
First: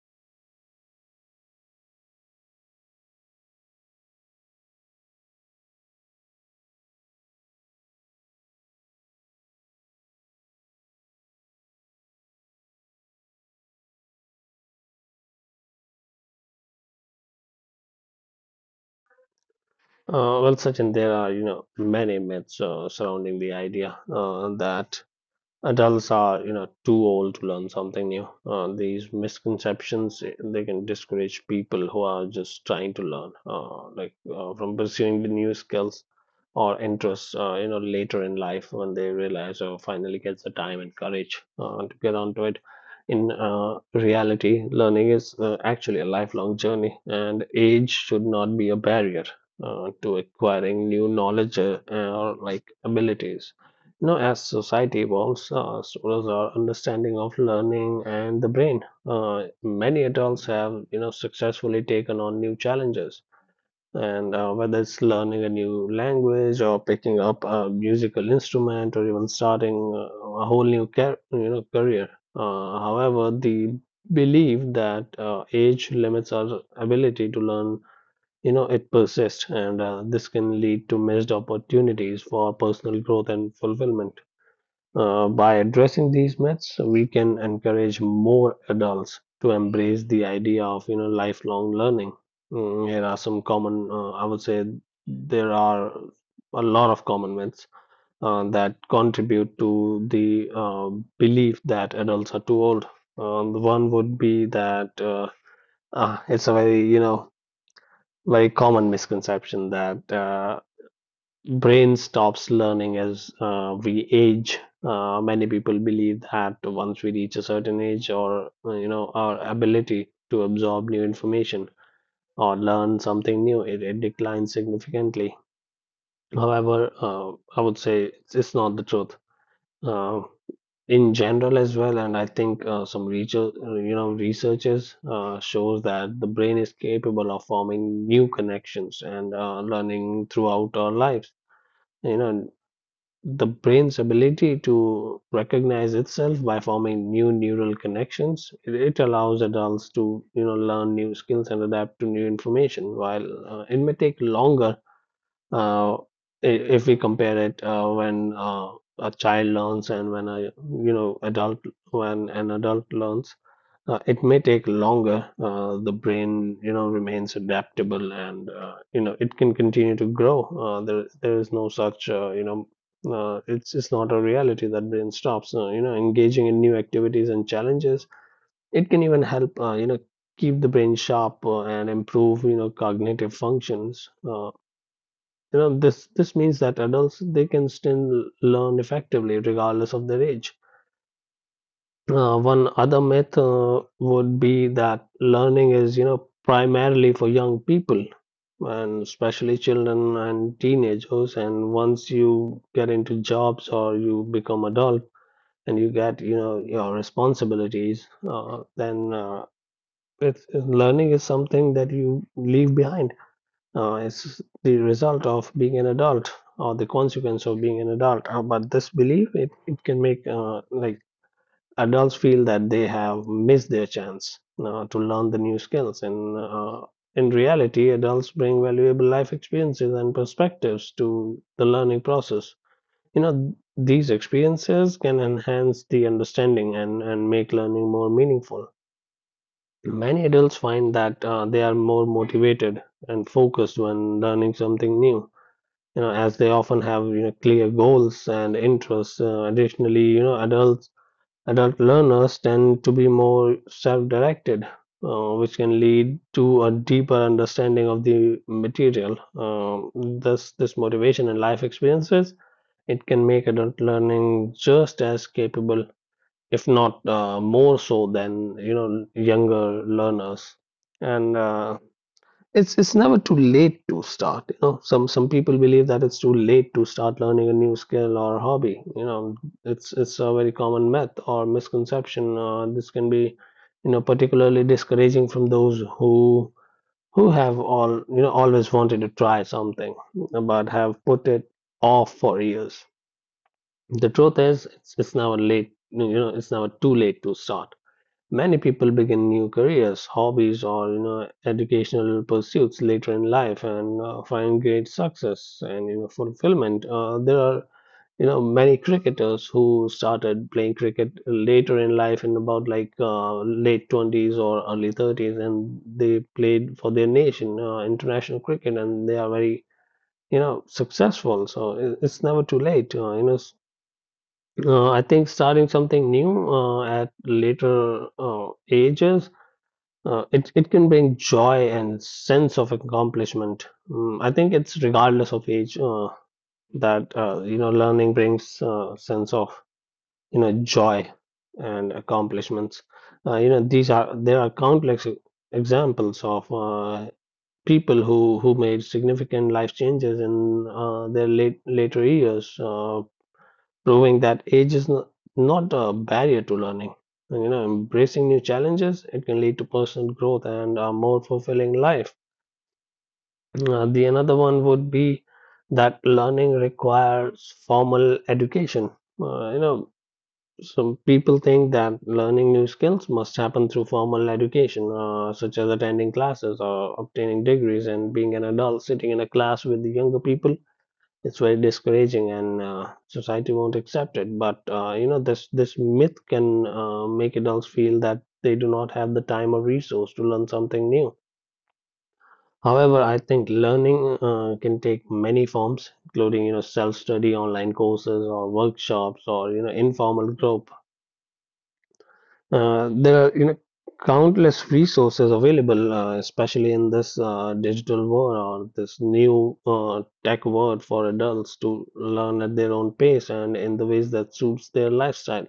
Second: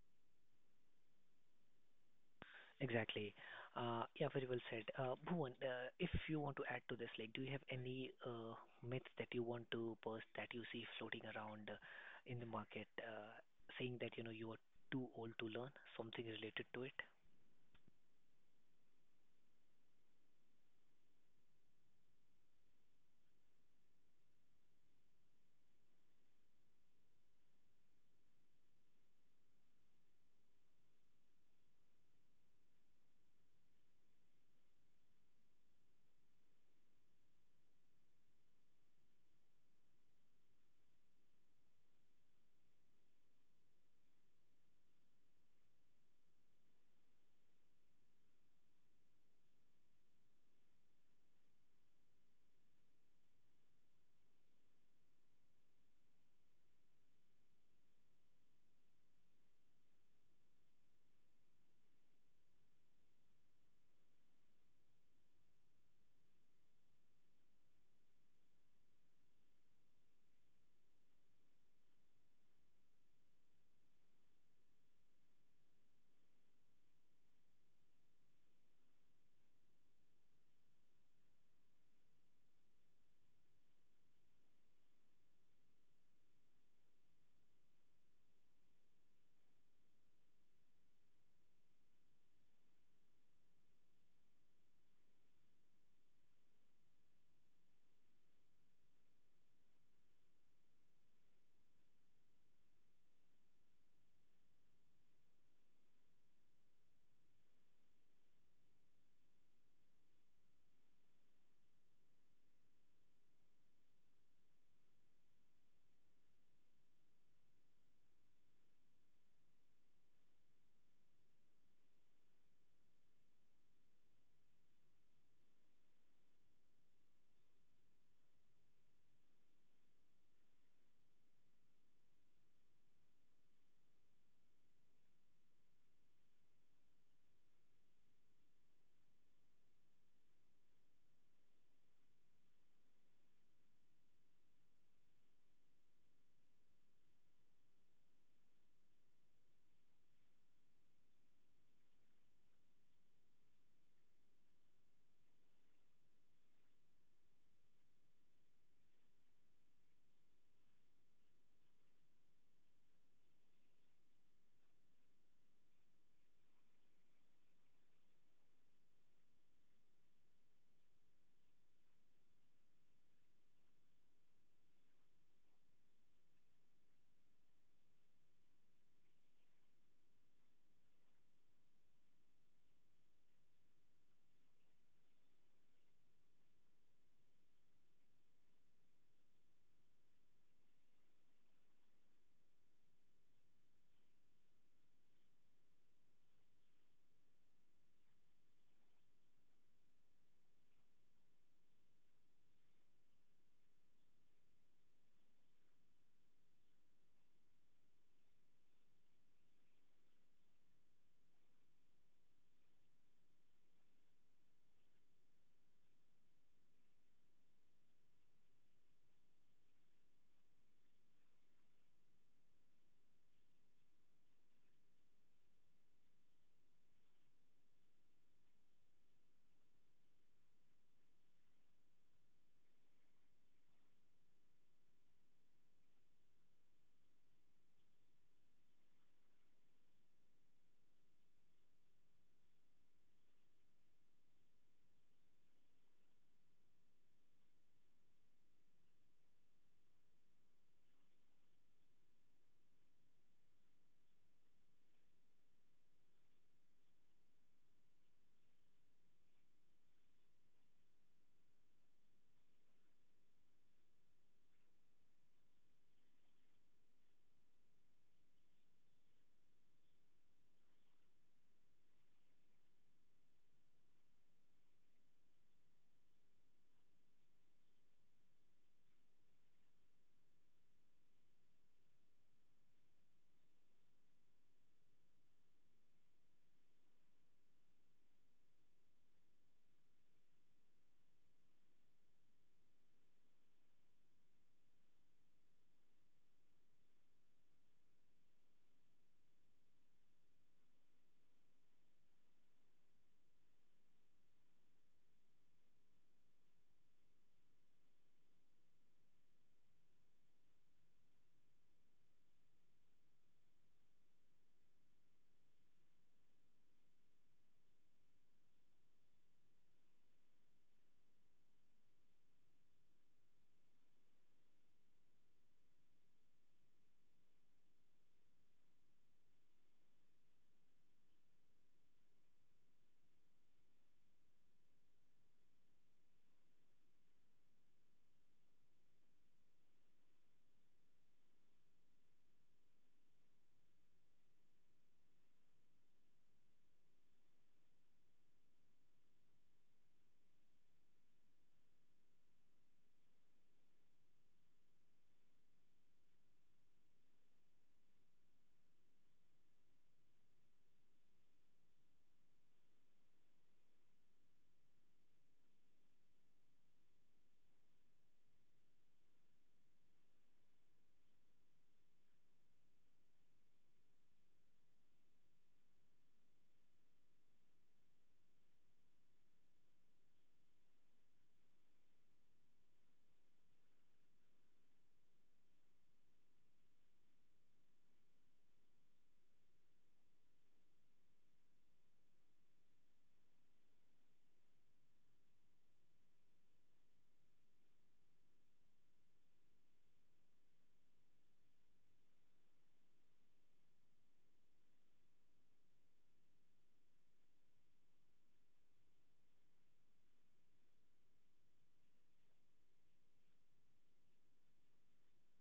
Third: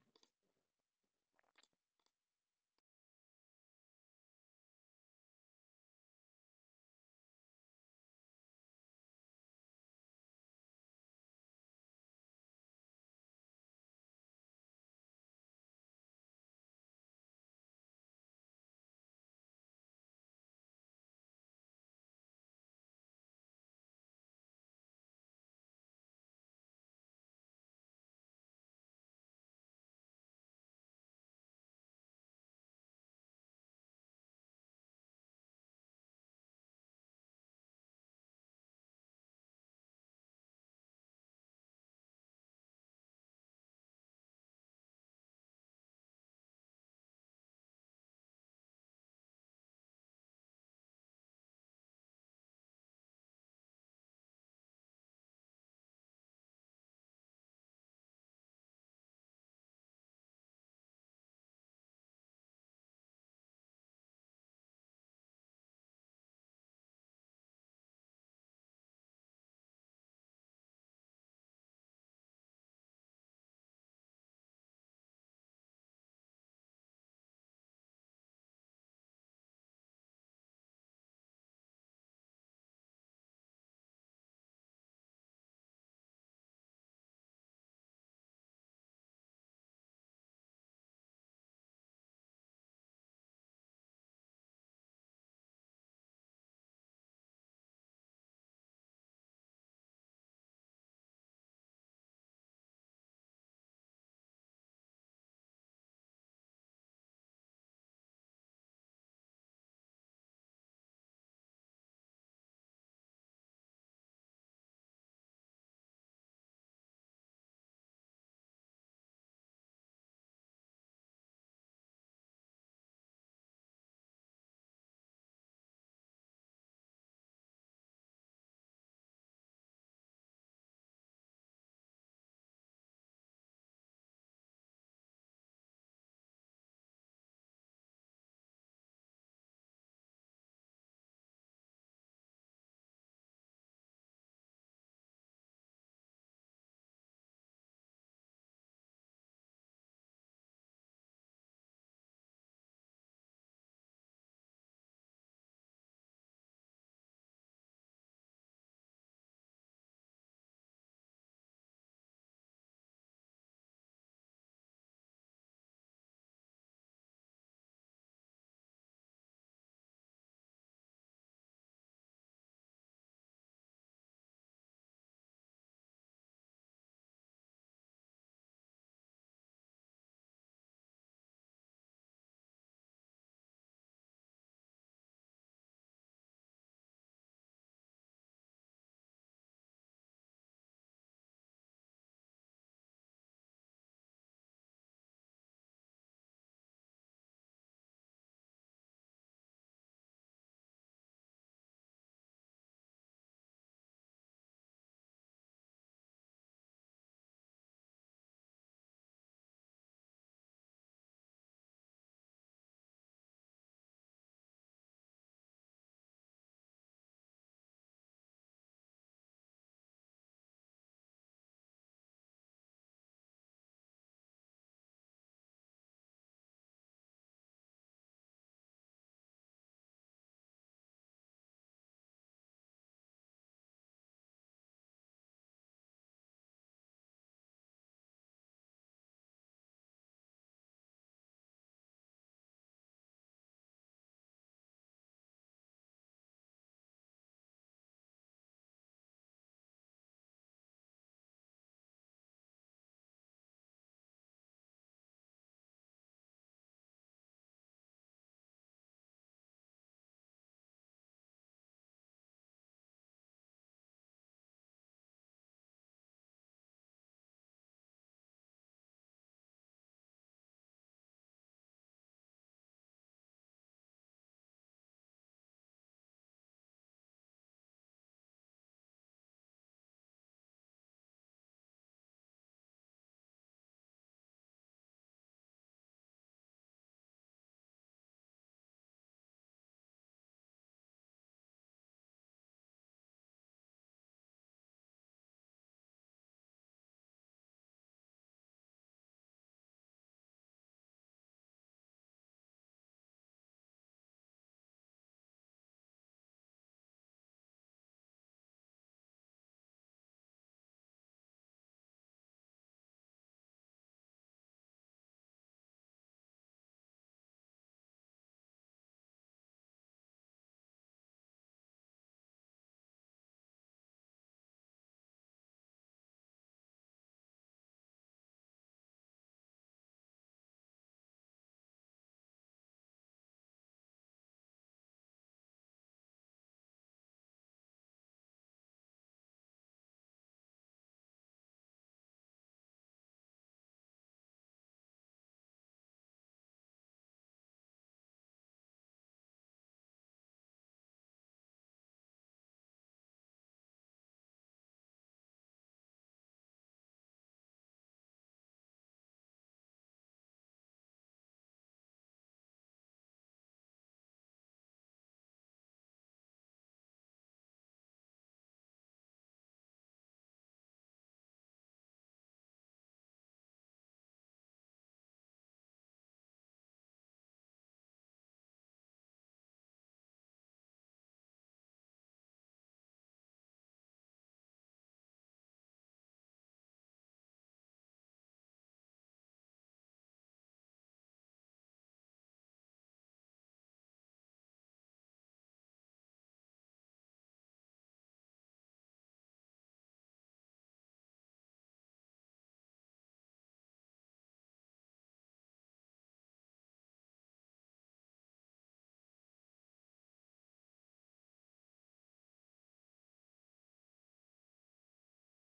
[SPEAKER 1] Exactly. Yeah, very well said. Bhuvan, if you want to add to this, like, do you have any myths that you want to burst that you see floating around in the market, saying that you know you are too old to learn? Something related to it?
[SPEAKER 3] Well, Sachin, there are many myths surrounding the idea that adults are too old to learn something new. These misconceptions, they can discourage people who are just trying to learn, from pursuing the new skills or interests later in life, when they realize or finally gets the time and courage to get onto it. In reality, learning is actually a lifelong journey, and age should not be a barrier to acquiring new knowledge, or like abilities. You know, as society evolves, so does our understanding of learning and the brain. Many adults have, you know, successfully taken on new challenges, and whether it's learning a new language or picking up a musical instrument or even starting a whole new, career. However, the belief that age limits our ability to learn, you know, it persists, and this can lead to missed opportunities for personal growth and fulfillment. By addressing these myths, we can encourage more adults to embrace the idea of lifelong learning. Mm, here are some common, I would say, there are a lot of common myths that contribute to the belief that adults are too old. The one would be that, it's a very, very common misconception that brain stops learning as we age. Many people believe that once we reach a certain age, or our ability to absorb new information or learn something new, it declines significantly. However, I would say it's not the truth. Uh, in general as well, and I think some research, researchers shows that the brain is capable of forming new connections and learning throughout our lives. you know The brain's ability to recognize itself by forming new neural connections, it allows adults to, you know, learn new skills and adapt to new information. While it may take longer, uh, if we compare it when a child learns and when a, you know, adult when an adult learns. It may take longer. The brain, you know, remains adaptable, and you know, it can continue to grow. There is no such, it's not a reality that brain stops. You know, engaging in new activities and challenges, it can even help, you know, keep the brain sharp and improve, you know, cognitive functions. This means that adults, they can still learn effectively regardless of their age. One other myth would be that learning is, you know, primarily for young people, and especially children and teenagers. And once you get into jobs or you become adult and you get, you know, your responsibilities, then learning is something that you leave behind. It's the result of being an adult, or the consequence of being an adult. But this belief, it can make, adults feel that they have missed their chance to learn the new skills, and in reality, adults bring valuable life experiences and perspectives to the learning process. You know, these experiences can enhance the understanding, and, make learning more meaningful. Many adults find that they are more motivated and focused when learning something new, as they often have clear goals and interests. Additionally, you know, adult learners tend to be more self-directed, which can lead to a deeper understanding of the material. Thus, this motivation and life experiences, it can make adult learning just as capable, if not more so, than younger learners. And it's never too late to start. You know, some people believe that it's too late to start learning a new skill or hobby. You know, it's a very common myth or misconception. This can be, you know, particularly discouraging from those who have all, always wanted to try something but have put it off for years. The truth is it's never late. You know, it's never too late to start. Many people begin new careers, hobbies, or educational pursuits later in life and find great success and fulfillment. There are many cricketers who started playing cricket later in life, in about like late 20s or early 30s, and they played for their nation, international cricket, and they are very, successful. So, it's never too late, I think starting something new at later ages, it can bring joy and sense of accomplishment. Mm, I think it's regardless of age, that learning brings sense of joy and accomplishments. You know these are There are countless examples of people who made significant life changes in their later years. Proving that age is not a barrier to learning. And, you know, embracing new challenges, it can lead to personal growth and a more fulfilling life. The another one would be that learning requires formal education. You know, some people think that learning new skills must happen through formal education, such as attending classes or obtaining degrees, and being an adult sitting in a class with the younger people, it's very discouraging, and society won't accept it. But this myth can make adults feel that they do not have the time or resource to learn something new. However, I think learning can take many forms, including self study, online courses, or workshops, or informal group. There are, countless resources available, especially in this digital world or this new tech world, for adults to learn at their own pace and in the ways that suits their lifestyle.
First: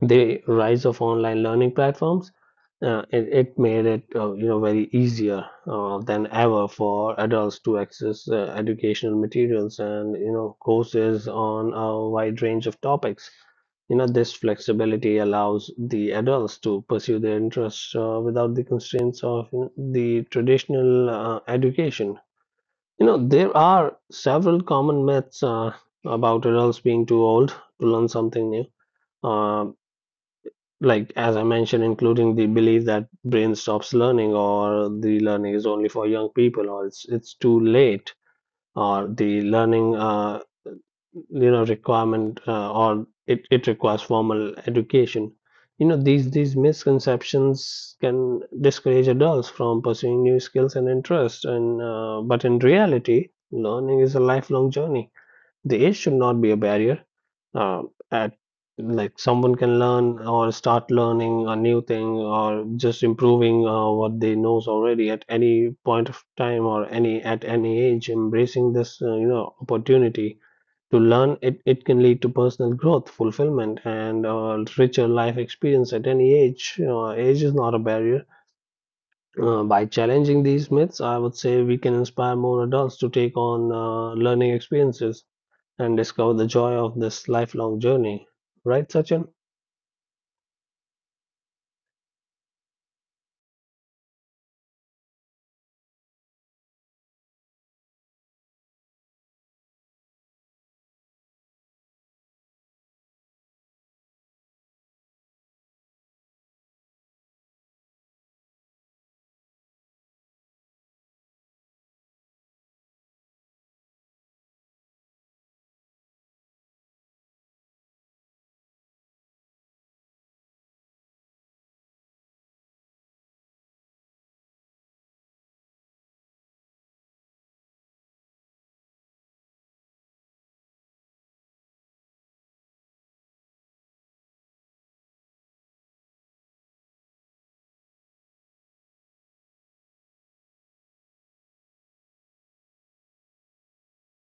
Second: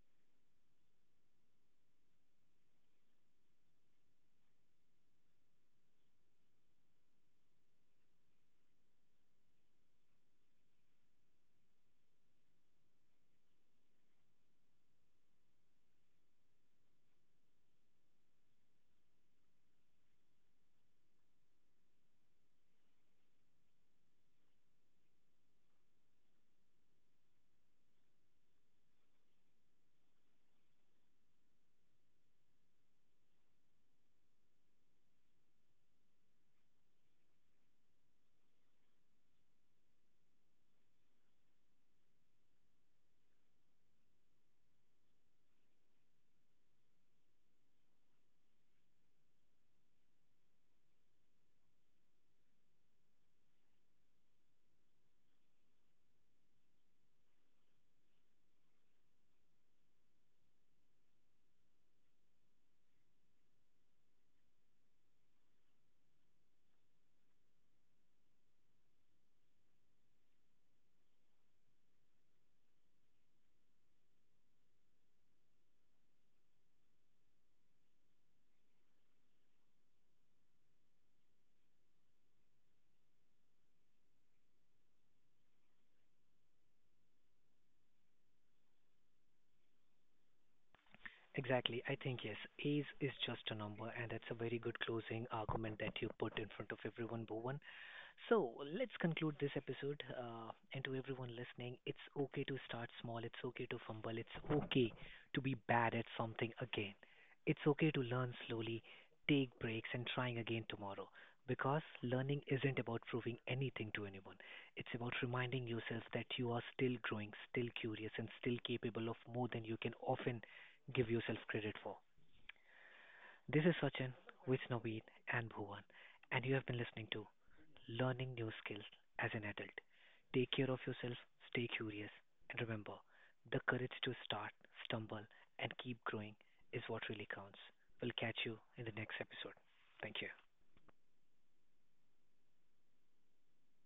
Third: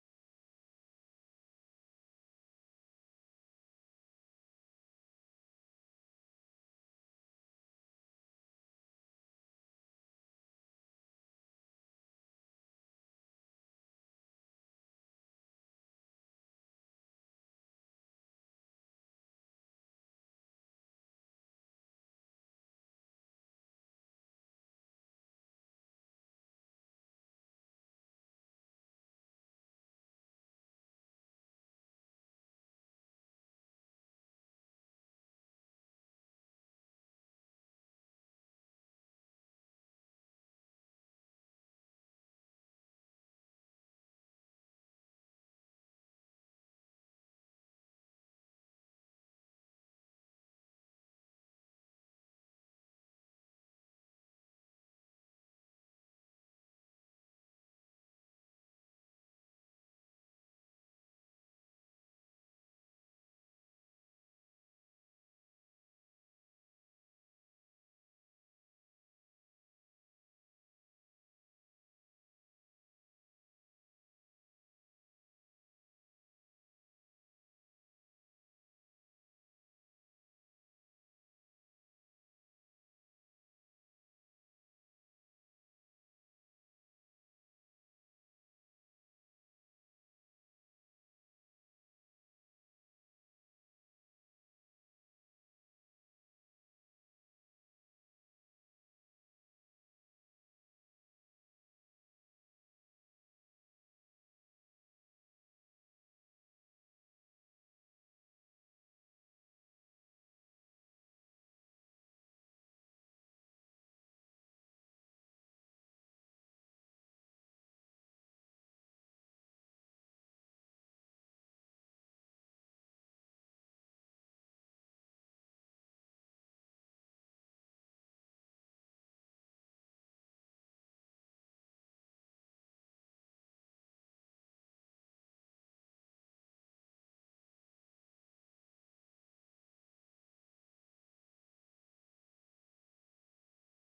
[SPEAKER 3] The rise of online learning platforms, it made it, you know, very easier than ever for adults to access educational materials and courses on a wide range of topics. You know, this flexibility allows the adults to pursue their interests without the constraints of, you know, the traditional education. You know, there are several common myths about adults being too old to learn something new. Um like as I mentioned, including the belief that brain stops learning, or the learning is only for young people, or it's too late, or the learning, you know requirement or it requires formal education. You know, these misconceptions can discourage adults from pursuing new skills and interests. And but in reality, learning is a lifelong journey. The age should not be a barrier, uh, at like someone can learn or start learning a new thing, or just improving what they knows already, at any point of time or any at any age. Embracing this, opportunity to learn, it can lead to personal growth, fulfillment, and richer life experience at any age. Age is not a barrier. By challenging these myths, I would say we can inspire more adults to take on learning experiences and discover the joy of this lifelong journey. Right, Sachin?
[SPEAKER 1] Exactly. I think yes, age is just a number, and that's a very good closing argument that you put in front of everyone, Bowen. So let's conclude this episode. And to everyone listening, it's okay to start small. It's okay to fumble. It's okay to be bad at something again. It's okay to learn slowly, take breaks, and trying again tomorrow. Because learning isn't about proving anything to anyone. It's about reminding yourself that you are still growing, still curious, and still capable of more than you can often give yourself credit for. This is Sachin with Naveed and Bhuvan, and you have been listening to learning new skills as an adult. Take care of yourself, stay curious, and remember the courage to start, stumble, and keep growing is what really counts. We'll catch you in the next episode. Thank you.